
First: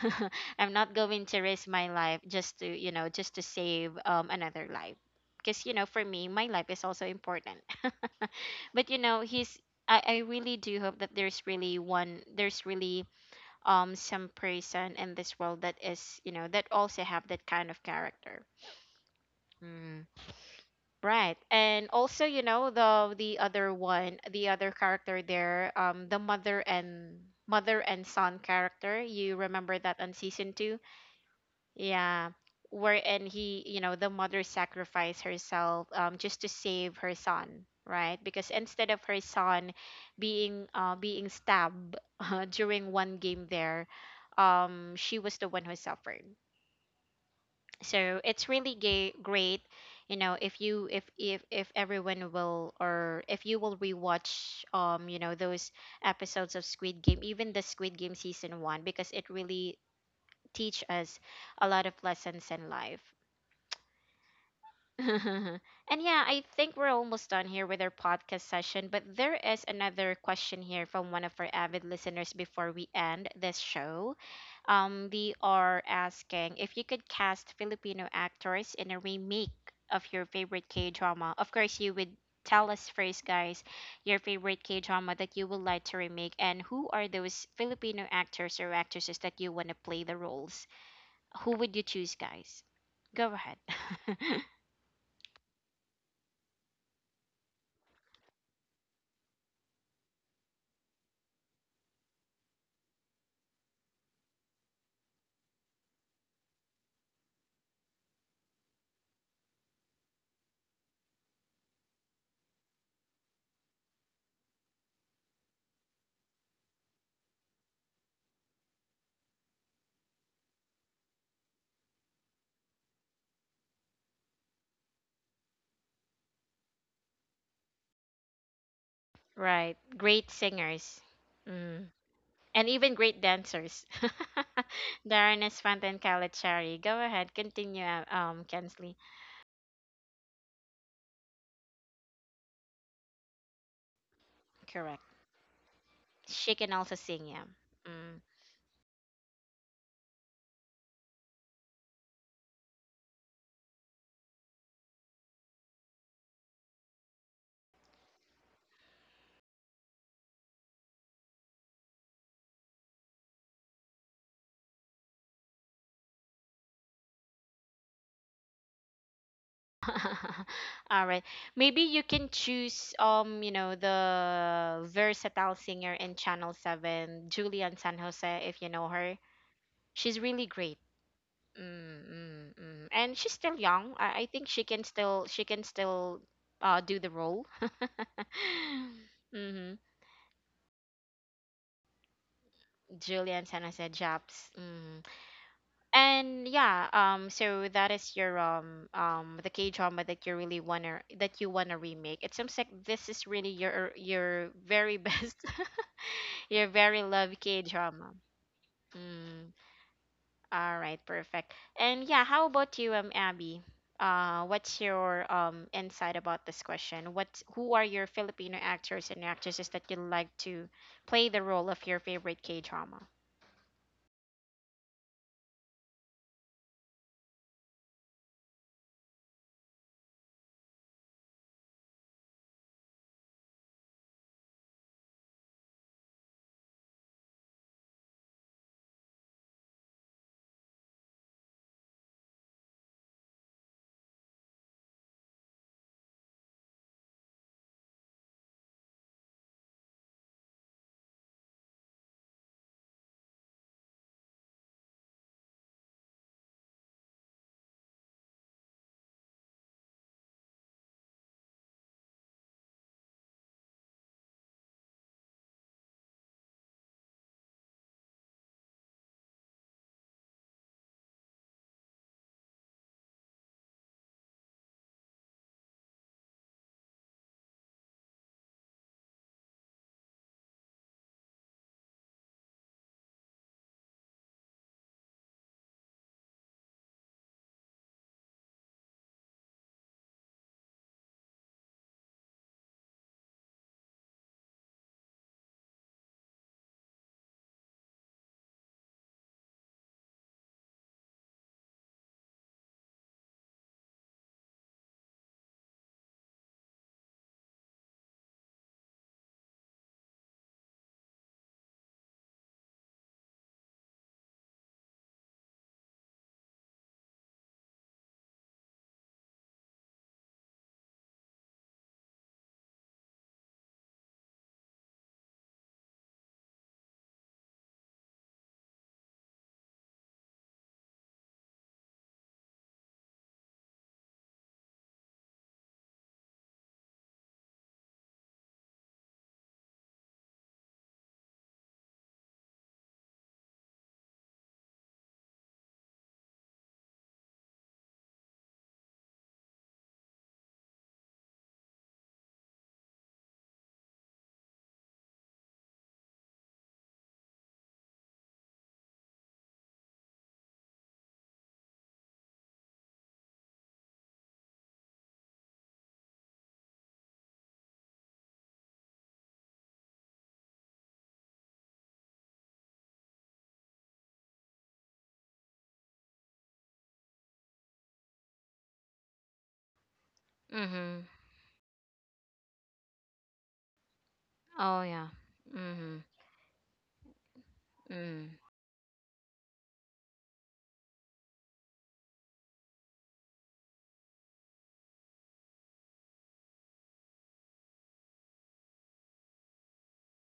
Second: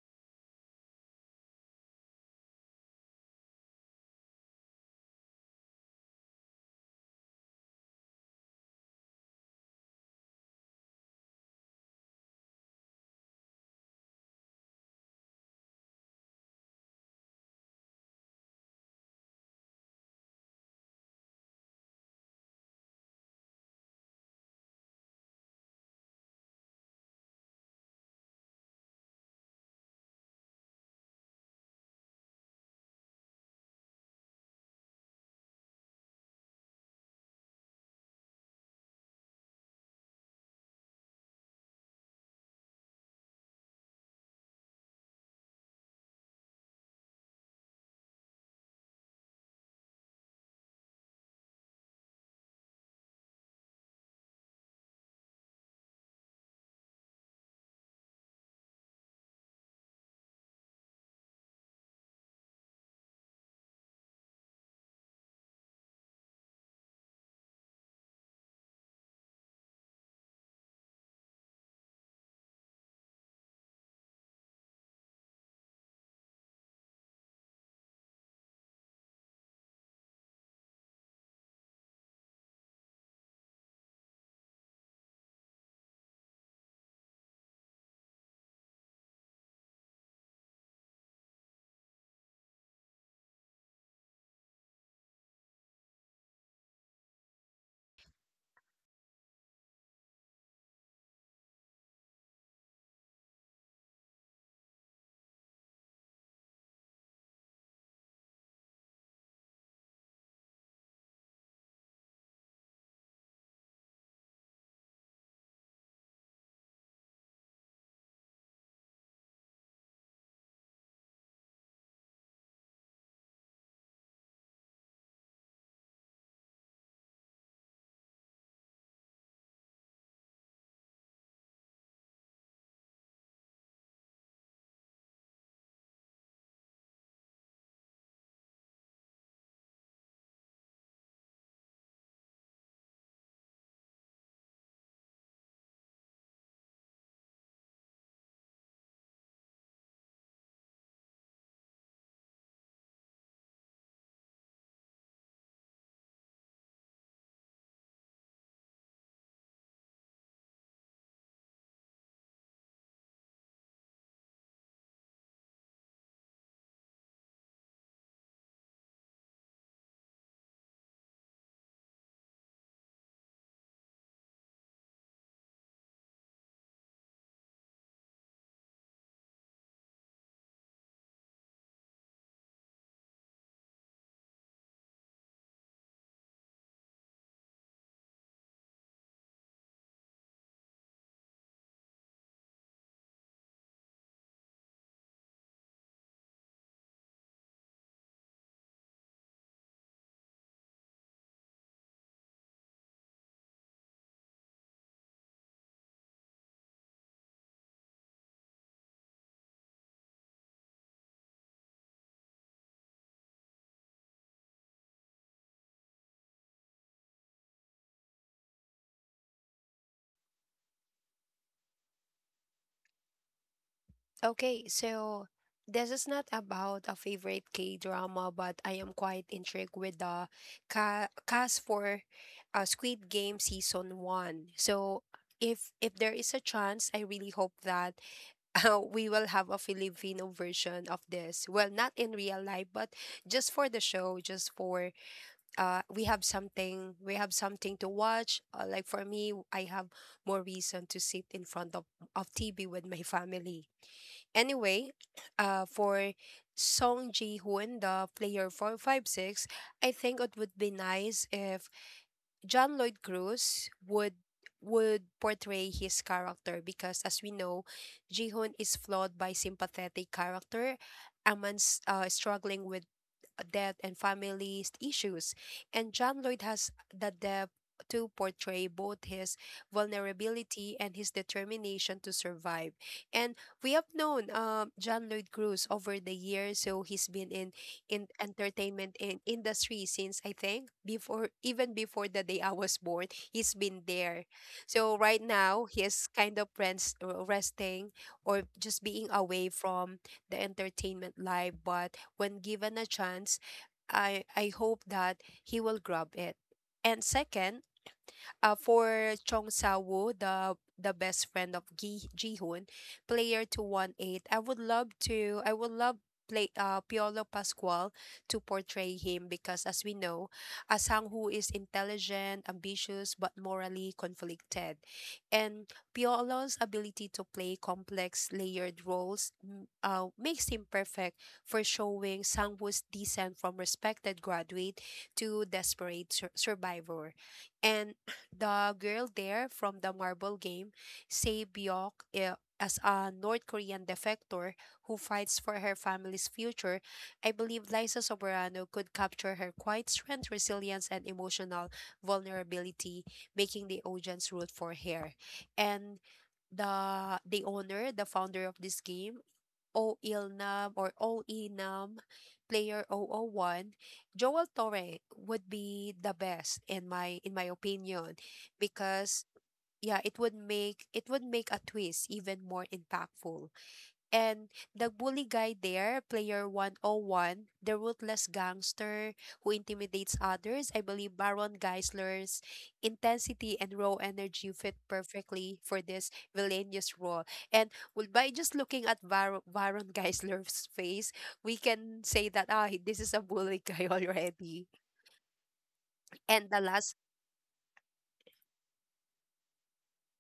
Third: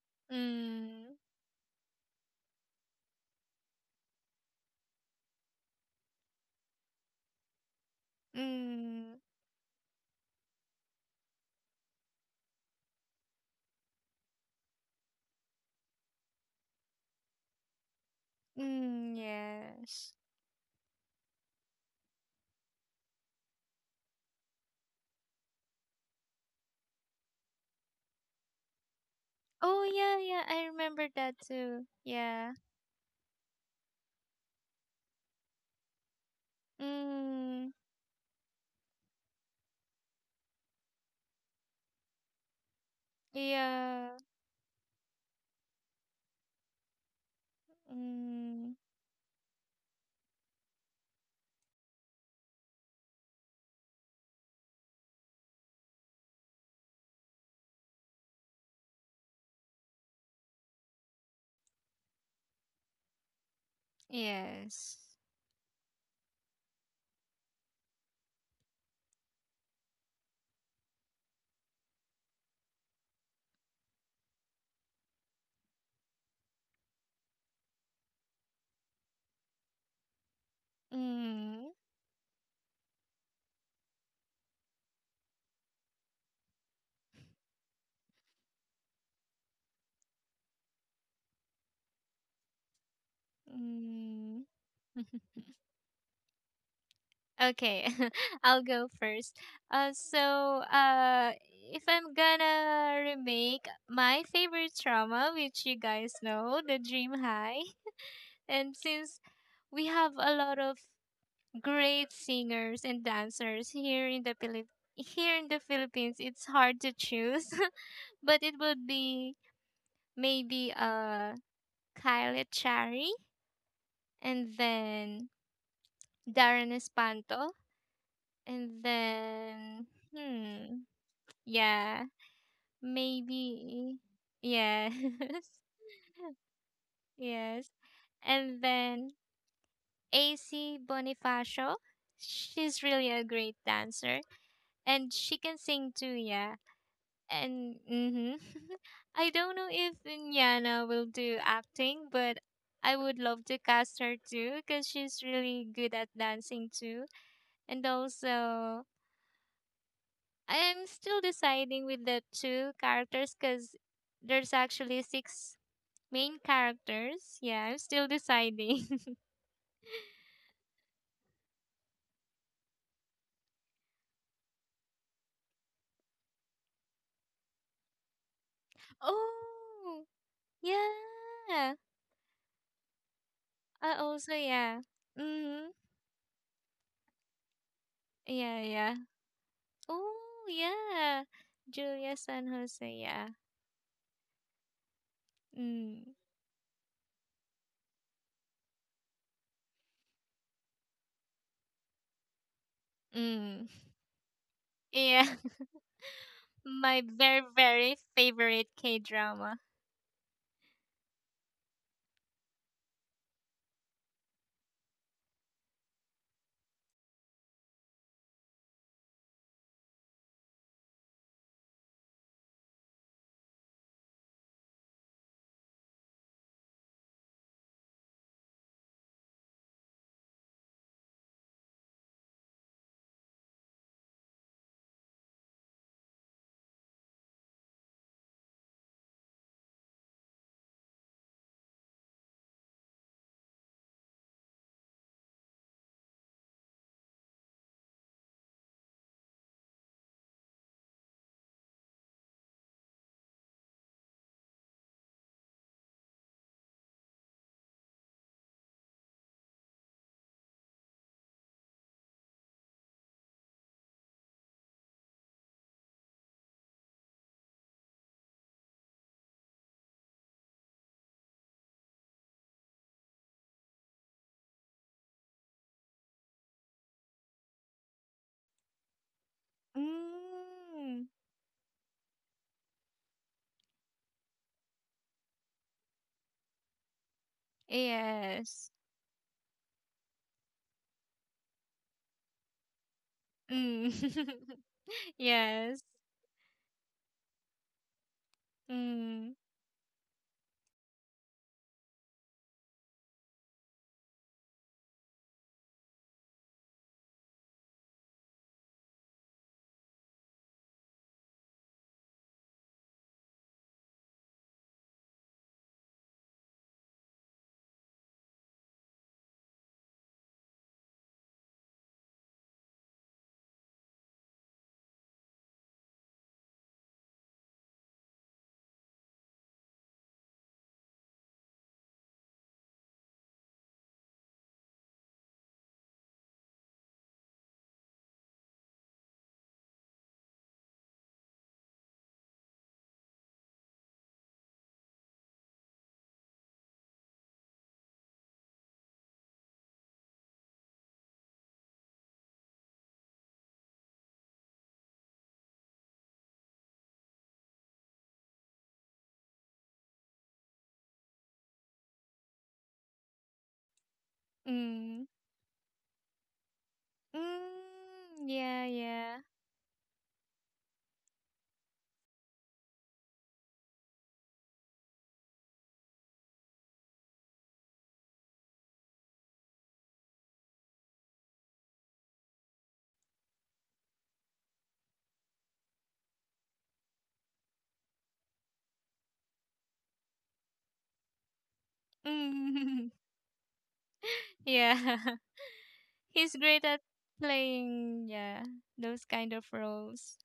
I'm not Mm. going to risk my life just to, save, another life, because you know, for me, my life is also important. But you Mm. know, he's, I really do hope that there's really, some person in this world that is, you know, that also have that kind of character. Mm. Yes. Right. And also, you know, the other character there, the mother and, mother and son character. You remember Oh that on yeah, yeah. season I two? remember that too. Yeah. Yeah. Wherein he, you know, the mother sacrificed herself just to save her son, Mm. right? Because instead of her son being, being stabbed during one game there, Yeah. She was the one who suffered. So it's really Mm, gay, great, you know, if you, if everyone will, or if you will rewatch, you know, those episodes of Squid Game, even the Squid Game season 1, because it really teach us a lot of lessons in life. yes. And yeah, I think we're almost done here with our podcast session, but there is another question here from one of our avid listeners before we end this show. We are asking, if you could cast Filipino actors in a remake of your favorite K drama, of Mm, course you would tell us first, guys, your favorite K drama that you would like to remake, and who are those Filipino actors or actresses that you want to play the roles? Who would you choose, guys? Go ahead. mm. Okay, I'll go first. Uh, so uh, if I'm gonna remake my favorite drama, which you guys know, The Dream High, and since we have a lot of great singers and dancers here in the Philip here in the Philippines, it's hard to choose, but it would be maybe Kylie Chari, and then Darren Espanto. And Right, then, great hmm, singers. Mm. yeah, And even great dancers. maybe. Yes. Darren Esfant and Khaled Shari. Go ahead, yes. continue, And Kensley. then AC Bonifacio. She's really a great dancer. And Correct. she can sing too, She yeah. can also sing, yeah. And Mm. mm-hmm. I don't know if Nyana will do acting, but I would love to cast her too because she's really good at dancing too. And also, I'm still deciding with the two characters because there's actually six main characters. Yeah, I'm still deciding. All right. Maybe you can choose, you know, the versatile singer in Channel 7, Julian San Jose, if you know her. oh, She's really great. yeah. Mm. And she's still I young. I also, think yeah. She can Mm-hmm. still, do the role. Yeah, yeah. Mm-hmm. Oh, yeah. Julia San Jose, yeah. Julian San Jose Japs. Mhm. Mm. And yeah, so that is your the K drama that you really wanna that you wanna remake. It seems like this is really Mm. Your very Yeah. best, your My very loved very, K very drama. favorite K Mm, drama. all right, perfect. And yeah, how about you, Abby? What's your insight about this question? What, who are your Filipino actors and actresses that you like to play the role of your favorite K drama? Okay, so this is not about a favorite K-drama, but I am quite intrigued with the ca cast for, Squid Game season 1. So, if there is a chance, I really hope that we will have a Filipino version of this. Well, not in real life, but just for the show, just for we have something to watch, like, for me, I have more reason to sit in front of TV with my family anyway. For Song Ji-hoon, the player 456, I think it would be nice if John Lloyd Cruz would portray his character, because, as we know, Ji-hoon is flawed by sympathetic character, amongst, struggling with death and family issues. And John Lloyd has the depth to portray both his vulnerability and Mm. his determination to survive. And we have known, John Lloyd Cruz, over the years. So he's been in Yes. entertainment in industry since, I think, before, even before the day I was born, he's been Mm. there. So right now yes. he's kind of resting, or just being Mm. away from the entertainment life, but when given a chance, I hope that he will grab it. And second, for Chong sa, the best friend of Gi Jihoon, player to one eight. I would love to. I would love play, Piolo Pascual, to portray him, because, as we know, a Sang Woo is intelligent, ambitious, but morally conflicted, and Piolo's ability to play complex layered roles, makes him perfect for showing Sang Woo's descent from respected graduate to desperate survivor. And the girl there from the marble game, Se Byok, as a North Korean defector who fights for her family's future, I believe Liza Soberano could capture her quiet strength, resilience, and emotional vulnerability, making the audience root for her. And the owner, the founder of this game, OILNAM, or OENAM, player zero zero 001, Joel Torre Mm. would be the best, in my opinion, Mm. Yeah, yeah. because, yeah, it would make a twist even more impactful. And the bully guy there, player 101, the ruthless gangster who intimidates others, I Mm-hmm. believe Baron Geisler's intensity and raw energy fit Oh yeah. perfectly for Mm-hmm. this villainous role. And well, by Mm. just looking at Baron Geisler's face, we can say that, Mm. this is a bully guy already. Yeah. He's And great the at last playing, yeah, those kind of roles.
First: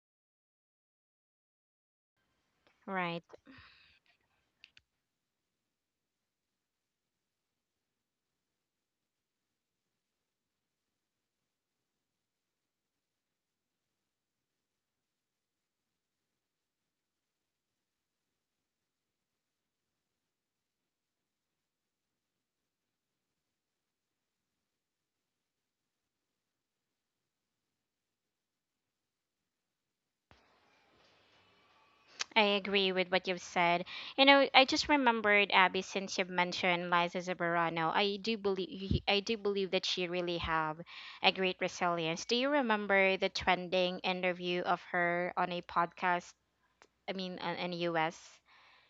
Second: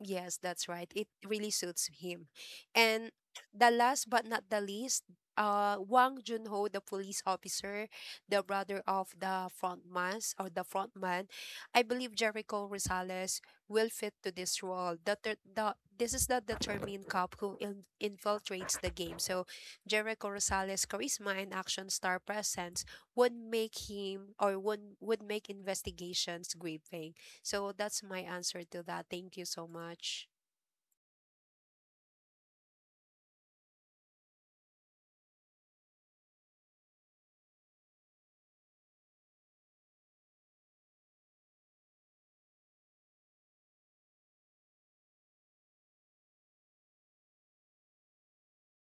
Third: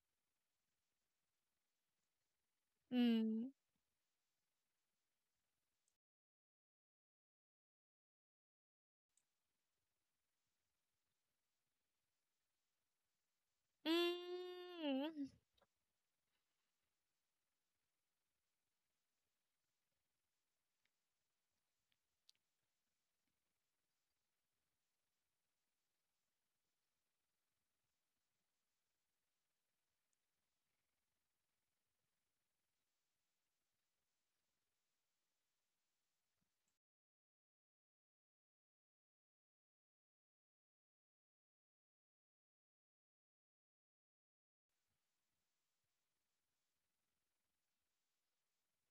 Yes, that's right. It really suits him. And Right. Mm. the last but not the least, Wang Junho, the police officer, the brother of the frontman, or the frontman. I believe Jericho Rosales will fit to this role. The, Mm. ter- the this is the determined cop who infiltrates the game. So Jericho Rosales' charisma and action star presence would make him, or would make investigations gripping. So that's my answer to that. Thank you so much. I agree with what you've said. You know, I just remembered, Abby, since you've mentioned Liza Zambrano. I do believe that she really have a great resilience. Do you remember the trending interview of her on a podcast? I mean, in US,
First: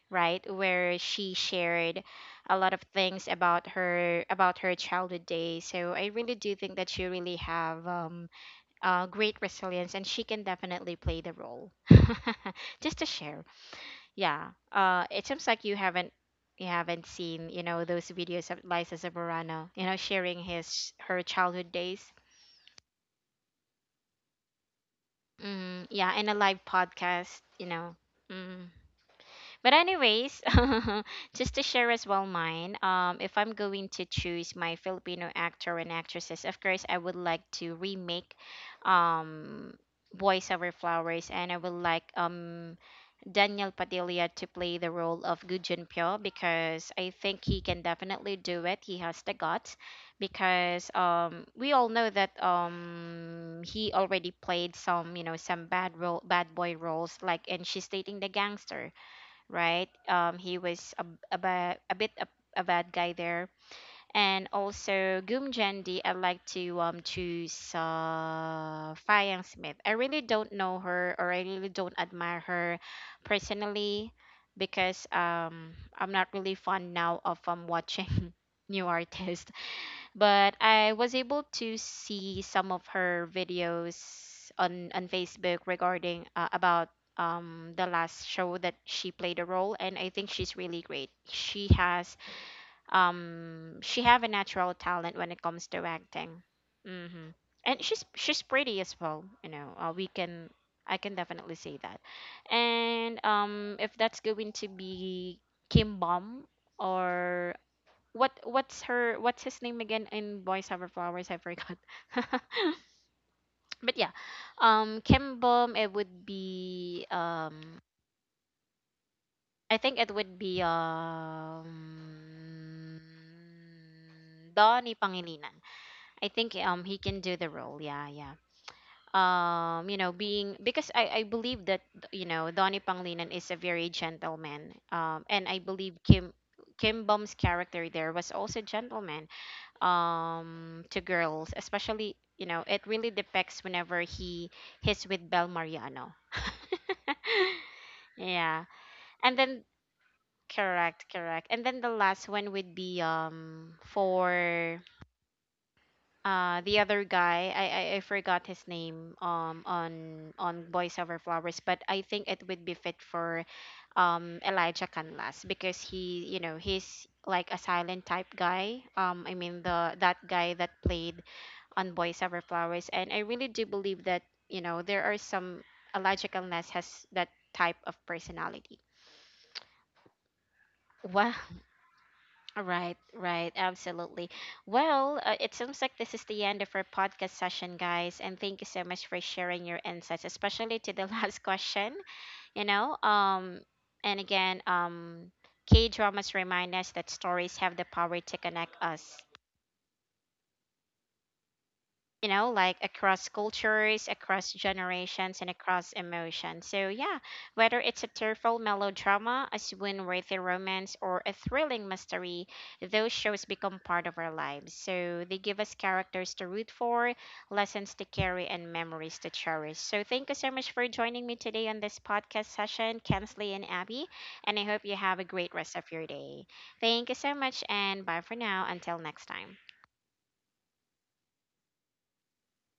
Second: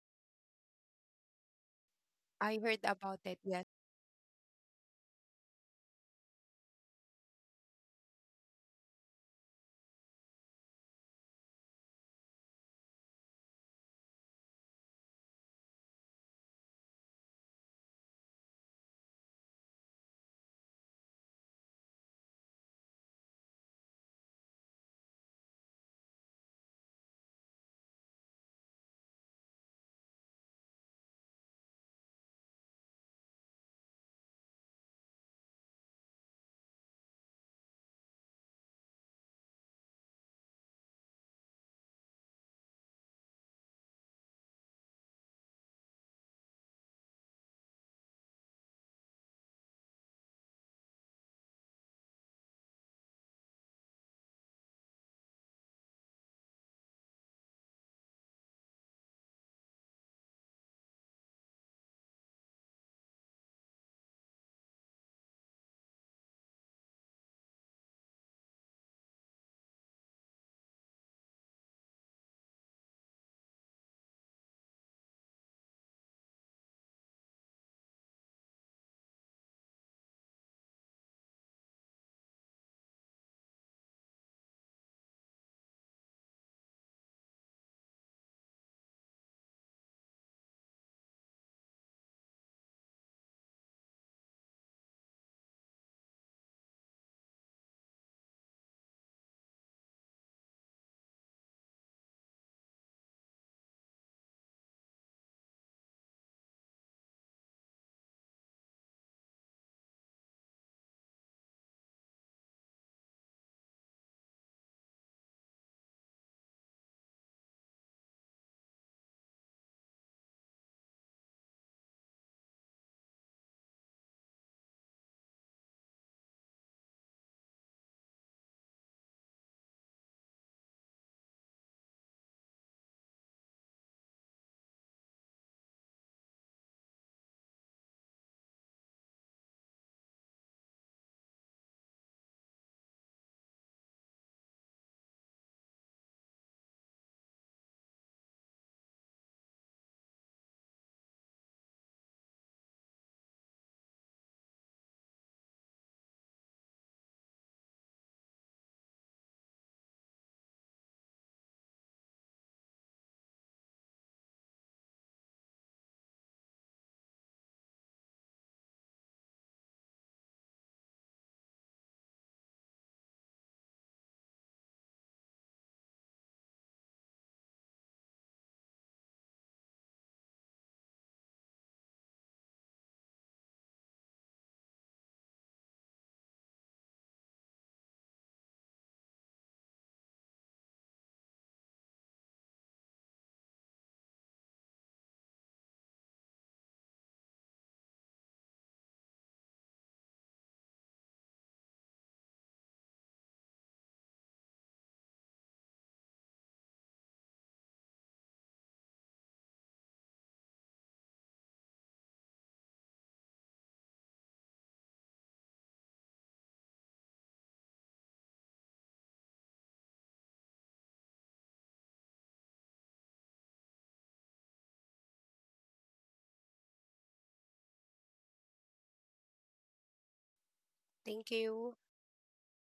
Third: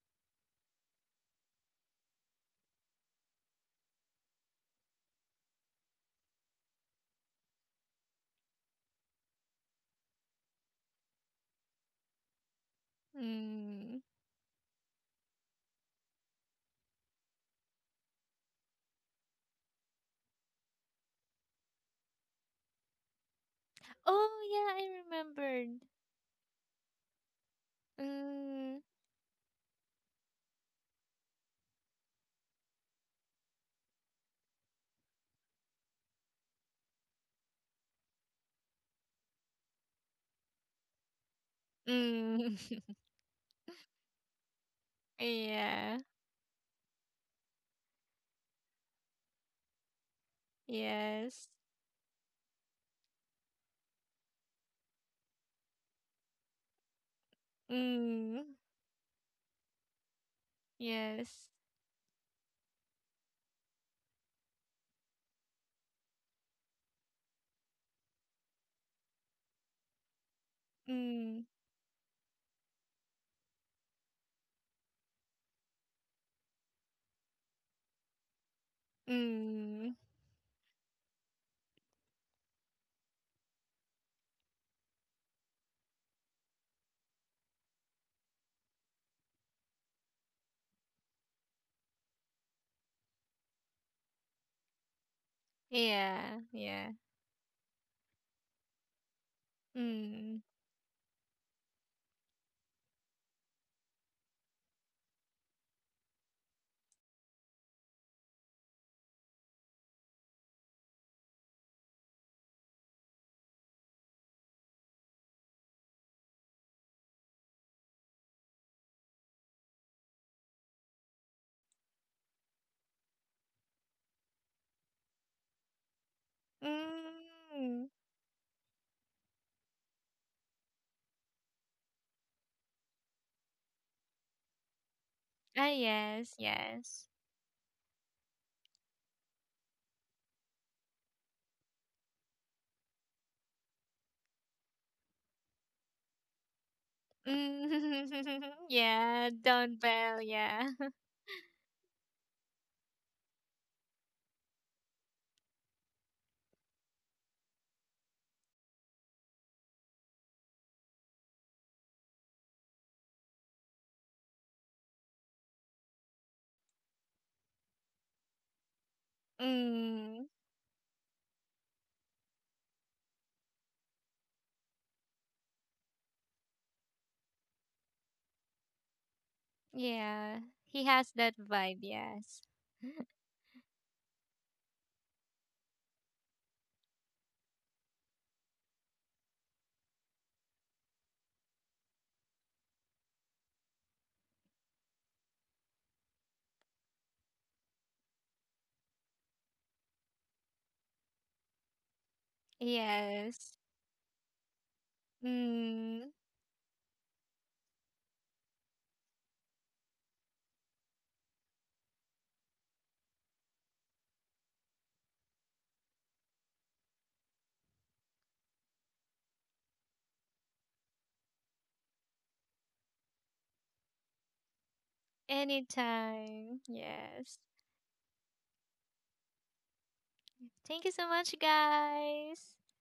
right, where she shared I a lot heard of about things it. Yes. about her, about her childhood days. So I really do think that she really have, great resilience, and she can definitely play the role. Just to share. Mm. Yeah. It seems like you haven't seen, you know, those videos of Liza Zamorano, you know, sharing his, her childhood days. Oh, yeah, I remembered. Mm, yeah, in a live podcast, you know. Mm. Mm. But anyways, just to share as well mine, if I'm going to choose my Filipino actor and actresses, of course I would like to remake um Boys Over Flowers, and I would like Mm. Daniel Padilla to play the role of Gu Yeah. Junpyo because I think he can definitely do it. He has the guts because Yes. we all know that he already played some, you know, some bad role bad boy roles, like in She's Dating the Mm. Gangster, right? He was a, Yes. ba- a bit a bad guy there. And also Goomjendi, I like to choose, Fayang Smith. I really don't know her, or I Mm. really don't admire her personally because I'm not really fond now of watching new artists. Mm. But I was able to see some of her videos on Facebook regarding, about the last show that she played a role, and I think she's really great. She has, she have a natural talent when it comes to Yeah, acting. yeah. Hmm. And she's pretty as well, you know, we Mm. can I can definitely say that. And if that's going to be Kim Bom, or what's her what's his name again in Boys Over Flowers, I forgot. But yeah, Kim Bom, it would be I think it would be Donnie Pangilinan. I think he can do the role, Mm. yeah, yeah. You know, being, because I believe that, you know, Donnie Panglinan is a very gentleman. And I Ah, believe yes, Kim yes. Bum's character there was also gentleman. To girls, especially, you know, it really depicts whenever he's with Bel Mariano. Mm, Yeah. yeah, And then Don Bell, yeah. correct, correct. And then the last one would be for, the other guy, I I forgot his name on Boys Over Flowers, but I think it would be fit for Elijah Canlas because he, you know, he's like a silent type guy, I mean the, that Mm, guy that played on Boys Over Flowers. And I really do believe that, you know, there are some Elijah Canlas has that type of personality. yeah, he has that Wow. vibe, yes. Right, right, absolutely. Well, it seems like this is the end of our podcast session, guys, and thank you so much for sharing your insights, especially to the last question. You know, and again, K dramas remind us that stories have the power to connect us, you know, like across Yes. cultures, across generations, and across Mm, emotions. So yeah, whether it's a tearful melodrama, a swoon worthy romance, or a thrilling mystery, those shows become part of our lives. So they give us characters to root for, lessons to carry, and memories to cherish. So thank you so much for joining me today on this podcast session, Kensley and Abby. And I hope you have a great rest of your day. anytime, Thank you so yes. much, and bye for now. Until next time. Thank you so Thank much, you. guys.